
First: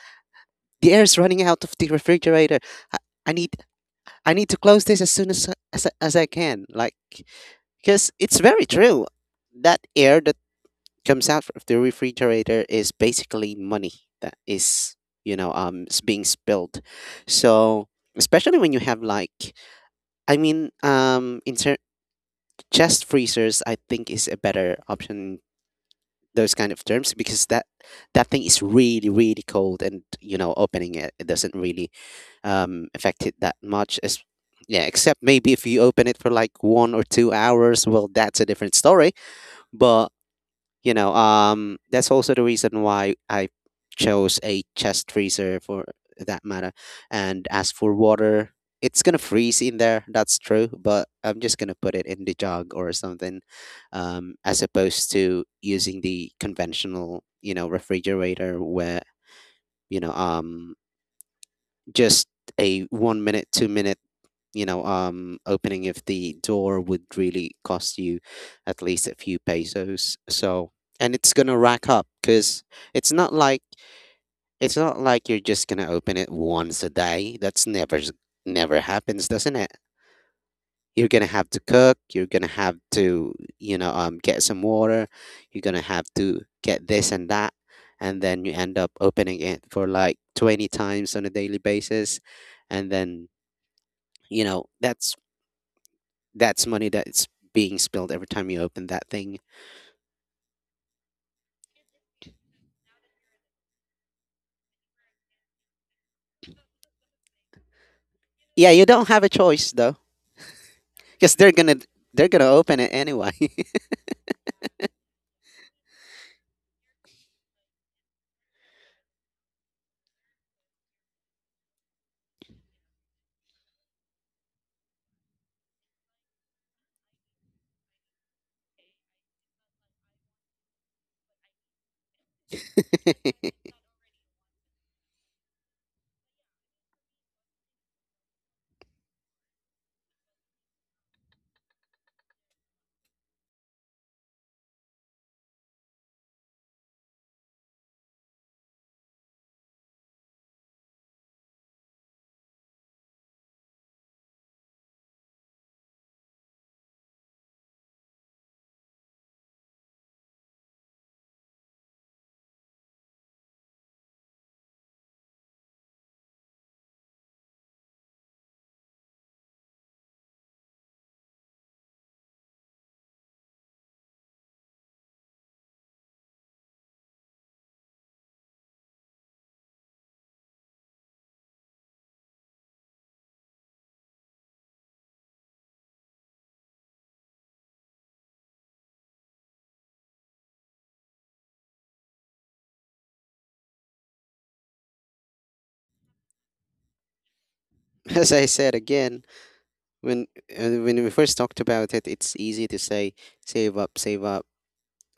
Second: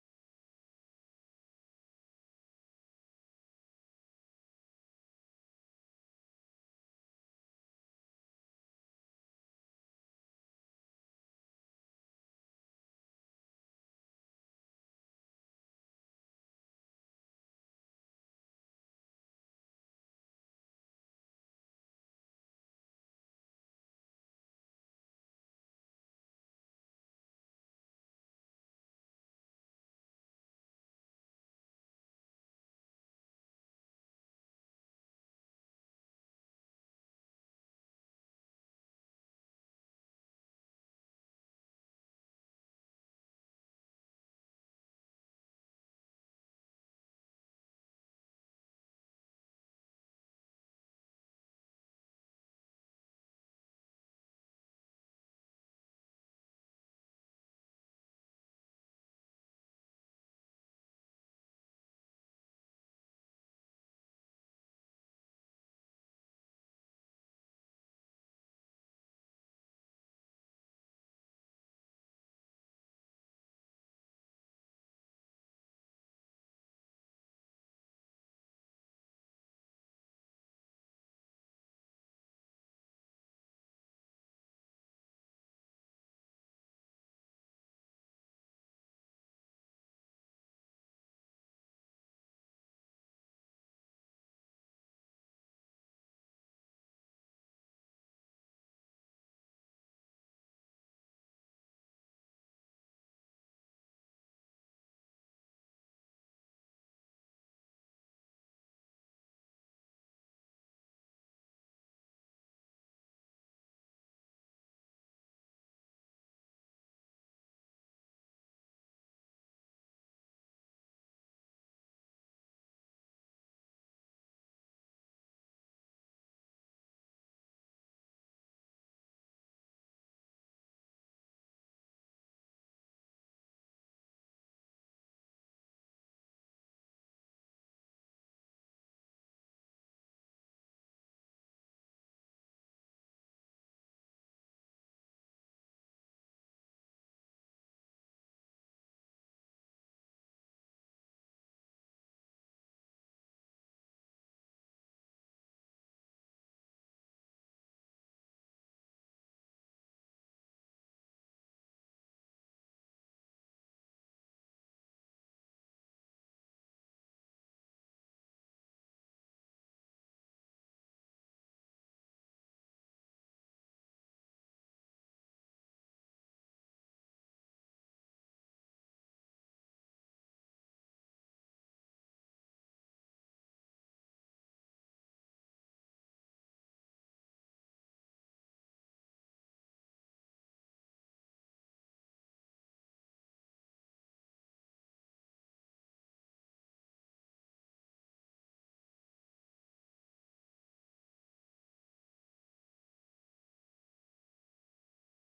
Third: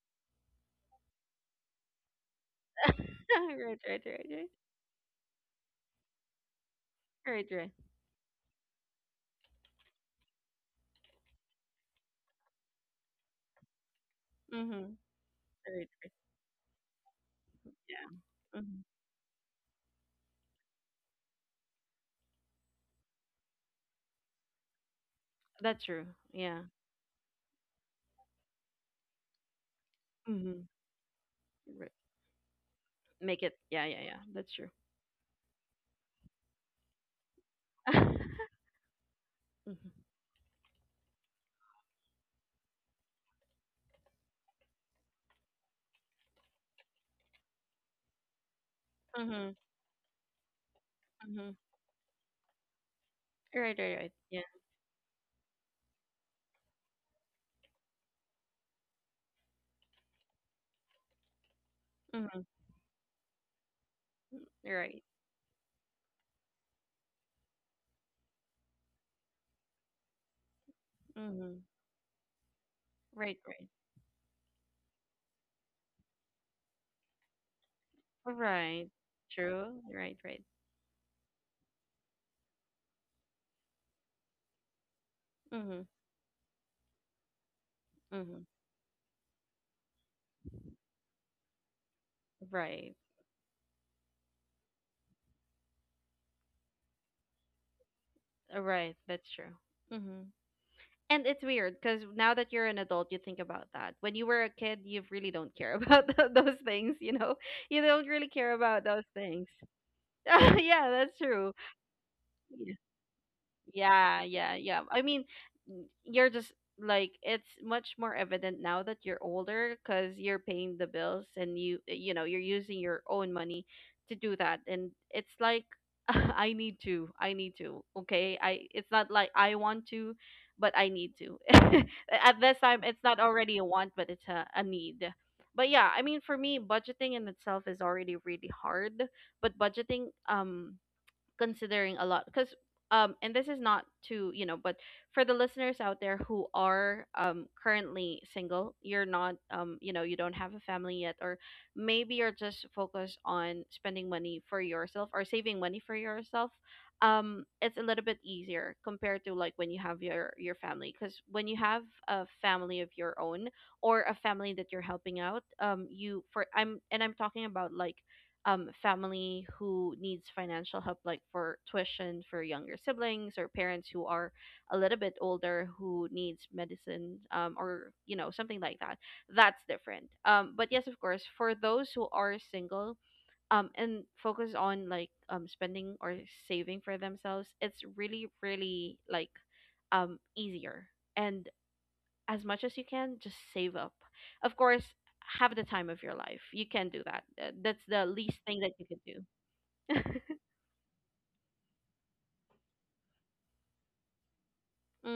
The air is running out of the refrigerator. i,
<laughs>
I need
Right, right, right,
i need
right.
to close this as soon as, I can, like,
Right, right.
because it's very true that air comes out of the refrigerator is basically money that
Mm-hmm.
is
Right, right.
being spilled. So,
Yeah.
especially when you
Mm-hmm.
have like, I mean, chest freezers I think is a better option,
That's true.
those
Yeah.
kind of terms, because that thing is really really cold, and
Mm-hmm.
opening it doesn't really
Right.
affect it
Make
that
it. Yeah,
much
yeah, yeah.
as,
That's true.
yeah, except maybe if you open it for like 1 or 2 hours, well,
<laughs>
that's a different story.
Mhm.
But that's also the reason why I chose a chest freezer for that matter. And as for water, it's gonna
Mhm.
freeze in there, that's true, but I'm
Mhm.
just gonna put it in the jug or something,
Right, right, right. Yeah.
as opposed to using the conventional, refrigerator, where you know um just
Mhm.
a 1 minute 2 minute
Right.
opening if the door would really cost you at least a few pesos. So, and it's gonna
Mhm.
rack up, because it's not
Right,
like
right.
it's not like you're just gonna open it once a day. That's never
Right.
happens, doesn't it?
True. Right, right.
You're gonna have to cook. You're gonna have to, get some water. You're gonna
Mhm.
have to get this and that, and then
Mhm.
you end up opening it for like 20 times on a daily basis, and
Right.
then, you know that's that's money that's being spilled every time you open
Right.
that
That's
thing.
true. Mhm. And it's weird because now that you're an adult, you think about that. When you were a kid, you really don't care about <laughs> those things. You know, you don't really care
Yeah,
about
you
those
don't have a
things.
choice though,
<laughs> Yeah, that's
because they're
true.
gonna they're gonna open it anyway.
Yeah, yeah, yeah. I mean, you're just like, it's much more evident now that you're older because you're paying the bills, and you, you know, you're using your own money to do that, and it's like, <laughs> I need to, okay, I, it's not like I want to, but I need to. <laughs> At this time it's not already
<laughs>
a want, but it's a need. But yeah, I mean, for me, budgeting in itself is already really hard, but budgeting considering a lot, because and this is not to, you know, but for the listeners out there who are currently single, you're not, you know, you don't have a family yet, or maybe you're just focused on spending money for yourself or saving money for yourself, it's a little bit easier compared to like when you have your family, because when you have a family of your own or a family that you're helping out, you for, I'm talking about like family who needs financial help, like for tuition for younger siblings, or parents who are a little bit older who needs medicine, or you know, something like that. That's different. But yes, of course, for those who are single, and focus on like spending or saving for themselves, it's really really like easier, and as much as you can, just save up. Of course, have the time of your life. You can do that. That's the
As
least
I
thing that
said
you could
again,
do.
when
<laughs>
uh, when we first talked about it, it's easy to say save up, save up,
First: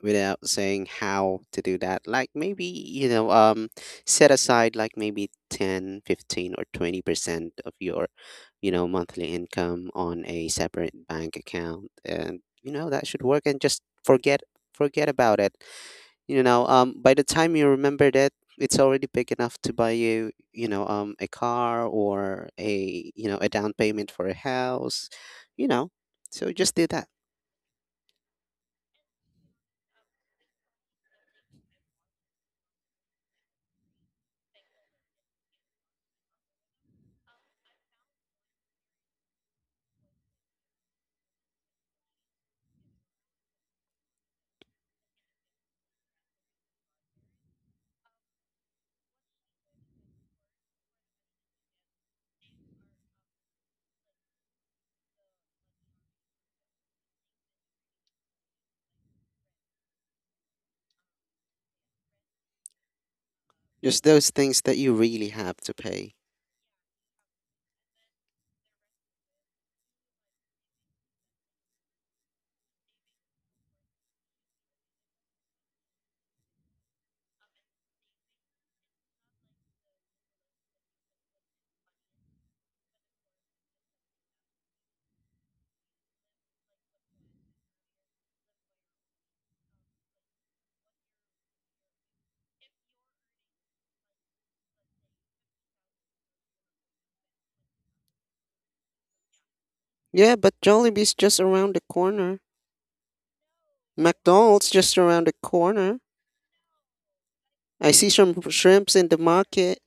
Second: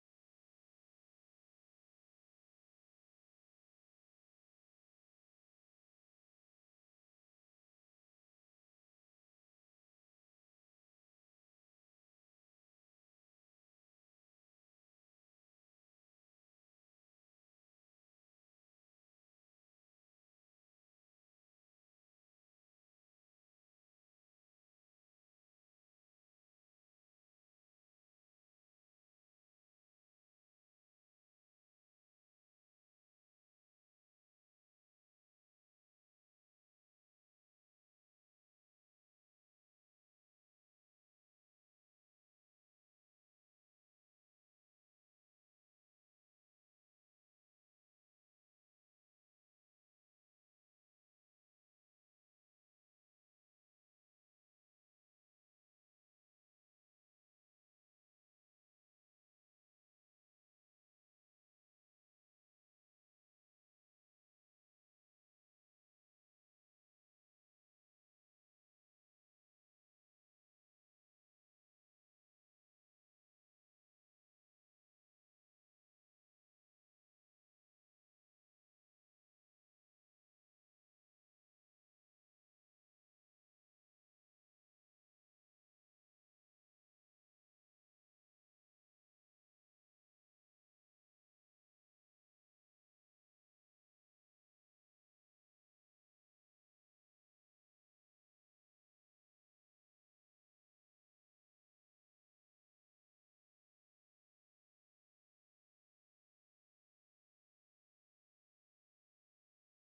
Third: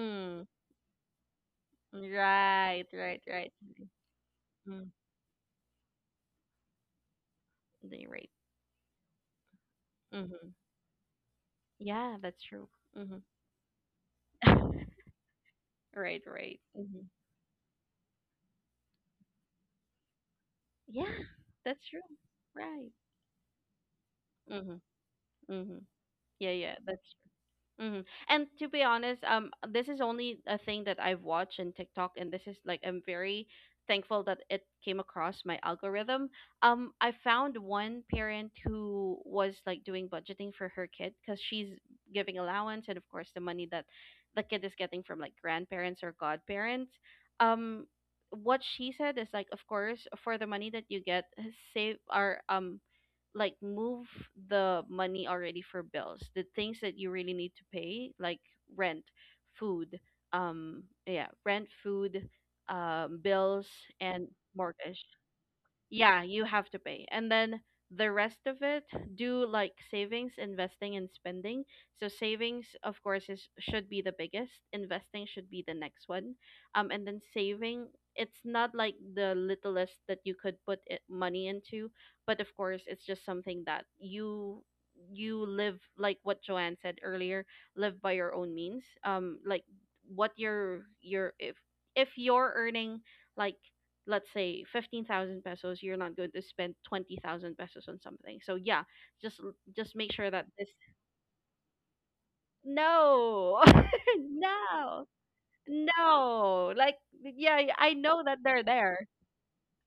without saying how to do that. Like maybe,
Right, right, right.
set aside
Mm.
like maybe 10, 15, or 20% of your
They right.
monthly income on a
Mm-hmm.
separate bank account,
Yeah,
and
that's true.
that
Mm-hmm.
should work. And just forget
<laughs>
forget about it.
Right,
You
right.
know, um,
Mm-hmm.
by the time you remember that, it's already big enough to buy you,
Yeah,
a
that's
car,
true.
or
Right.
a, a down payment for a house,
Mm-hmm.
you
Mm-hmm.
know.
Yeah,
So just
yeah,
do
that's,
that.
hmm. And to be honest, this is only a thing that I've watched in TikTok, and this is like, I'm very thankful that it came across my algorithm. I found one parent who was like doing budgeting for her kid because she's giving allowance, and of course the money that the kid is getting from like grandparents or godparents. Um, what she said is like, of course, for the money that you get, save, or like move the money already for bills, the things that you really need to pay, like rent, food, yeah, rent, food, bills,
Just
and
those things that you
mortgage,
really have to pay.
yeah, you have to pay. And then the rest of it, do like savings, investing, and spending. So savings, of course, is should be the biggest. Investing should be the next one. And then saving, it's not like the littlest that you could put it, money into, but of course, it's just something that you live like what Joanne said earlier, live by your own means. Like what your if you're earning like, let's say 15,000 pesos, you're not going to spend 20,000 pesos on something. So yeah, just make sure
Yeah,
that
but
this,
Jollibee's just around the corner.
no. <laughs>
McDonald's just
No.
around the corner.
No. Like, yeah,
I
I
see
know that
some
they're
shrimps
there.
in the market,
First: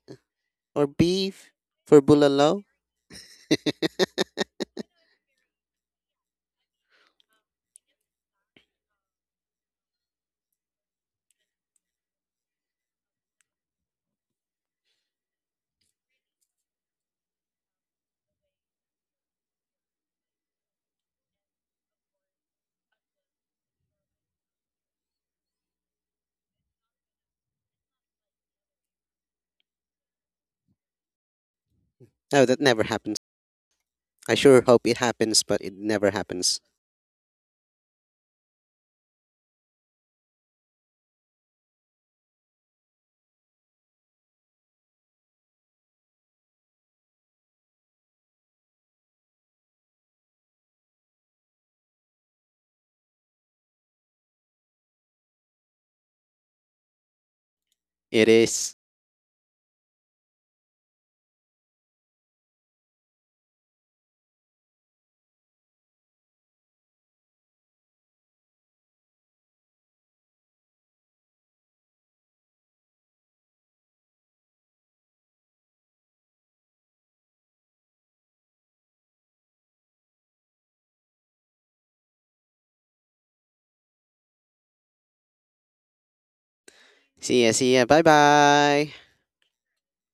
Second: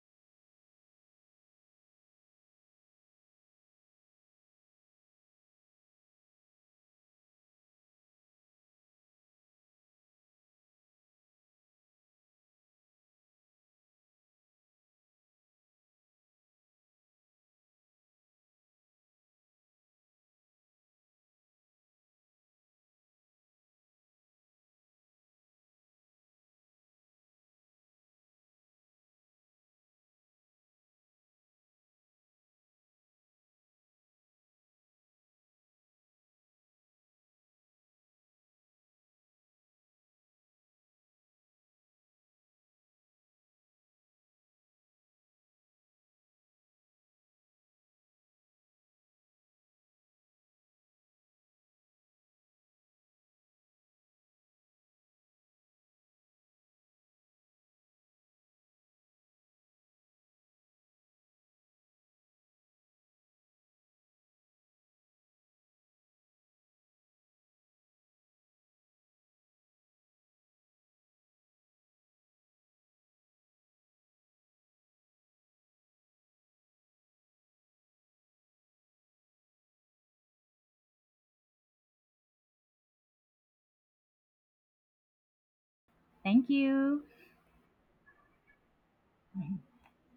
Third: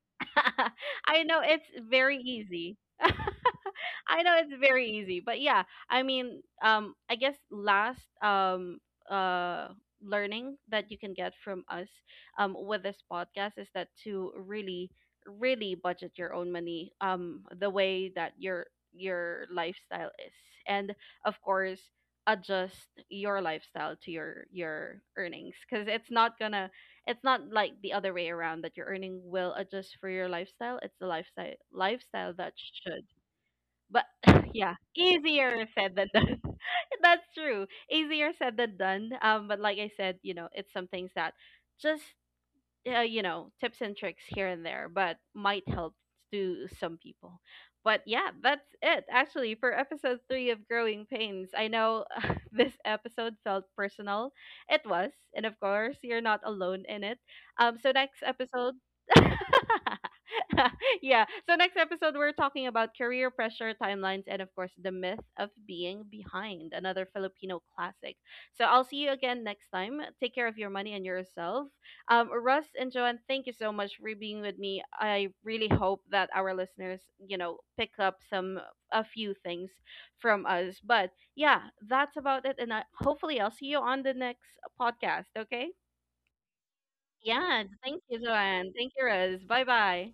or
<laughs> I know
beef
it's
for
very
bulalo.
easy. <laughs> I know it's very easy, but yeah, I mean, I guess last uh learning that you can get from us with this podcast is that to really budget your own money the way that your lifestyle is, and of course adjust your lifestyle to your earnings, because it's not gonna, it's not like the other way around that your earning will adjust for your lifestyle. It's the lifestyle
Oh,
that
that never
should.
happens.
But
I
<laughs>
sure
yeah,
hope it happens, but
easier
it
said than
never
done.
happens.
<laughs> That's true. Easier said than done. But like I said, you know, it's some things that just you know, tips and tricks here and there, but might help to some people. But yeah, that's it actually for episode 3 of Growing Pains. I know, <laughs> this episode felt personal. It was, and of course you're not alone in it. So next
It
episode,
is.
<laughs> <laughs> yeah, so next episode we're talking about career pressure, timelines, and of course the myth of being behind, another Filipino classic. So I'll see you again next time. Take care of your money and yourself. Russ and Joanne, thank you so much for being with me. I really hope that our listeners, you know, pick up some, a few things from us. But yeah, that's about it. And I, hopefully, I'll see you on the next podcast. Okay.
Thank you.
See ya,
Yeah.
see ya.
Thank
Bye
you, Joanne. Thank
bye.
you, Russ. Bye bye.